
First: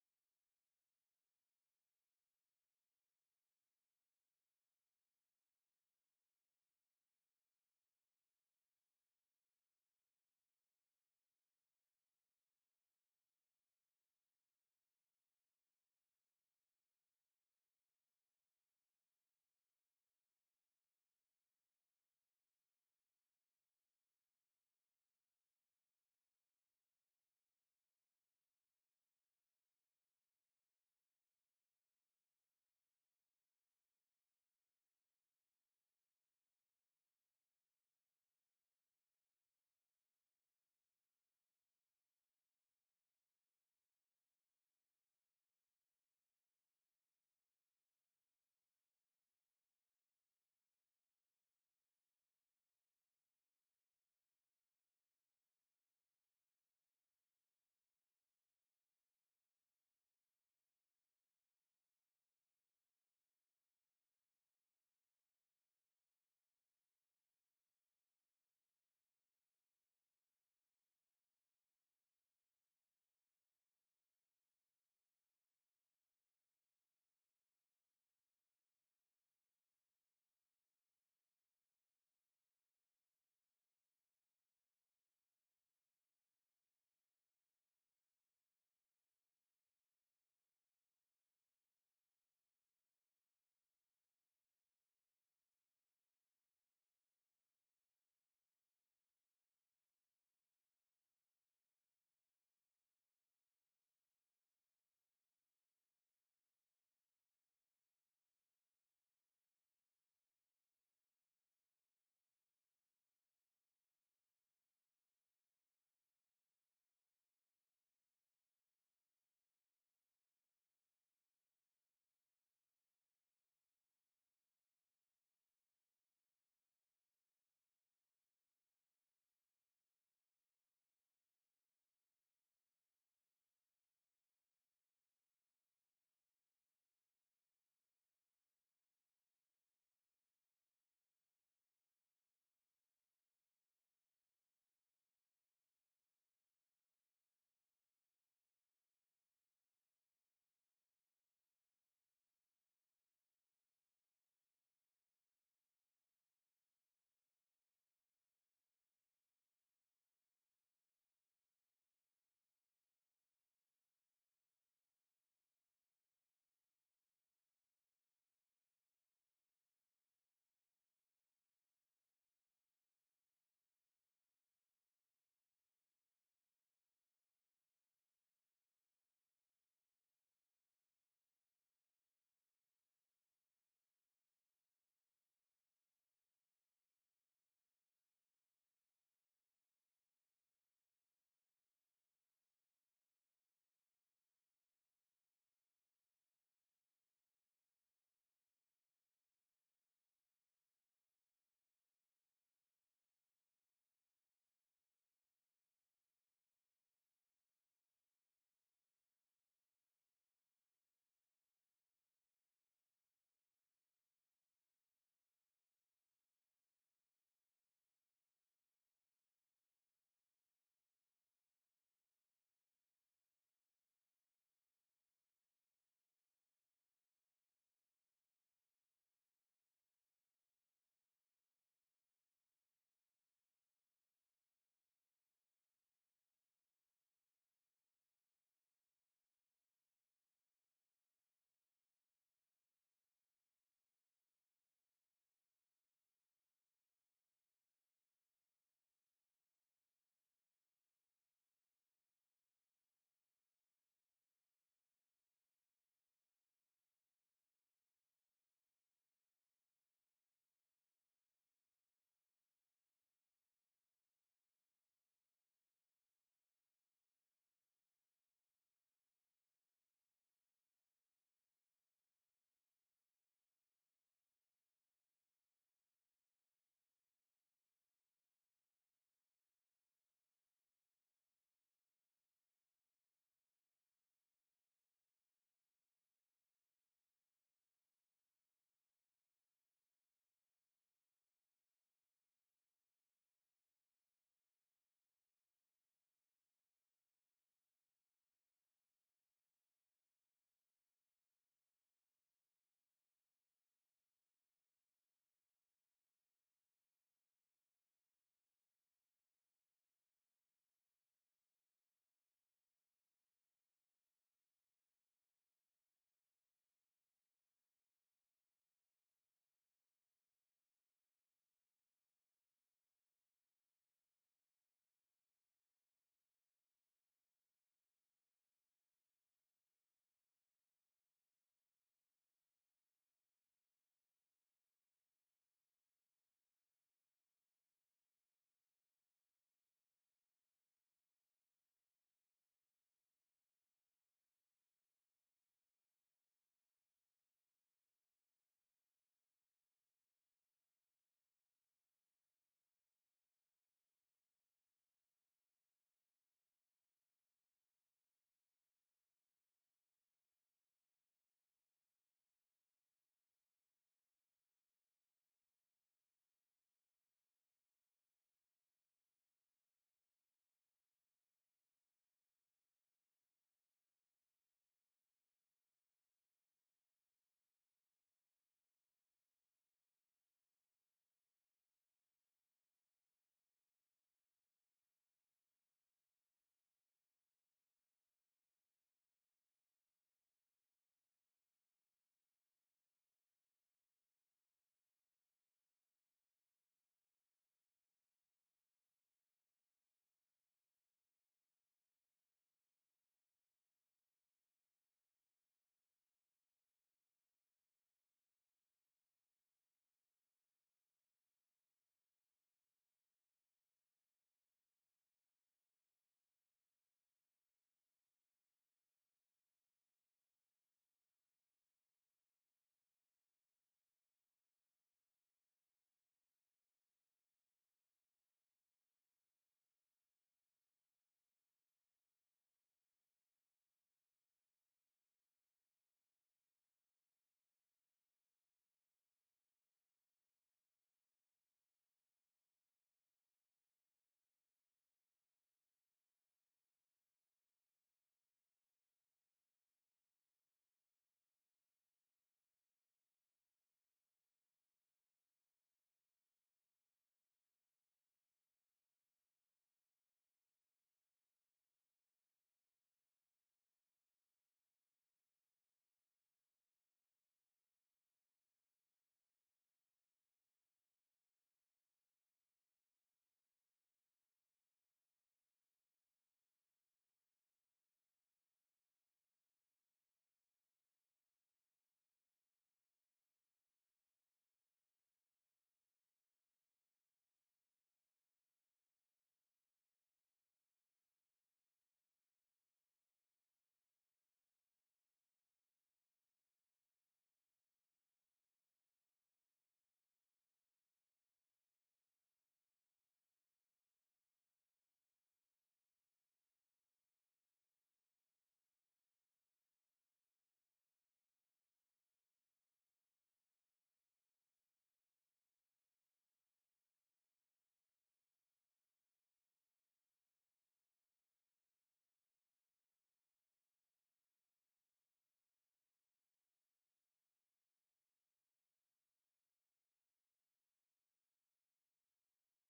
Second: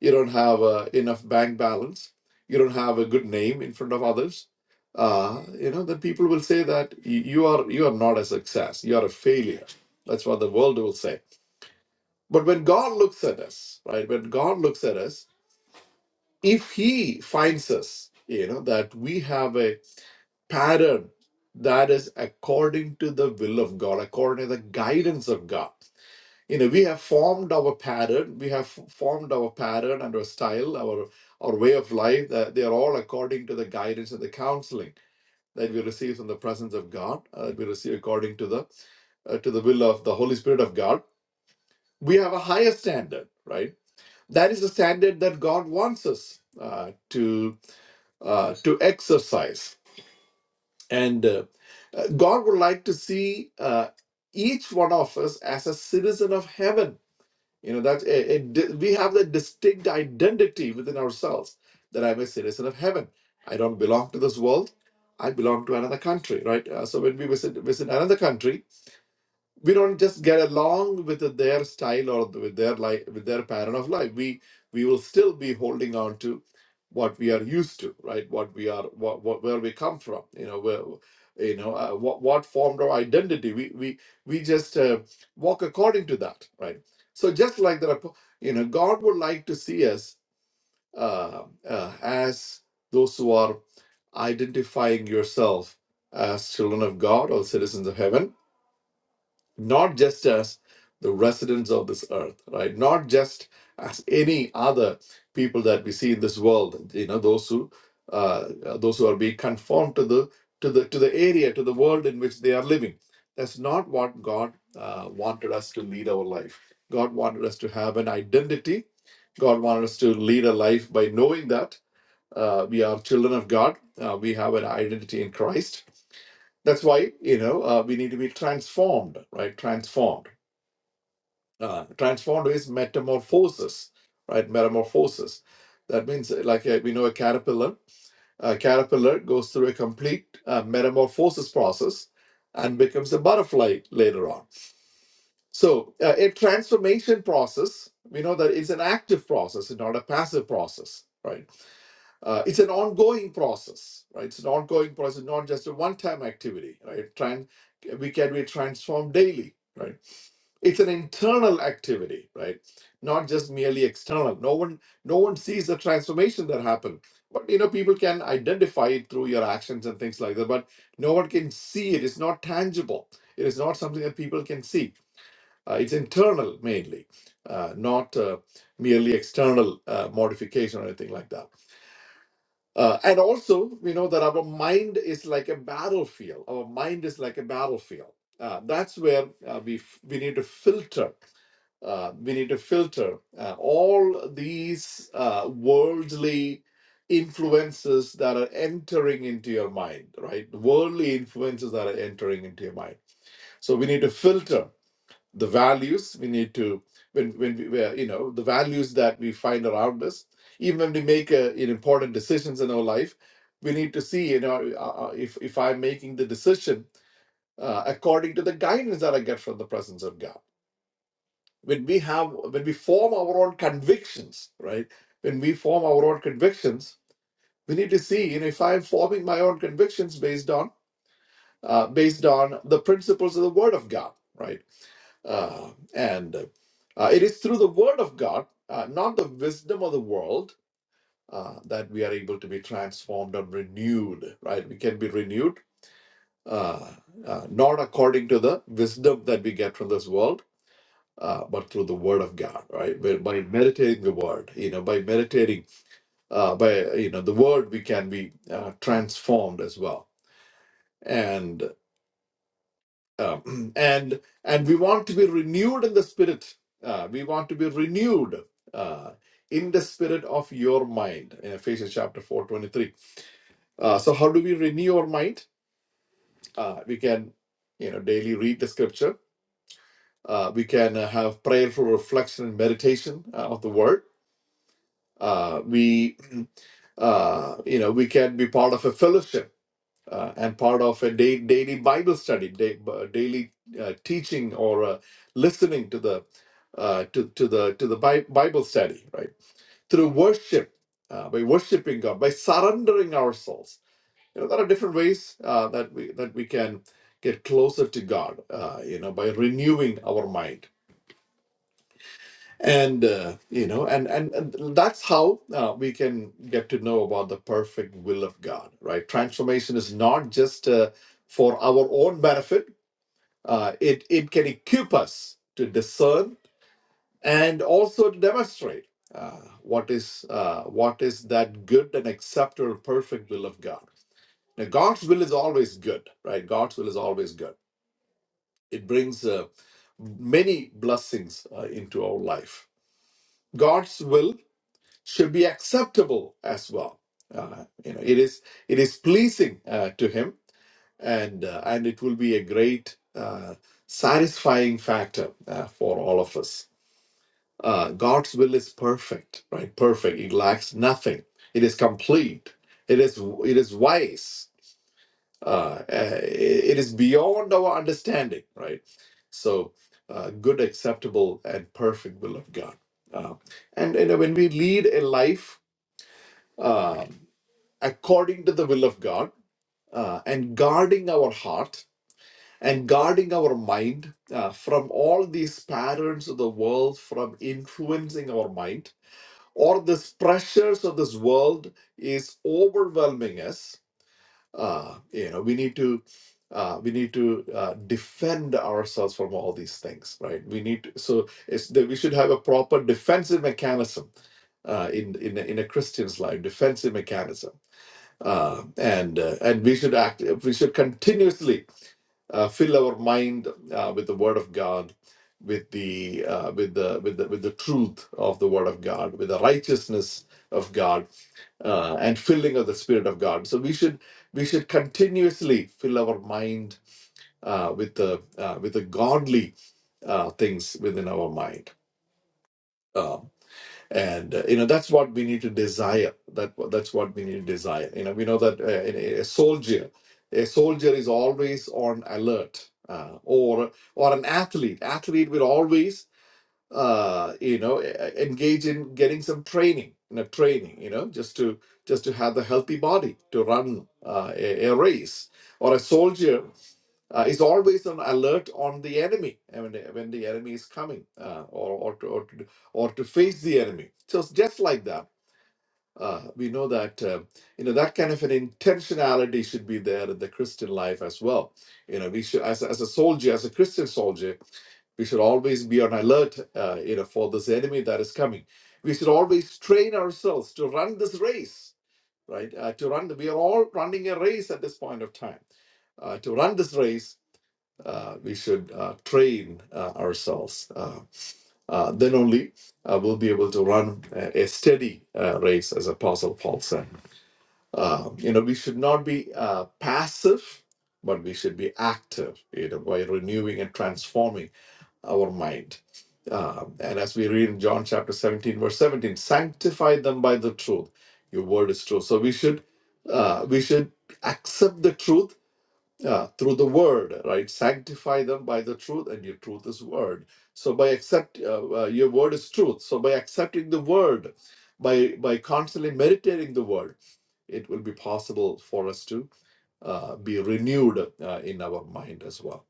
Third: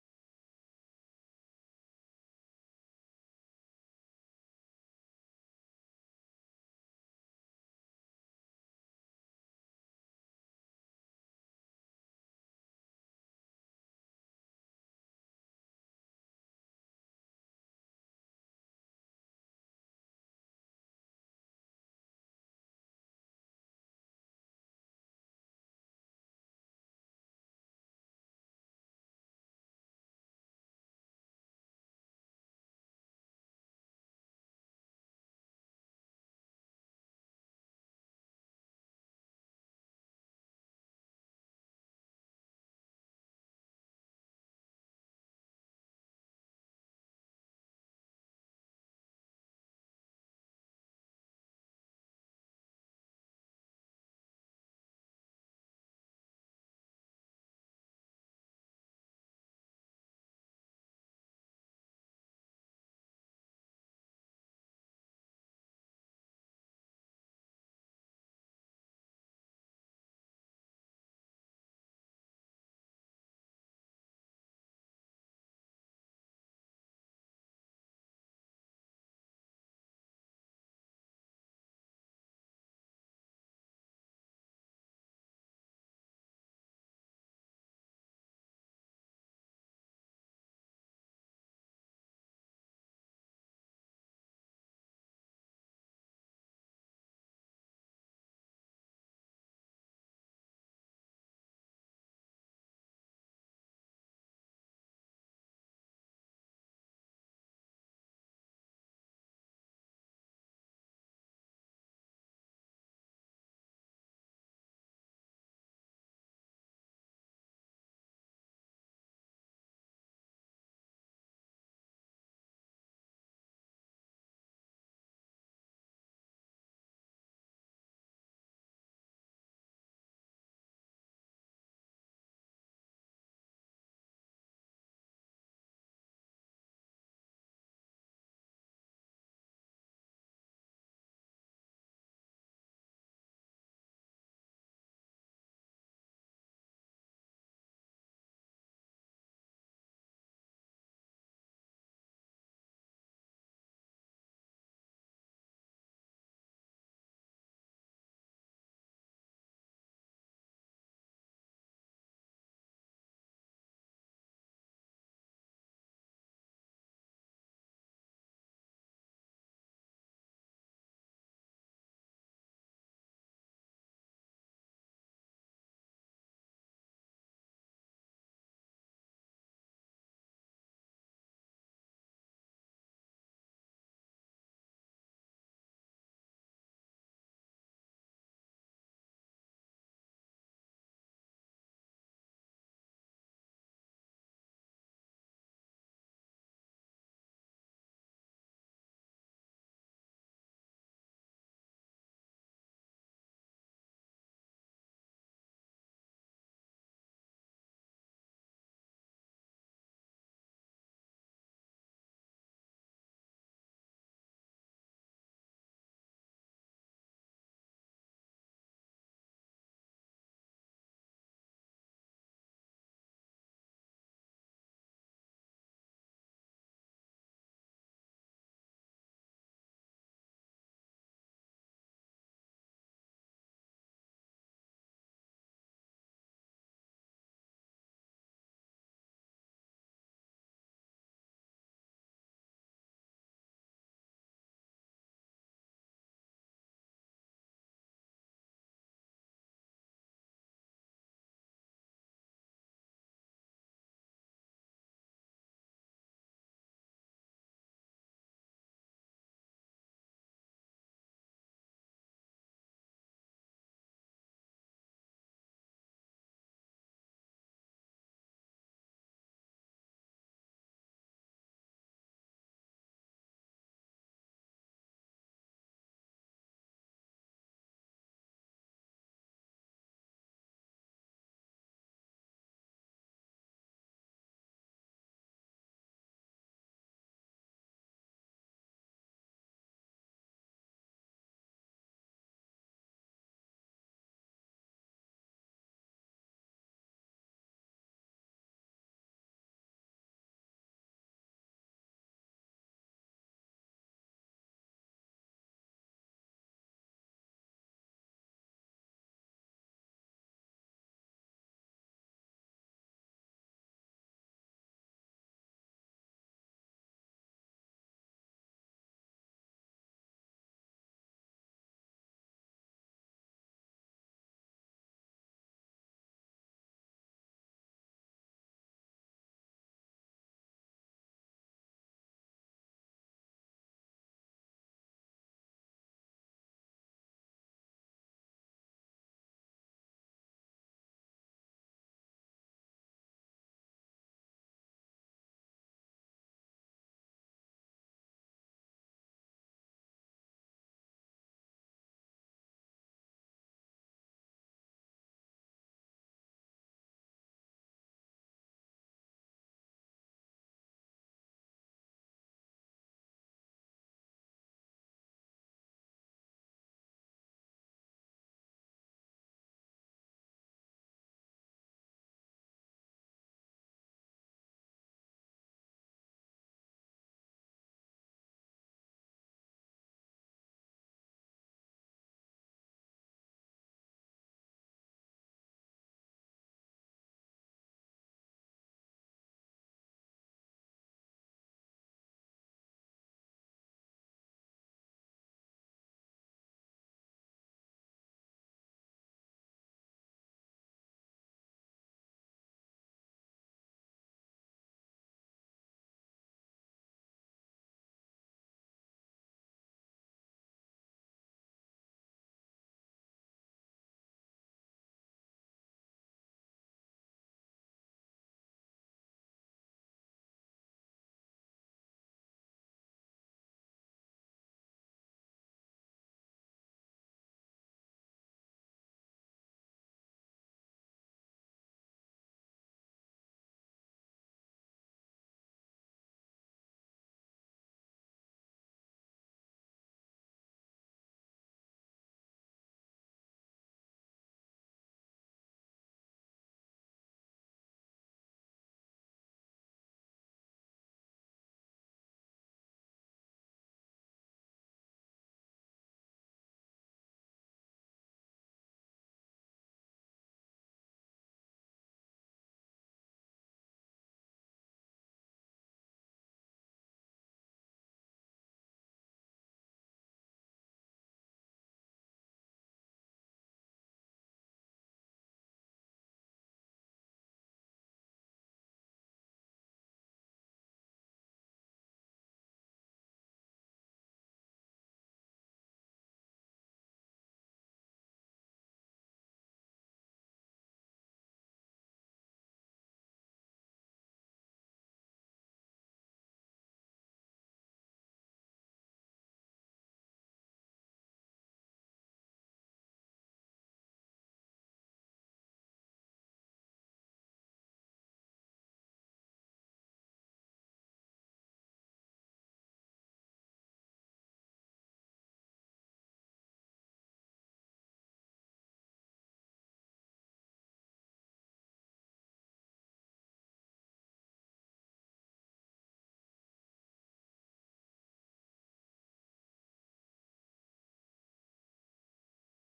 you don't have uh, enough bank balance, you don't have a good name in front of others, uh, you know, then people will say that you, you are you are not a success, you are a failure. That's what the world will say. But when God looks at us, right? When God looks at us, if he finds us you know that we have a pattern that is according to the will of god according to the guidance of god you know we have formed our pattern we have f- formed our pattern and our style our our way of life that they are all according to the guidance and the counseling that we receive from the presence of god uh, that we receive according to the uh, to the will of the holy spirit of god we have a higher standard right that is the standard that God wants us uh, to uh, to exercise. And uh, uh, God would like to see uh, each one of us as a citizen of heaven. You know, that a- a di- we have the distinct identity within ourselves that I'm a citizen of heaven. I don't belong to this world. I belong to another country, right? Uh, so when we visit visit another country, we don't just get along with their style or with their life with their pattern of life we we will still be holding on to what we are used to right what we are what, what where we come from you know where you know uh, what what formed our identity we we we just uh, walk according to that right so just like the apo- you know god would like to see us uh, uh, as those who are identifying yourself as children of god or citizens of heaven not just as the residents of this earth, right? Not just as any other people that we see in this world, you know, those who uh, uh, those who are being conformed to the to the to the area, to the world in which they are living. That's not what God uh, wanted us to lead our life. God wanted us to have an identity. God wanted us to lead a life by knowing that uh, we are children of God. Uh, we have an identity in Christ that's why, you know, uh, we need to be transformed, right? Transformed. Uh, transformed is metamorphosis, right? Metamorphosis. That means, uh, like uh, we know, a caterpillar. A caterpillar goes through a complete uh, metamorphosis process and becomes a butterfly later on. So, uh, a transformation process, we know that is an active process, it's not a passive process, right? Uh, it's an ongoing process, right? It's an ongoing process, not just a one-time activity, right? Tran- we can be transformed daily, right? It's an internal activity, right? Not just merely external. No one, no one sees the transformation that happened, but you know, people can identify it through your actions and things like that. But no one can see it. It's not tangible. It is not something that people can see. Uh, it's internal mainly, uh, not uh, merely external uh, modification or anything like that uh, and also, we know that our mind is like a battlefield. Our mind is like a battlefield. Uh, that's where uh, we f- we need to filter. Uh, we need to filter uh, all these uh, worldly influences that are entering into your mind, right? Worldly influences that are entering into your mind. So we need to filter the values we need to when when we where, you know the values that we find around us even when we make uh you know, important decisions in our life we need to see you know uh, uh, uh, if if i'm making the decision uh, according to the guidance that i get from the presence of god when we have when we form our own convictions right when we form our own convictions we need to see you know if i'm forming my own convictions based on uh, based on the principles of the Word of God, right? Uh, and uh, it is through the Word of God, uh, not the wisdom of the world, uh, that we are able to be transformed and renewed, right? We can be renewed, uh, uh, not according to the wisdom that we get from this world. Uh, but through the word of god right by, by meditating the word you know by meditating uh, by you know the word we can be uh, transformed as well and. Um, and and we want to be renewed in the spirit. Uh, we want to be renewed uh, in the spirit of your mind. In Ephesians chapter four twenty three. Uh, so how do we renew our mind? Uh, we can you know daily read the scripture. Uh, we can uh, have prayerful reflection and meditation uh, of the word. Uh, we uh, you know we can be part of a fellowship uh, and part of a day, daily Bible study, day, uh, daily uh, teaching, or uh, listening to the uh, to to the to the Bi- Bible study, right? Through worship, uh, by worshiping God, by surrendering ourselves. You know, there are different ways uh, that we that we can get closer to God. Uh, you know, by renewing our mind and uh, you know and, and and that's how uh, we can get to know about the perfect will of god right transformation is not just uh, for our own benefit uh, it it can equip us to discern and also to demonstrate uh, what is uh, what is that good and acceptable perfect will of god now god's will is always good right god's will is always good it brings uh, many blessings uh, into our life god's will should be acceptable as well. Uh, you know, it is it is pleasing uh, to him, and uh, and it will be a great uh, satisfying factor uh, for all of us. Uh, God's will is perfect, right? Perfect. It lacks nothing. It is complete. It is it is wise. Uh, uh, it is beyond our understanding, right? So, uh, good, acceptable, and perfect will of God. Uh, and you know, when we lead a life. uh, according to the will of God uh, and guarding our heart and guarding our mind uh, from all these patterns of the world from influencing our mind or these pressures of this world is overwhelming us uh, you know we need to uh, we need to uh, defend ourselves from all these things right we need to, so it's that we should have a proper defensive mechanism uh, in in a, in a christian's life defensive mechanism uh, and uh, and we should act we should continuously uh, fill our mind uh, with the word of god with the uh, with the with the with the truth of the word of god with the righteousness of god uh, and filling of the spirit of god so we should we should continuously fill our mind uh, with the uh, with the godly uh, things within our mind Um, and uh, you know that's what we need to desire that that's what we need to desire you know we know that uh, a a soldier a soldier is always on alert uh, or or an athlete athlete will always uh you know e- e- engage in getting some training you know training you know just to just to have the healthy body to run uh, a, a race or a soldier uh, is always on alert on the enemy uh, when the, when the enemy is coming uh, or or to, or to or to face the enemy. So it's just like that, uh, we know that uh, you know that kind of an intentionality should be there in the Christian life as well. You know, we should as as a soldier, as a Christian soldier, we should always be on alert. Uh, you know, for this enemy that is coming, we should always train ourselves to run this race. Right, uh, to run, we are all running a race at this point of time uh, to run this race uh, we should uh, train uh, ourselves. Uh, uh, then only uh, we'll be able to run a, a steady uh, race, as Apostle Paul said. Uh, you know, we should not be uh, passive, but we should be active, you know, by renewing and transforming our mind. Uh, and as we read in John chapter 17, verse 17, sanctify them by the truth. Your word is true. So we should uh, we should accept the truth yeah, through the word, right? Sanctify them by the truth, and your truth is word. So by accept, uh, uh, your word is truth. So by accepting the word, by by constantly meditating the word, it will be possible for us to uh, be renewed uh, in our mind as well.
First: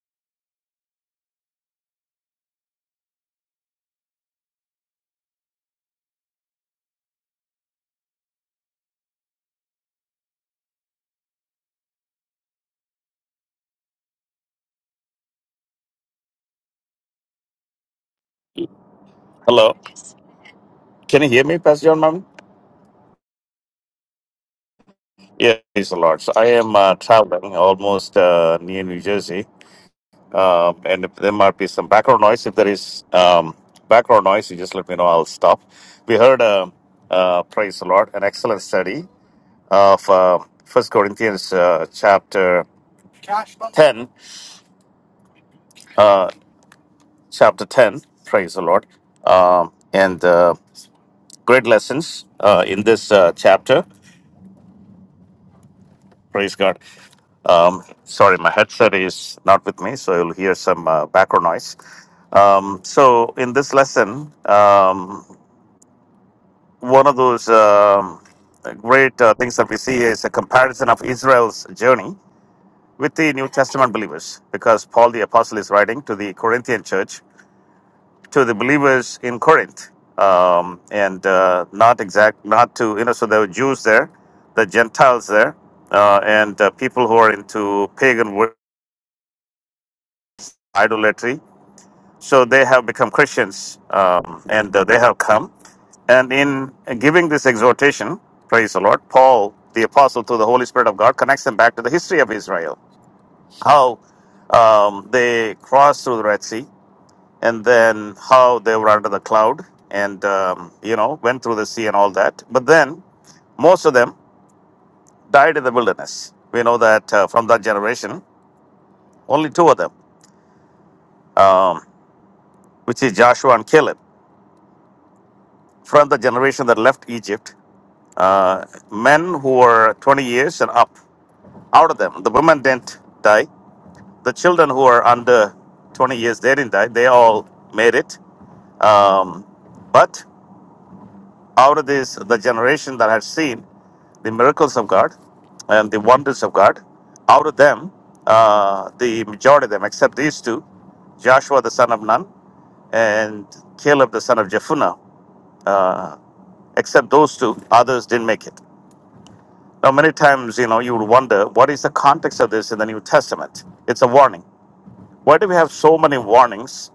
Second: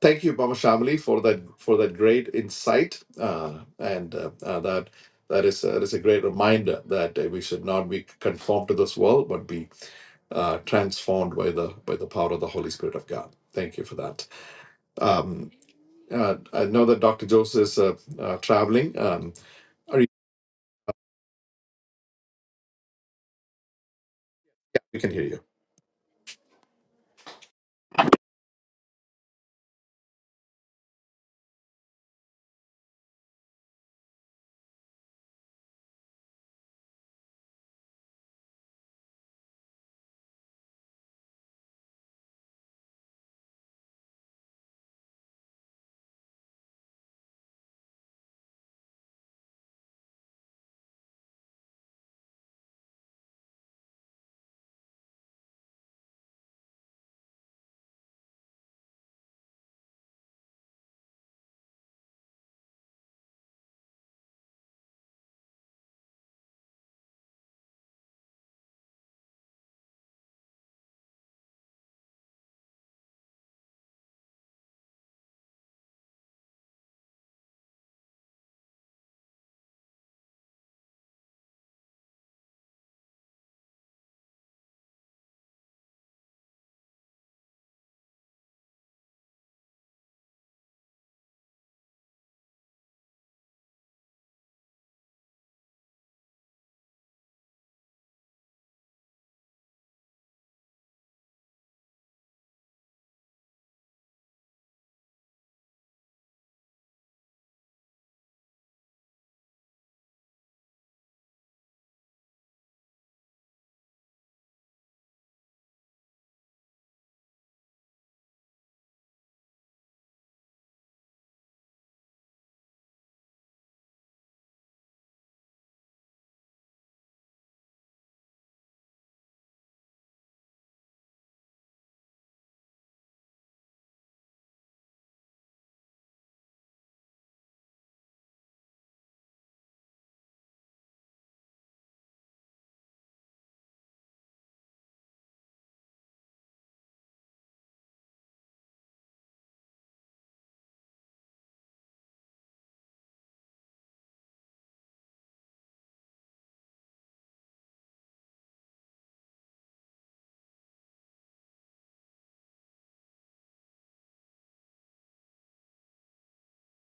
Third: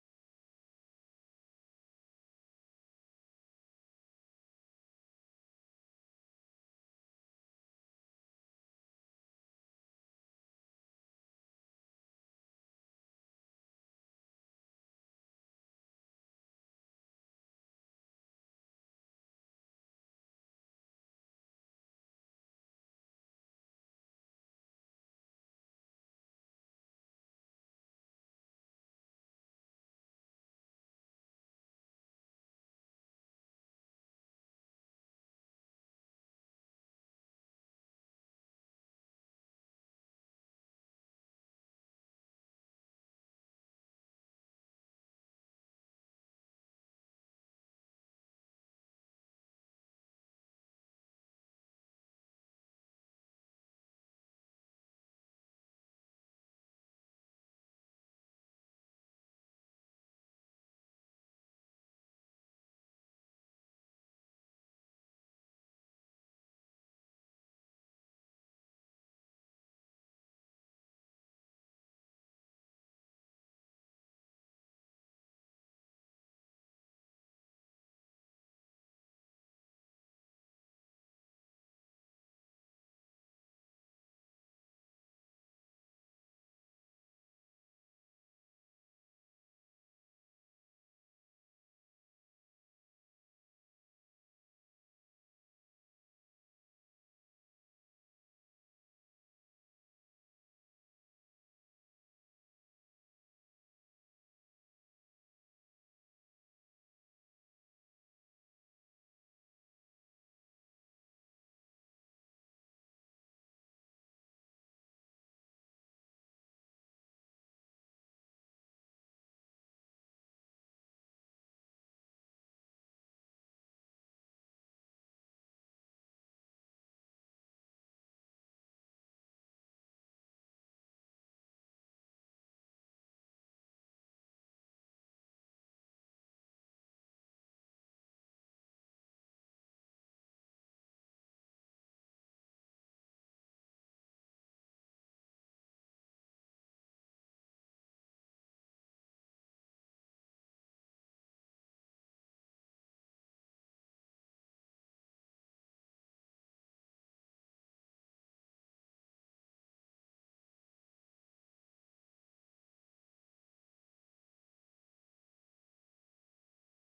Thank you, Mama Shamali, for that for that great insight, uh, and uh, uh, that that is uh, that is a great reminder that uh, we should not be conformed to this world, but be uh, transformed by the by the power of the Holy Spirit of God. Thank you for that. Um, uh, I know that Dr. Joseph is uh, uh, traveling. Um,
Hello.
are you,
Can you hear me, Pastor John Mammon?
we can hear you.
Yeah, praise the Lord. So I am uh, traveling almost uh, near New Jersey. Um, and if there might be some background noise, if there is um, background noise, you just let me know. I'll stop. We heard, uh, uh, praise the Lord, an excellent study of uh, 1 Corinthians uh, chapter 10. Uh, chapter 10, praise the Lord. Um, and uh, great lessons uh, in this uh, chapter. Praise God. Um, sorry, my headset is not with me, so you'll hear some uh, background noise. Um, so, in this lesson, um, one of those um, great uh, things that we see is a comparison of Israel's journey with the New Testament believers, because Paul the Apostle is writing to the Corinthian church, to the believers in Corinth, um, and uh, not exact, not to, you know, so there were Jews there, the Gentiles there, uh, and uh, people who are into pagan worship, idolatry, So they have become Christians um, and uh, they have come. And in giving this exhortation, praise the Lord, Paul, the apostle through the Holy Spirit of God, connects them back to the history of Israel, how um, they crossed through the Red Sea, and then how they were under the cloud and, um, you know, went through the sea and all that. But then most of them died in the wilderness. We know that uh, from that generation, only two of them, um, which is Joshua and Caleb, from the generation that left Egypt. uh, men who were 20 years and up, out of them. The women didn't die. The children who were under 20 years, they didn't die. They all made it. Um, but out of this, the generation that had seen the miracles of God and the wonders of God, out of them, uh, the majority of them, except these two, Joshua the son of Nun and Caleb the son of Jephunneh, uh, except those two, others didn't make it. Now, many times, you know, you would wonder what is the context of this in the New Testament? It's a warning. Why do we have so many warnings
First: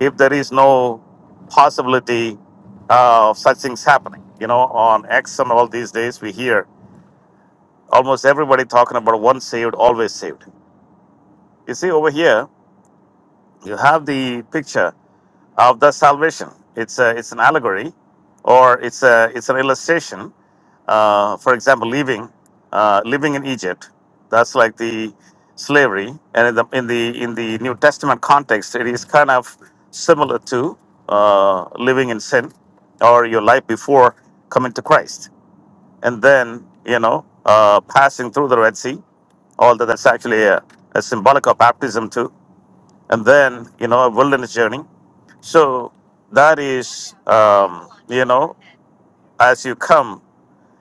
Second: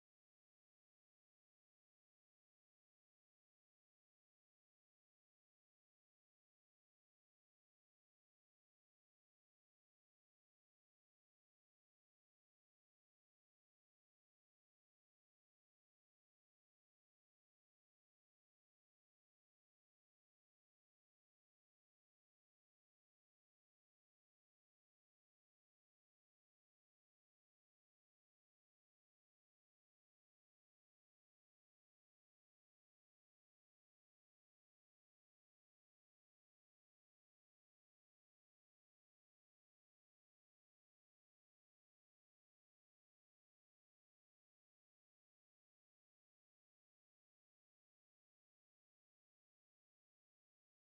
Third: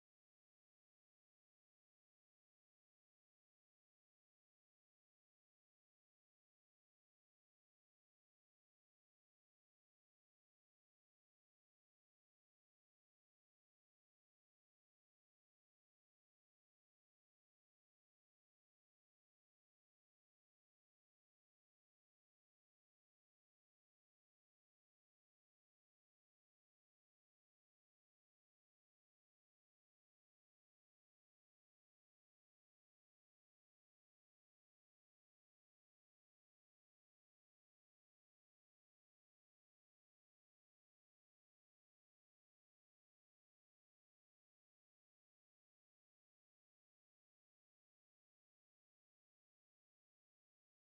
if there is no possibility uh, of such things happening? You know, on X and all these days, we hear almost everybody talking about once saved, always saved. You see, over here, you have the picture of the salvation. It's a, it's an allegory, or it's a, it's an illustration uh, for example, living uh, living in Egypt. That's like the slavery, and in the in the in the New Testament context, it is kind of similar to uh, living in sin or your life before coming to Christ, and then you know uh, passing through the Red Sea. Although that's actually a, a symbolic of baptism too, and then you know a wilderness journey. So that is um, you know as you come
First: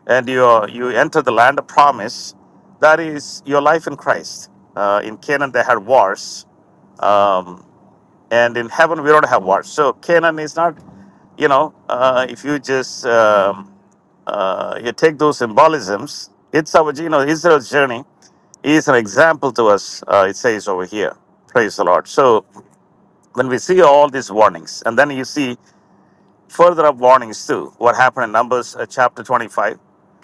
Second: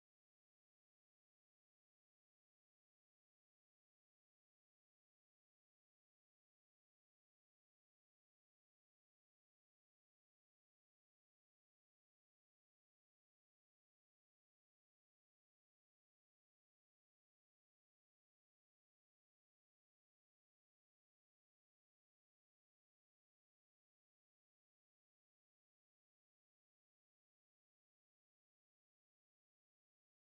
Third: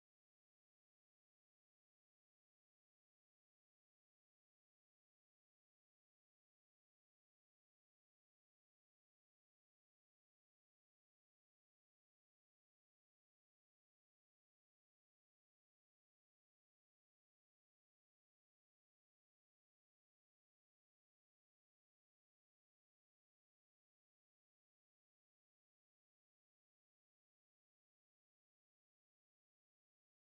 and you you enter the land of promise, that is your life in Christ. Uh, in Canaan, they had wars, um, and in heaven, we don't have wars. So Canaan is not, you know, uh, if you just um, uh, you take those symbolisms, it's our you know Israel's journey is an example to us. Uh, it says over here. Praise the Lord. So when we see all these warnings, and then you see further up warnings too, what happened in Numbers uh, chapter 25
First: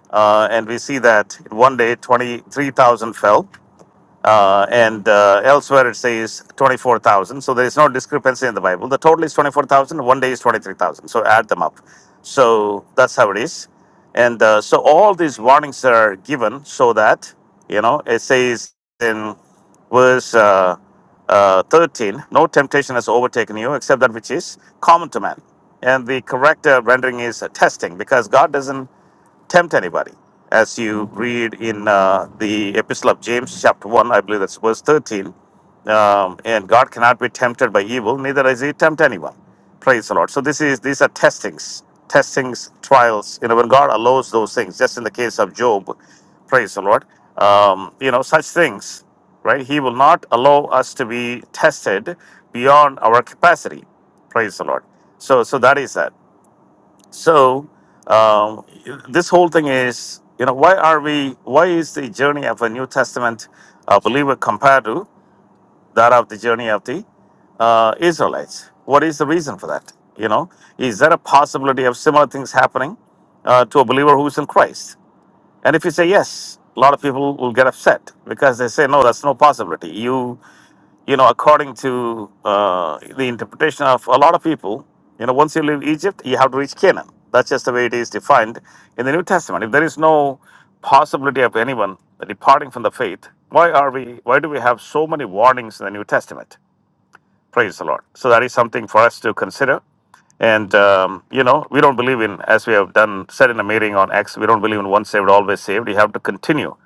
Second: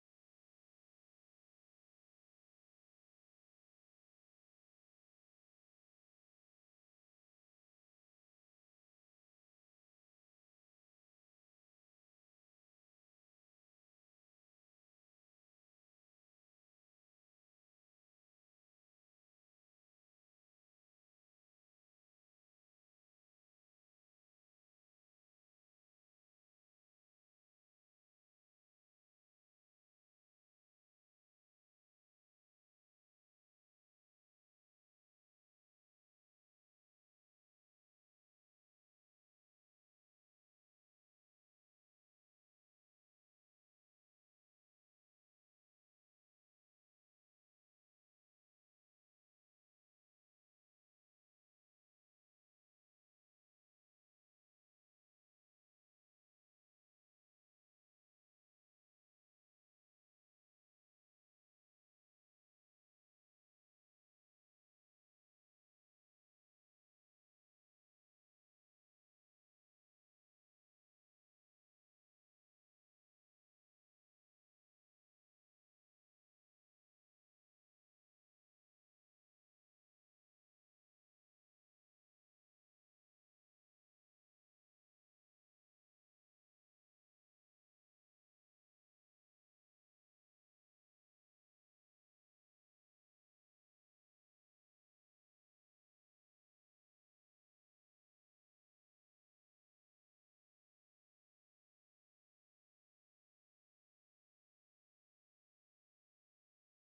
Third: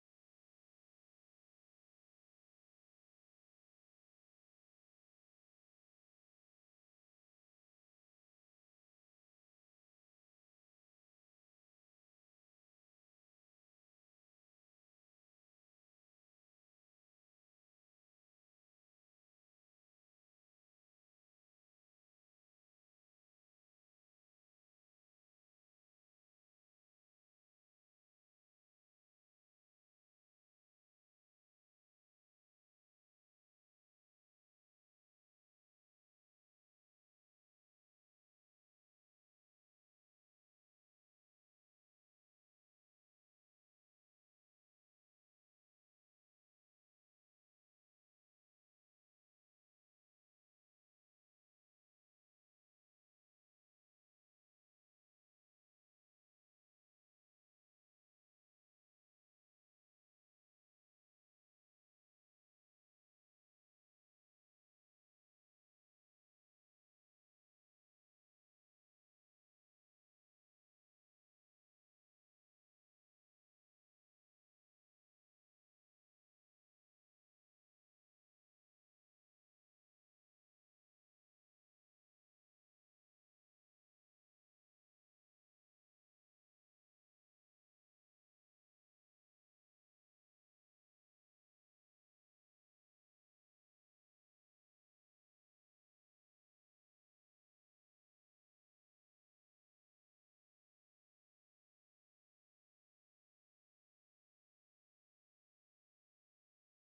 uh, and we see that in one day 23,000 fell, uh, and uh, elsewhere it says 24,000. So there is no discrepancy in the Bible. The total is 24,000, one day is 23,000. So add them up. So that's how it is. And uh, so all these warnings are given so that, you know, it says in verse uh, uh, 13 no temptation has overtaken you except that which is common to man and the correct uh, rendering is uh, testing because god doesn't tempt anybody. As you read in uh, the Epistle of James, chapter 1, I believe that's verse 13, um, and God cannot be tempted by evil, neither is he tempt anyone. Praise the Lord. So this is these are testings, testings, trials. You know, when God allows those things, just in the case of Job, praise the Lord. Um, you know, such things, right? He will not allow us to be tested beyond our capacity. Praise the Lord. So so that is that. So um, this whole thing is, you know, why are we? Why is the journey of a New Testament uh, believer compared to that of the journey of the uh, Israelites? What is the reason for that? You know, is there a possibility of similar things happening uh, to a believer who is in Christ? And if you say yes, a lot of people will get upset because they say, no, that's no possibility. You you know, according to uh, the interpretation of a lot of people, you know, once you leave Egypt, you have to reach Canaan. That's just the way it is defined in the New Testament. If there is no possibility of anyone departing from the faith, why are we? Why do we have so many warnings in the New Testament? Praise the Lord. So that is something for us to consider. And um, you know, we don't believe in, as we have done said in a meeting on X, we don't believe in once saved, always saved. You have to continue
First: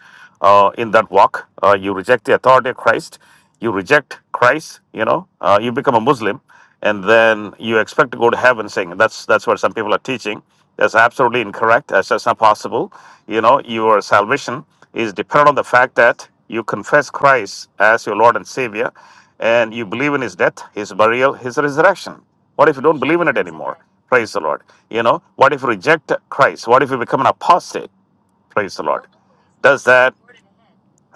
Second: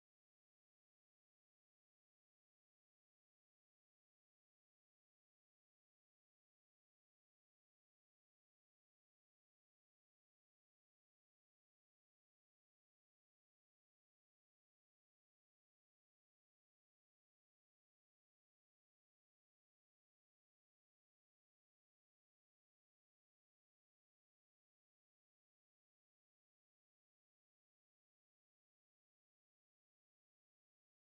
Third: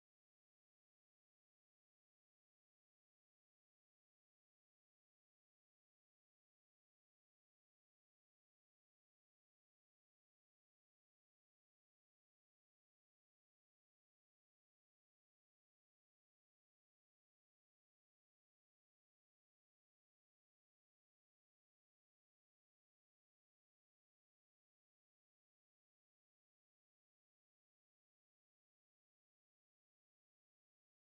uh, in that walk. Uh, you reject the authority of Christ, you reject Christ. You know, uh, you become a Muslim, and then you expect to go to heaven. Saying that's that's what some people are teaching. That's absolutely incorrect. That's just not possible. You know, your salvation is dependent on the fact that you confess Christ as your Lord and Savior, and you believe in His death, His burial, His resurrection. What if you don't believe in it anymore? Praise the Lord. You know, what if you reject Christ? What if you become an apostate? Praise the Lord. Does that,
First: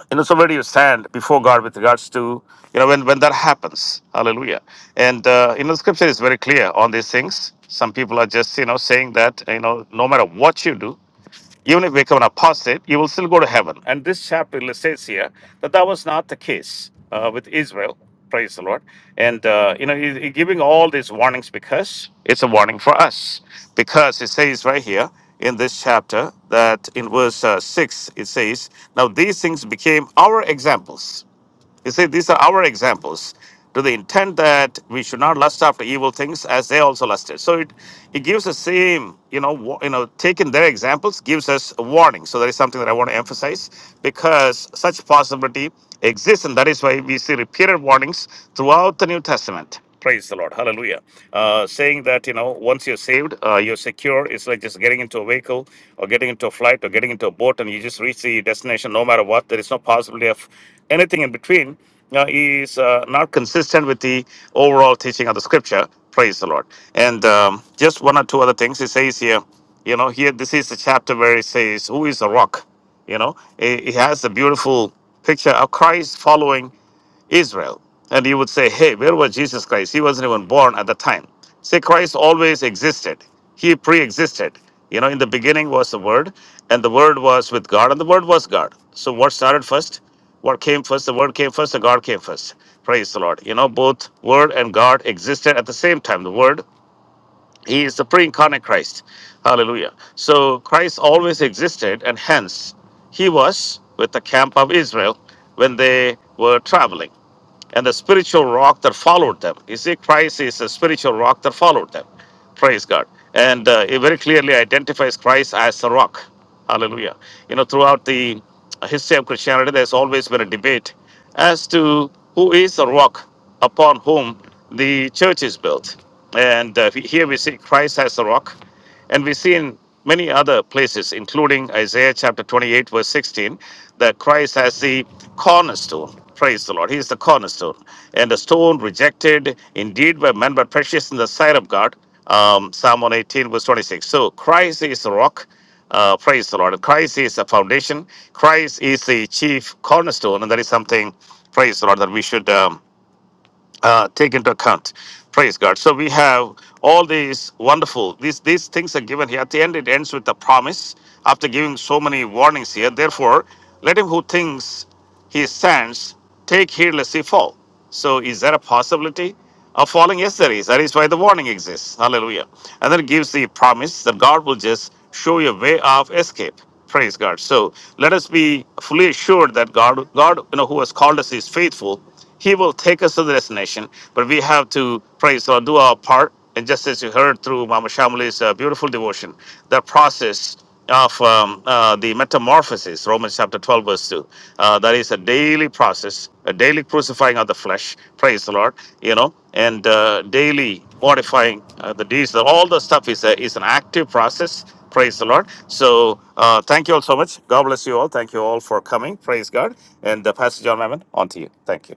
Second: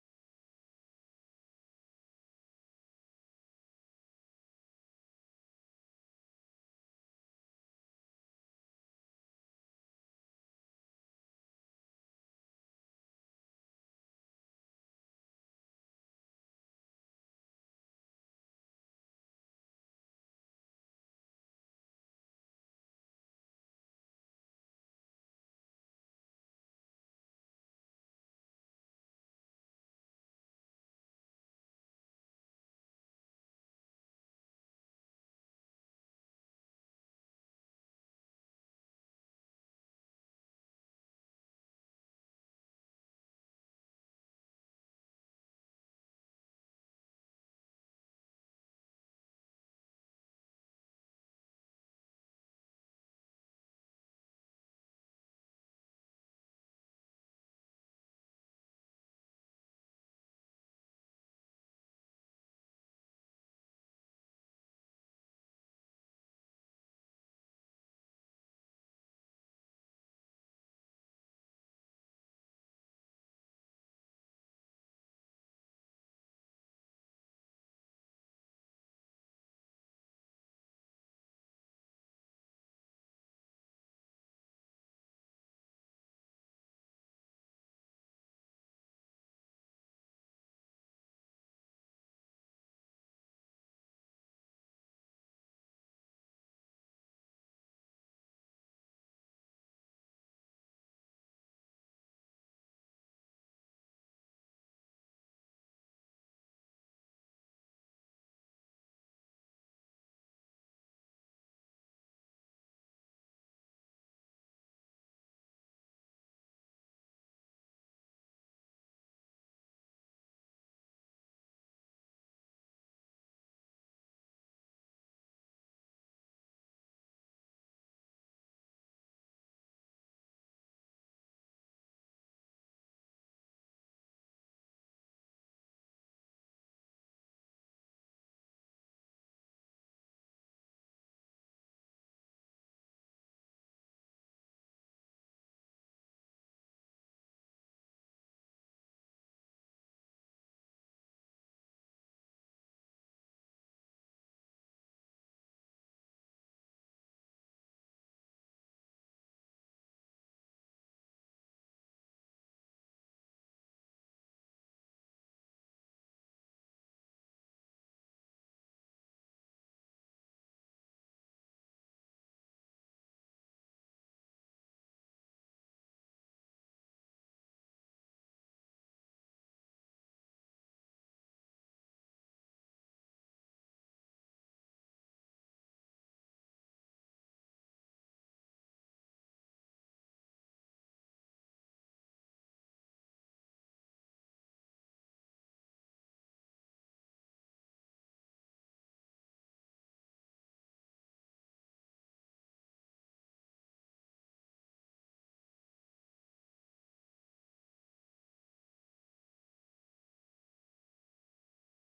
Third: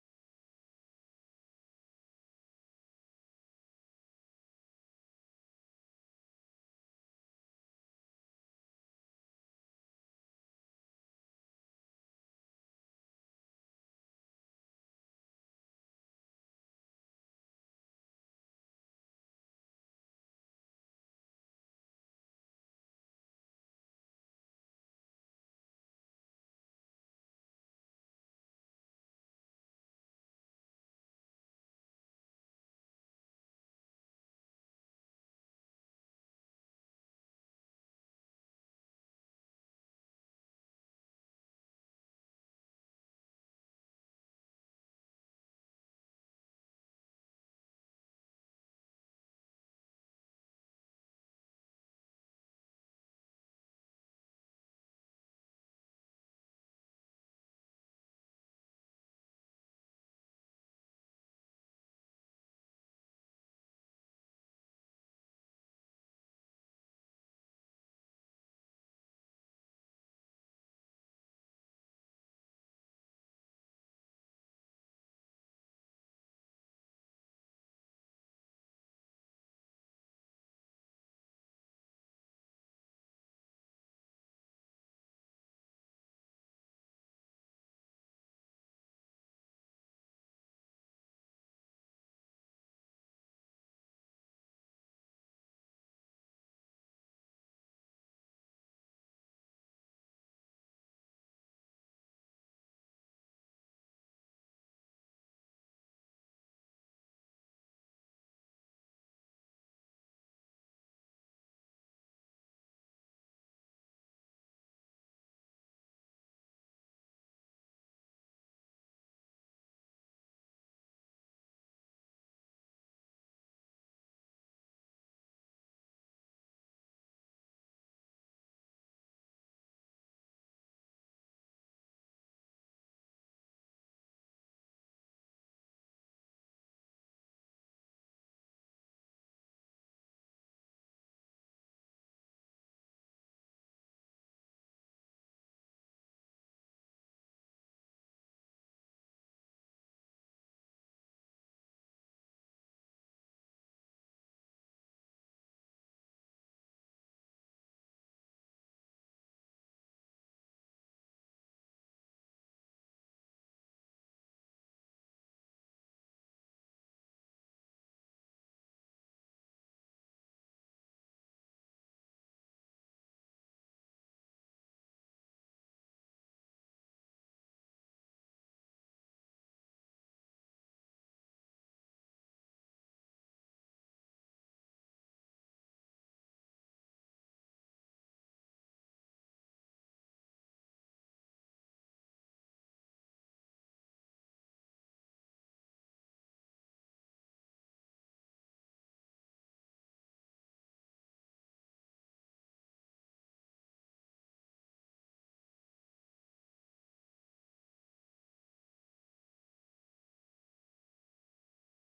you know, so where do you stand before God with regards to, you know, when, when that happens? Hallelujah. And, uh, you know, the scripture is very clear on these things. Some people are just, you know, saying that, you know, no matter what you do, Even if you become an apostate, you will still go to heaven. And this chapter says here that that was not the case uh, with Israel. Praise the Lord. And, uh, you know, he, he giving all these warnings because it's a warning for us. Because it says right here in this chapter that in verse uh, 6, it says, Now these things became our examples you see, these are our examples to the intent that we should not lust after evil things as they also lusted. So it, it gives the same, you know, wa- you know, taking their examples gives us a warning. So that is something that I want to emphasize because such possibility exists, and that is why we see repeated warnings throughout the New Testament. Praise the Lord. Hallelujah. Uh, saying that, you know, once you're saved, uh, you're secure. It's like just getting into a vehicle or getting into a flight or getting into a boat and you just reach the destination no matter what. There is no possibility of anything in between. Uh, is uh, not consistent with the overall teaching of the scripture. Praise the Lord. And um, just one or two other things. It says here, you know, here this is the chapter where it says, Who is the rock? You know, it, it has the beautiful picture of Christ following Israel. And you would say, hey, where was Jesus Christ? He wasn't even born at the time. Say, Christ always existed, he pre existed. You know, in the beginning was the Word, and the Word was with God, and the Word was God. So, what started first? What came first? The Word came first, the God came first. Praise the Lord. You know, both Word and God existed at the same time. The Word, He is the pre incarnate Christ. Hallelujah. So, Christ always existed, and hence, He was with the camp of Israel when they were traveling and the spiritual rock that followed them. You see, Christ is the spiritual rock that followed them. Praise God. And uh, it very clearly identifies Christ as the rock. Hallelujah. You know, throughout the history of Christianity, there's always been a debate as to who is the rock upon whom the church is built. And uh, here we see Christ as the rock and we see in many other places, including Isaiah chapter 28, verse 16, that Christ has the cornerstone. Praise the Lord. He is the cornerstone. And the stone rejected indeed by men, but precious in the sight of God. Um, Psalm 118, verse 26. So Christ is the rock. Uh, praise the Lord. Christ is the foundation. Christ is the chief cornerstone. And that is something, praise the Lord, that we should. Um, uh, take into account. Praise God. So we have all these wonderful these these things are given here. At the end, it ends with a promise. After giving so many warnings here, therefore, let him who thinks his stands, take heed lest he fall. So is there a possibility of falling? Yes, there is. That is why the warning exists. Hallelujah. And then it gives the promise that God will just show you a way of escape. Praise God. So let us be fully assured that God, God, you know, who has called us is faithful. He will take us to the destination, but we have to praise God, do our part. And just as you heard through Mama Shamali's uh, beautiful devotion, that process of um, uh, the metamorphosis, Romans chapter 12, verse 2. Uh, that is a daily process, a daily crucifying of the flesh, praise the Lord, you know, and uh, daily mortifying uh, the deeds. All the stuff is, a, is an active process, praise the Lord. So uh, thank you all so much. God bless you all. Thank you all for coming, praise God. And uh, Pastor John Mammon, on to you. Thank you.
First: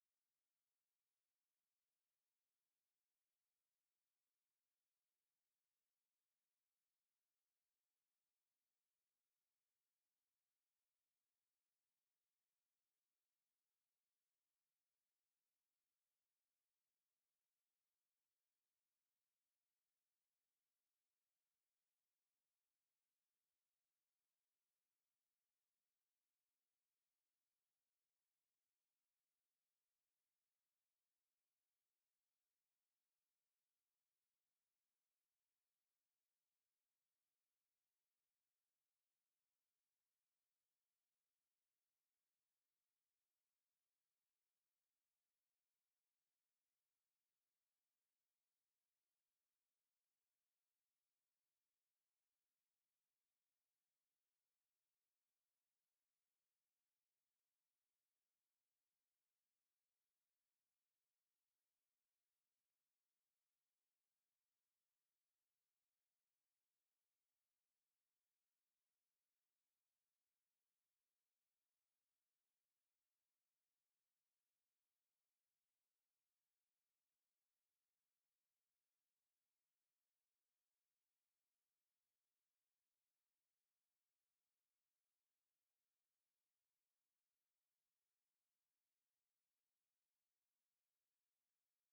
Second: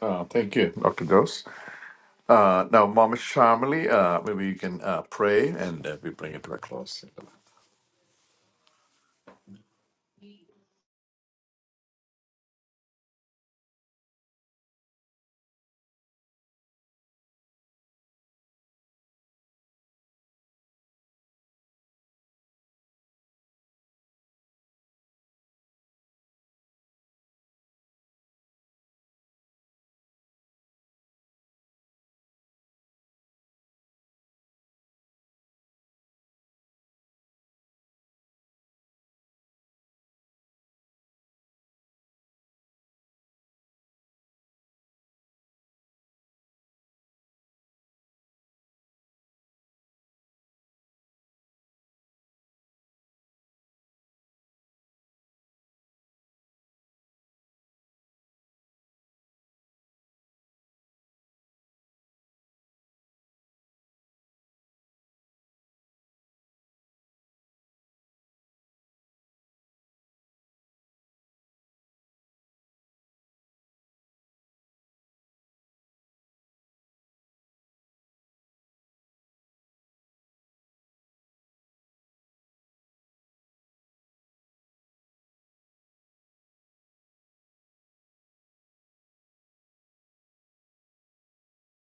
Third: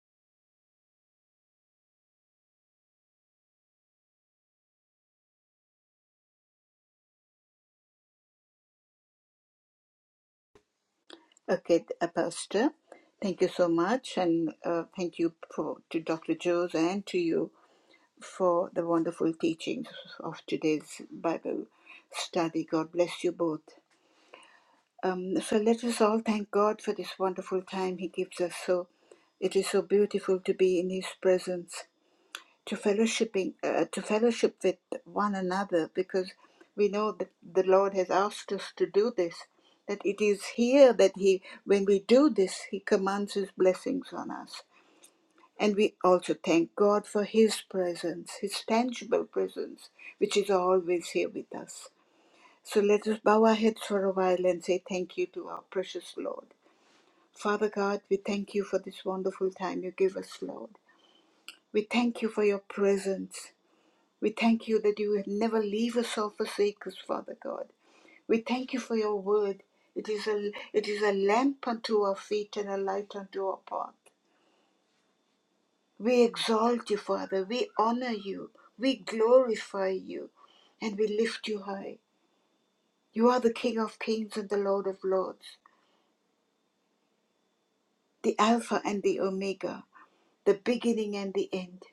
Uh, thank you, Dr. Jose. Uh, now, Mama Shamali, uh, maybe you can uh, pray and uh, we bring it to a close.
Okay, uh, Pastor. Thank you so much, and uh, thank you for, to Dr. Jones and to you for the wonderful teachings of today's Bible study. God bless you both. Um, so let us all thank God for this wonderful time He gives us. So it is so beautiful to be in His presence, to fellowshipping, uh, to fellowship with one another, because we know that the Lord has asked us to do this. That it is here that He, when we do this, He commands His blessings on us. And we also thank God for His presence, His tangible presence, which is always here with us. So let us bow our heads for a while and say thank you to our precious Lord. Father God, we thank you for this wonderful time you give us, Lord. We thank you for your presence. We thank you that you will never leave us or forsake us, Father God. We thank you for your word. It is a, it is a lamp unto our feet and a light unto our path. We exalt you, Father. We honor you. We glorify you. And we lift you high. You are the King of kings and the Lord of lords, the Alpha and the Omega, the beginning and the end.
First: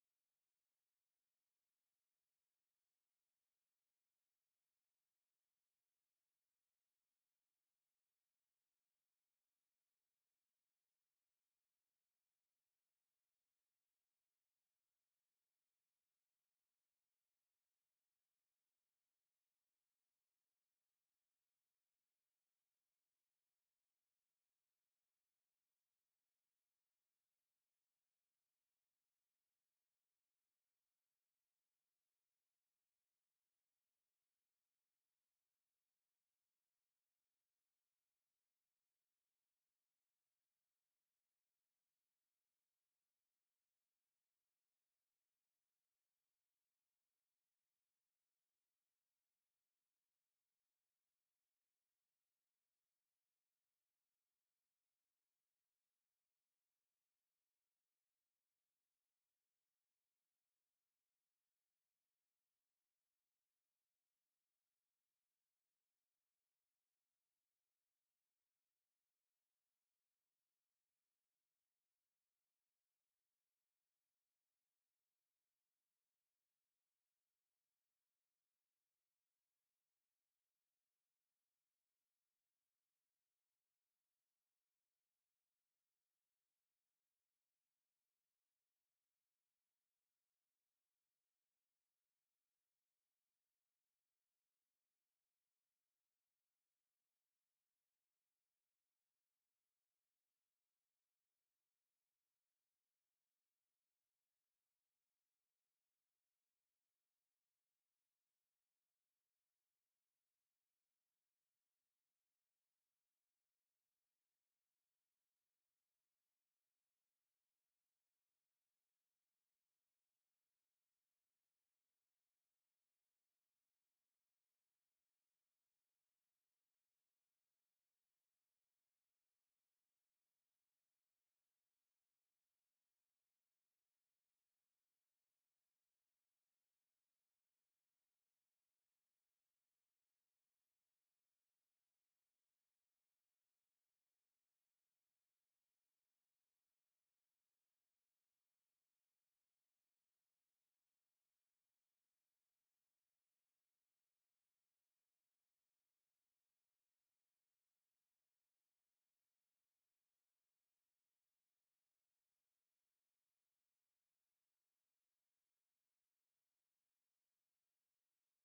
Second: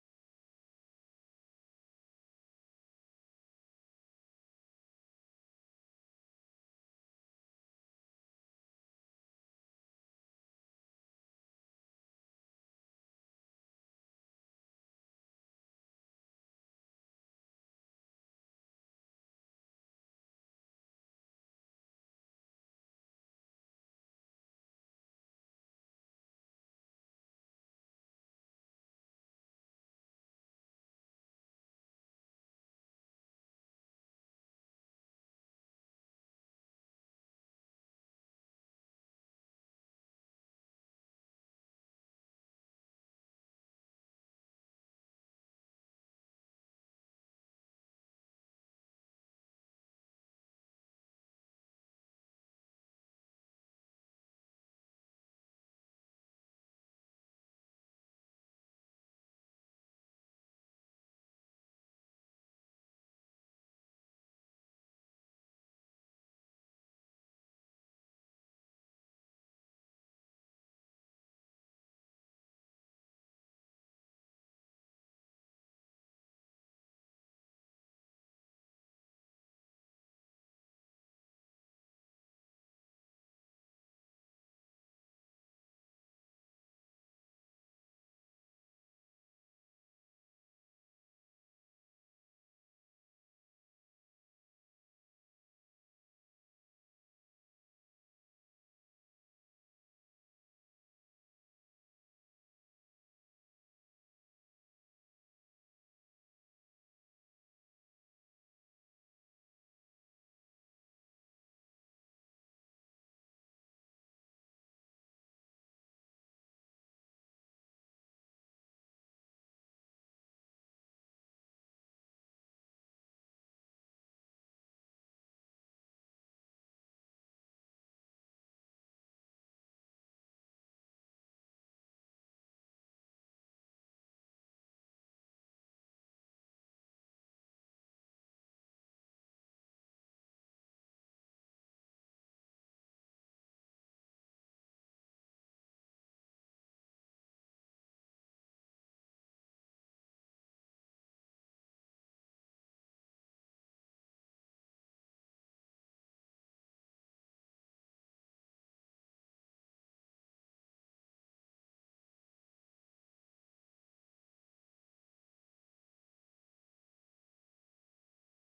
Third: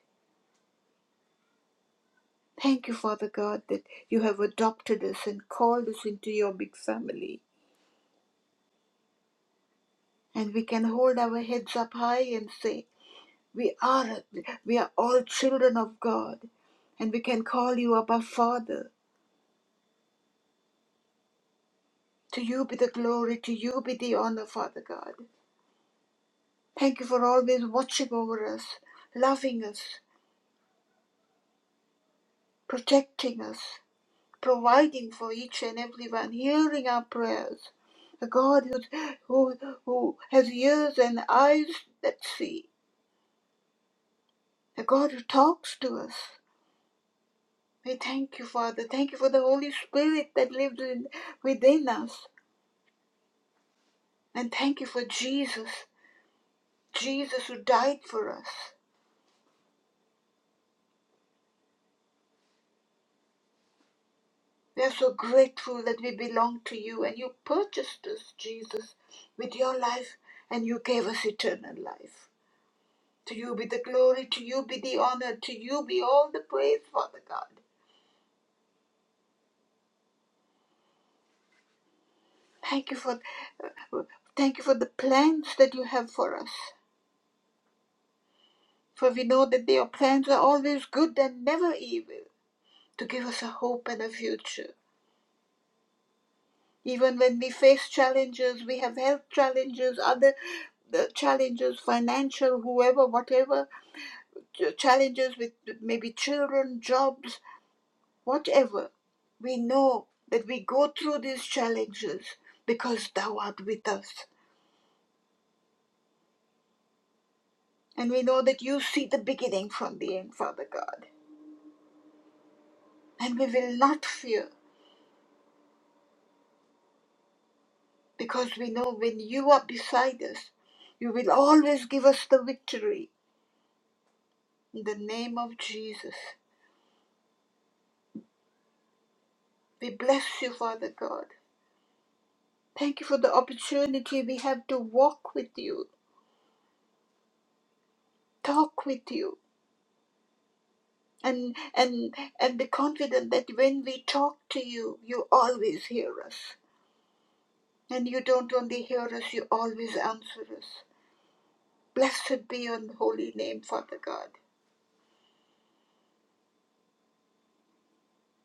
Thank you, Father God, that you have adopted us and called us into your big family. And we can hold our heads up high and say, we are, we are all children of God and we can call you Abba Father. To you be the glory, to you be the honor, Father God. Thank you for always watching over us, loving us, protecting us, providing for each and everyone, hearing our prayers. A God who, who, who has ears and eyes that see. A God who talks to us. We thank you, Father. Thank you for the Holy Spirit that lives in, within us. And thank you for Jesus, Jesus who died for us. We are so grateful that we belong to you and you purchased us, Jesus, with your life and you gave us eternal life. To you be the glory, to you be the honor, to you be all the praise, Father God. Thank you for uh, thank you for the plans that you have for us. For we know that your plans are always good and never evil, to give us a hope and a future. Even when we face challenges, we have health challenges, other the challenges, financial, whoever, whatever, ch- challenges with maybe children, jobs, whatever. We know that we go through these challenges because Thou art with us. And we know that you see the beginning from the end, Father God. And we will not fear because we know when you are beside us, you will always give us the victory. In the name of Jesus, we bless you, Father God. Thank you for the opportunity we have to walk with you, talk with you, and and and be confident that when we talk to you you always hear us and you don't only hear us you always answer us blessed be your holy name father god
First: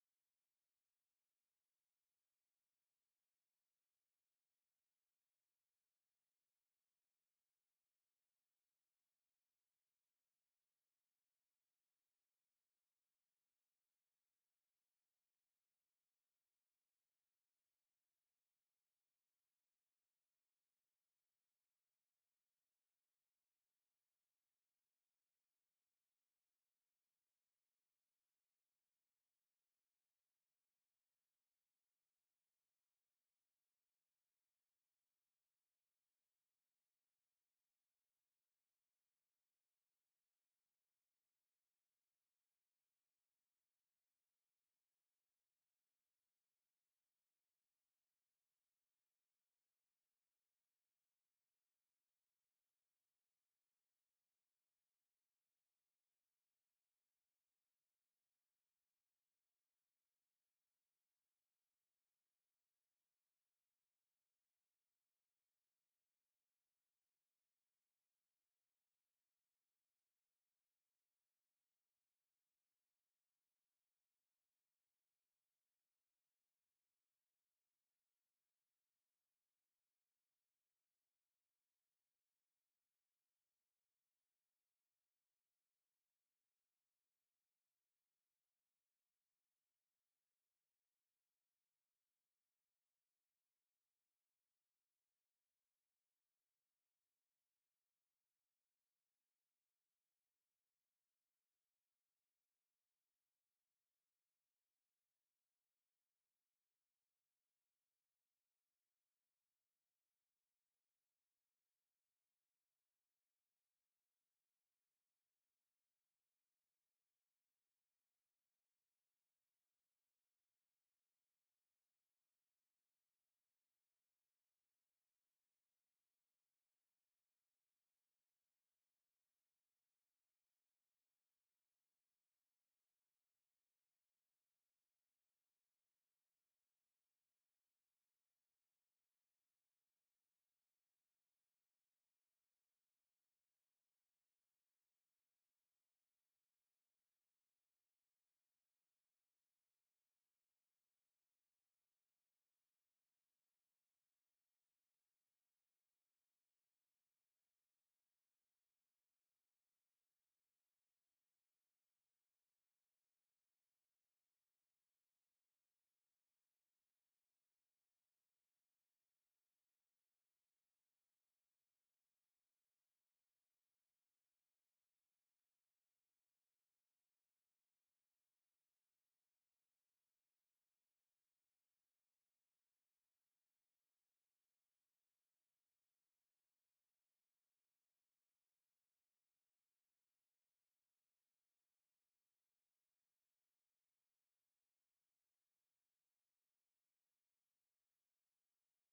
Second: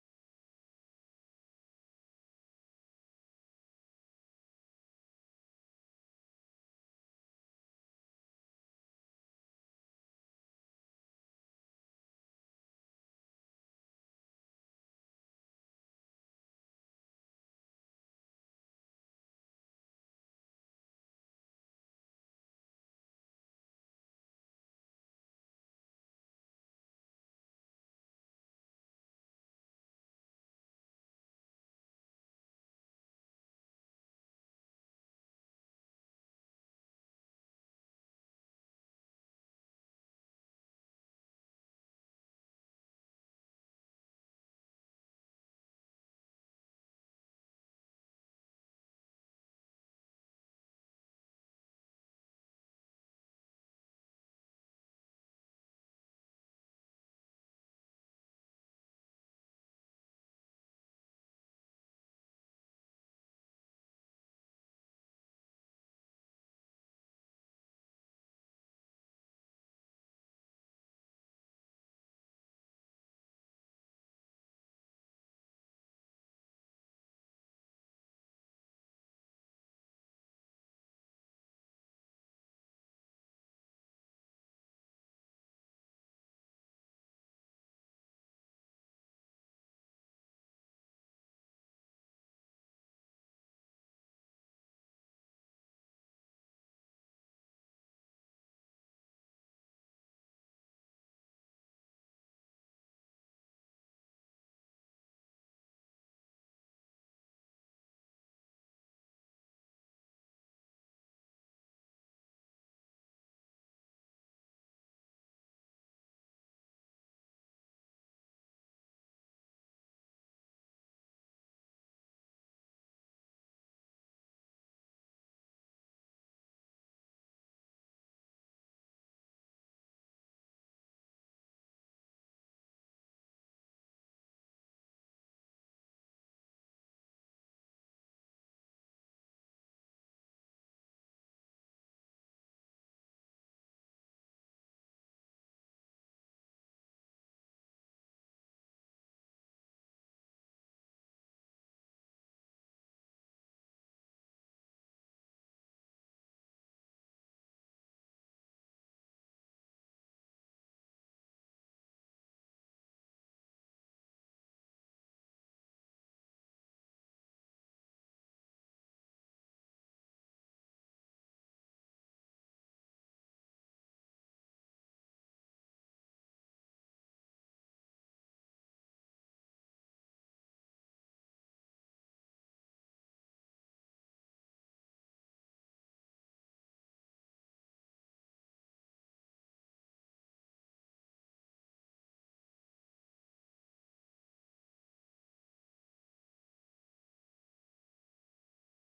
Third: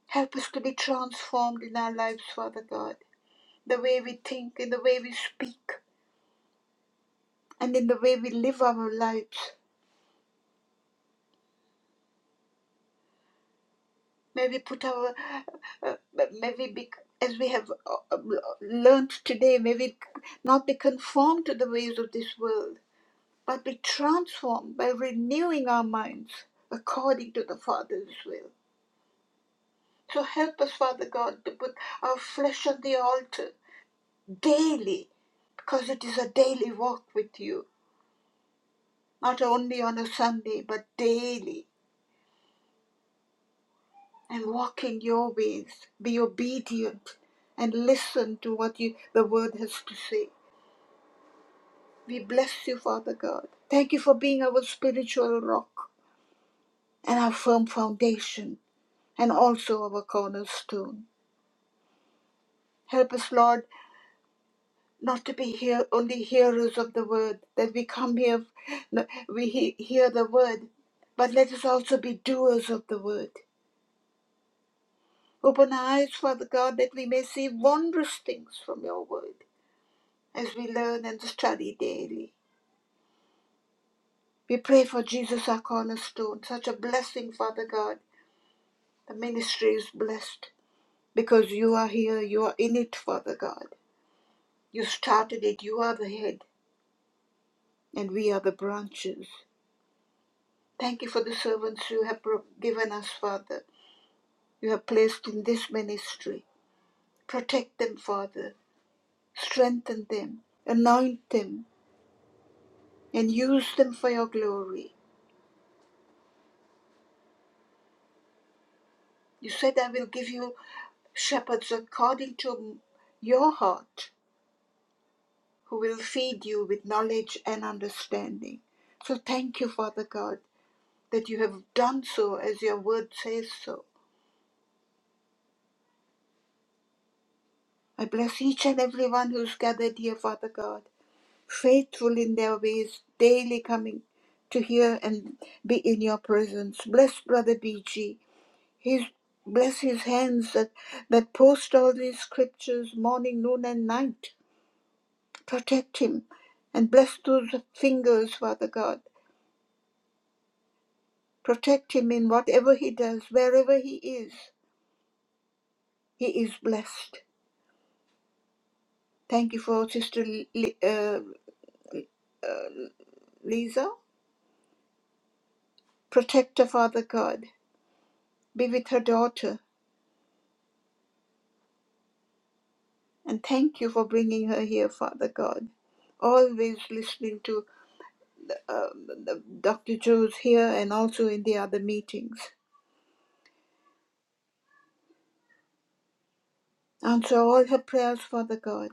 help us to be transformed in our lives father god the way we think in the way we speak and in the way we live our lives may we put our uh, uh, may we be as we have uh, uh, learned today may we not be conformed to the ways of this world but be transformed by renewing our minds according to the Father's will. So help us, Father God, to put our flesh on the altar daily, because it is a daily walk with you, not only on a Sunday, but daily, and walk in your ways. Be obedient and listen to what you, the Word has to say. We bless you, Father God. Thank you for being our spiritual rock and our firm foundation and also our cornerstone. Help us, Lord, not to be here only hearers of the word, that we come here, no, we he- hear the word, but let us also be doers of the word. Open our eyes, Father God, that we may see wondrous things from your word as we learn and study daily. We pray for Jesus, our cornerstone, such a blessing, Father God. The ministry is blessed because you are here, you are in it, Father God. You started it, you are the head, and we are the branches. Thank you for the servants you have given us, Father. You have placed in this ministry. Protect them, Father. Strengthen them. Anoint them and use them for your glory. You said, I will give you shepherds according to your heart who will feed you with knowledge and understanding. So thank you, Father God, that you have done so as your word says so. I bless each and every one who's gathered here, Father God. faithful in their ways, daily coming to hear and be in your presence. Bless Brother BG. His, bless his hands that, that post all these scriptures morning, noon, and night. Protect him and bless those fingers, Father God. Protect him in whatever he does, wherever he is. He is blessed. Thank you for Sister Li- uh, Lisa. Protect her, Father God. Be with her daughter And thank you for bringing her here, Father God. Always listening to um, Dr. Joe's here and also in the other meetings. Answer all her prayers, Father God.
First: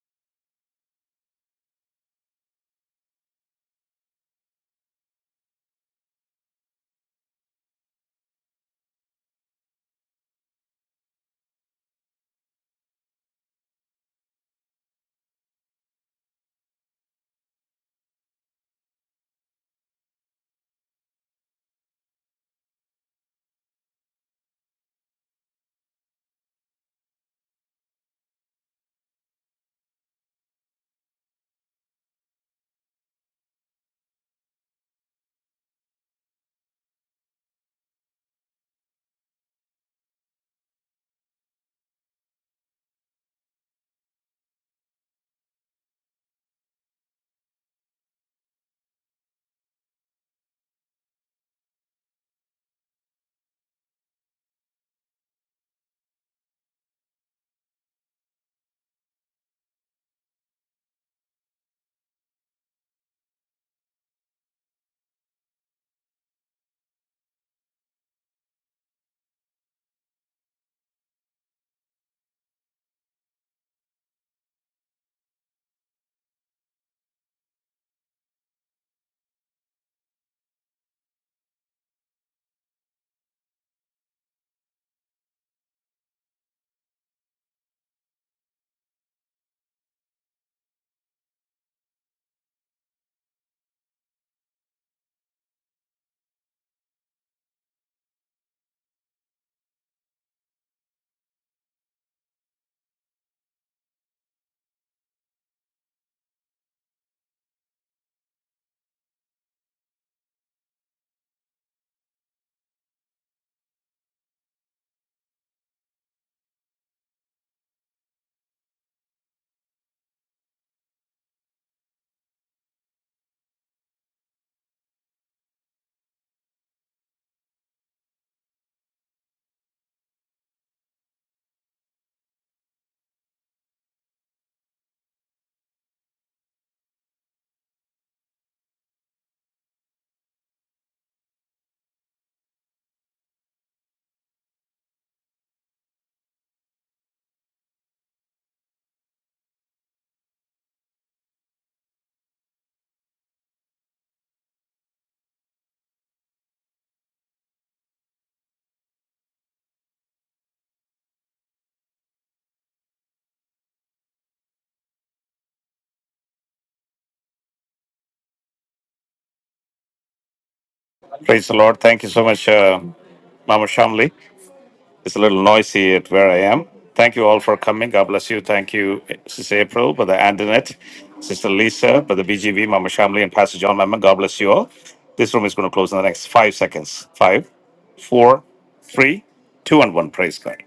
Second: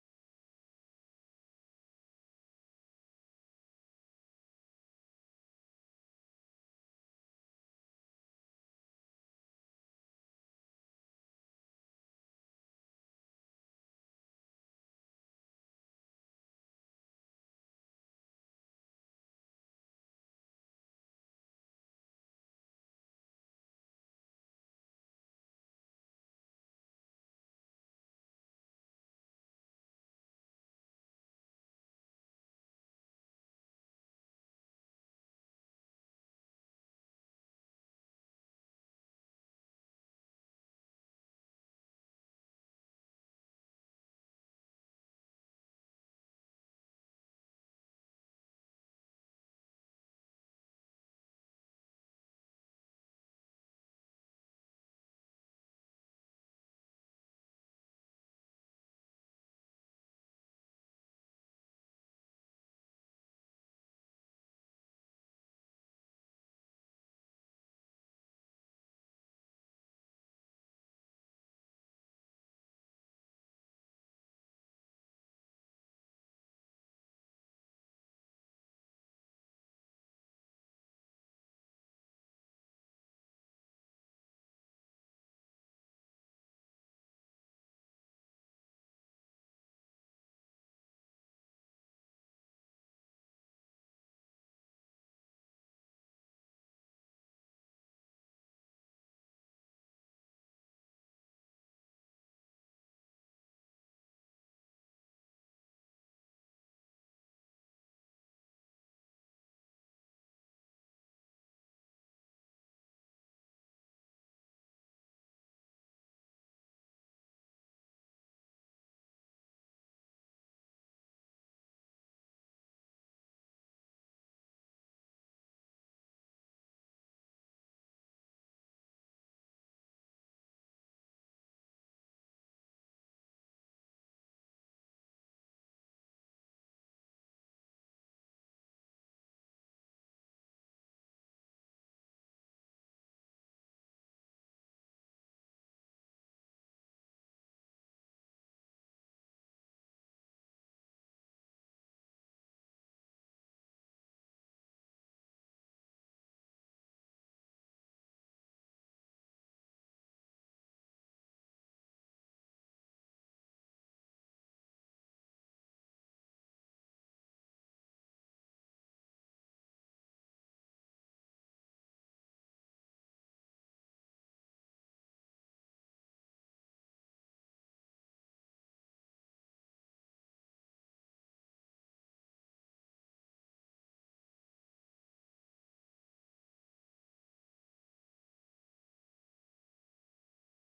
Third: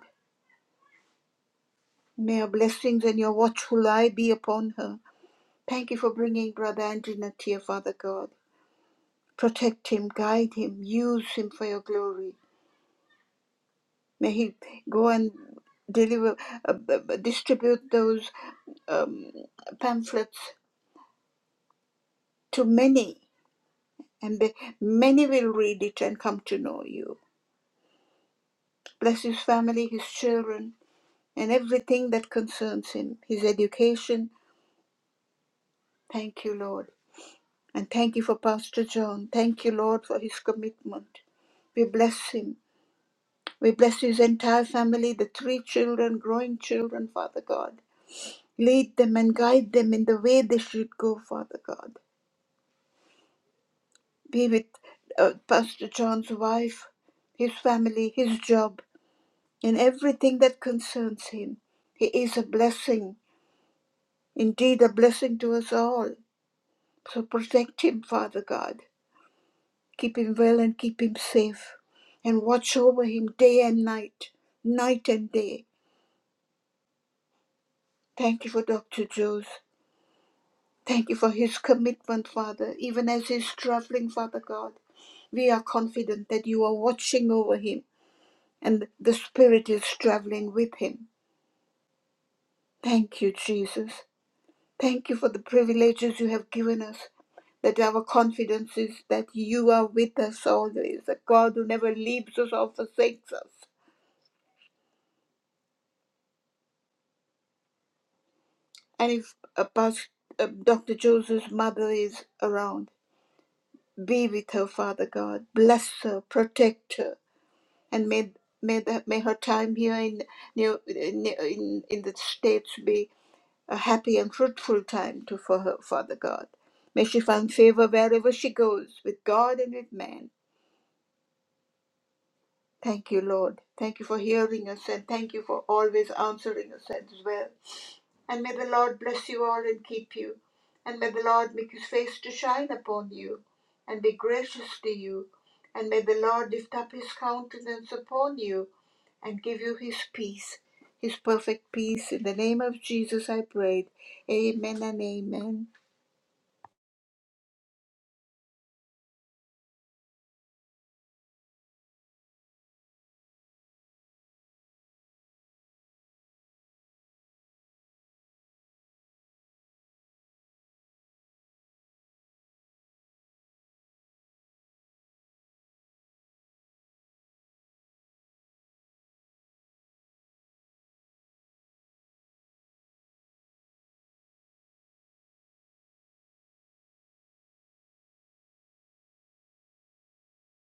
May your blessings and your watchful eye be upon her. Thank you for bringing Brother Antoinette here, Father God. Protect him, guide him, use him for your glory. May he go and deliver, uh, b- b- distribute those um, pamphlets to many and be- many will read it and come to know you. Bless his family, his children, and everything that concerns him, his education. Thank you, Lord. And thank you for Pastor John. Thank you, Lord, for his commitment. We bless him. We bless his entire family, the three children, growing children, Father God. Lead them and guide them in the way they should go, Father God. Be with uh, Pastor John's wife, his family, his job. in everything that concerns him. He is a blessing, indeed, a blessing to us all. So protect him, Father God. Keep him well and keep him safe. And watch over him day and night, night and day. Thank you for Dr. Joes. Thank you for his commitment, Father, even as he's traveling, Father God. We are confident that you are watching over him and the Spirit is traveling with him. Thank you, Jesus. Thank you for the privileges you have given us, that our confidence is that you are with us always, a God who never leaves us or forsakes us. And if uh, Pas- uh, Dr. Joseph's mother is around, be with her, Father God. Bless her, protect her, and may may, the, may her time here in, near- in in in the states be a happy and fruitful time to for her, Father God. May she find favor wherever she goes, with God and with man Thank you, Lord. Thank you for hearing us and thank you for always answering us as well. And may the Lord bless you all and keep you. And may the Lord make his face to shine upon you and be gracious to you. And may the Lord lift up his countenance upon you and give you his peace, his perfect peace. In the name of Jesus, I prayed. Amen and amen.
Praise the Lord. Thank you so much, uh, Mama Shamli. It's a little noisy at where I am. Thank you all for coming. God bless you. Thank you, Sister April, Brother Antoinette, Sister Lisa, Brother BGV, Mama Shamli, and Pastor John Mammon. God bless you all. This room is going to close in the next five seconds. Five, four, three, two, and one. Praise God.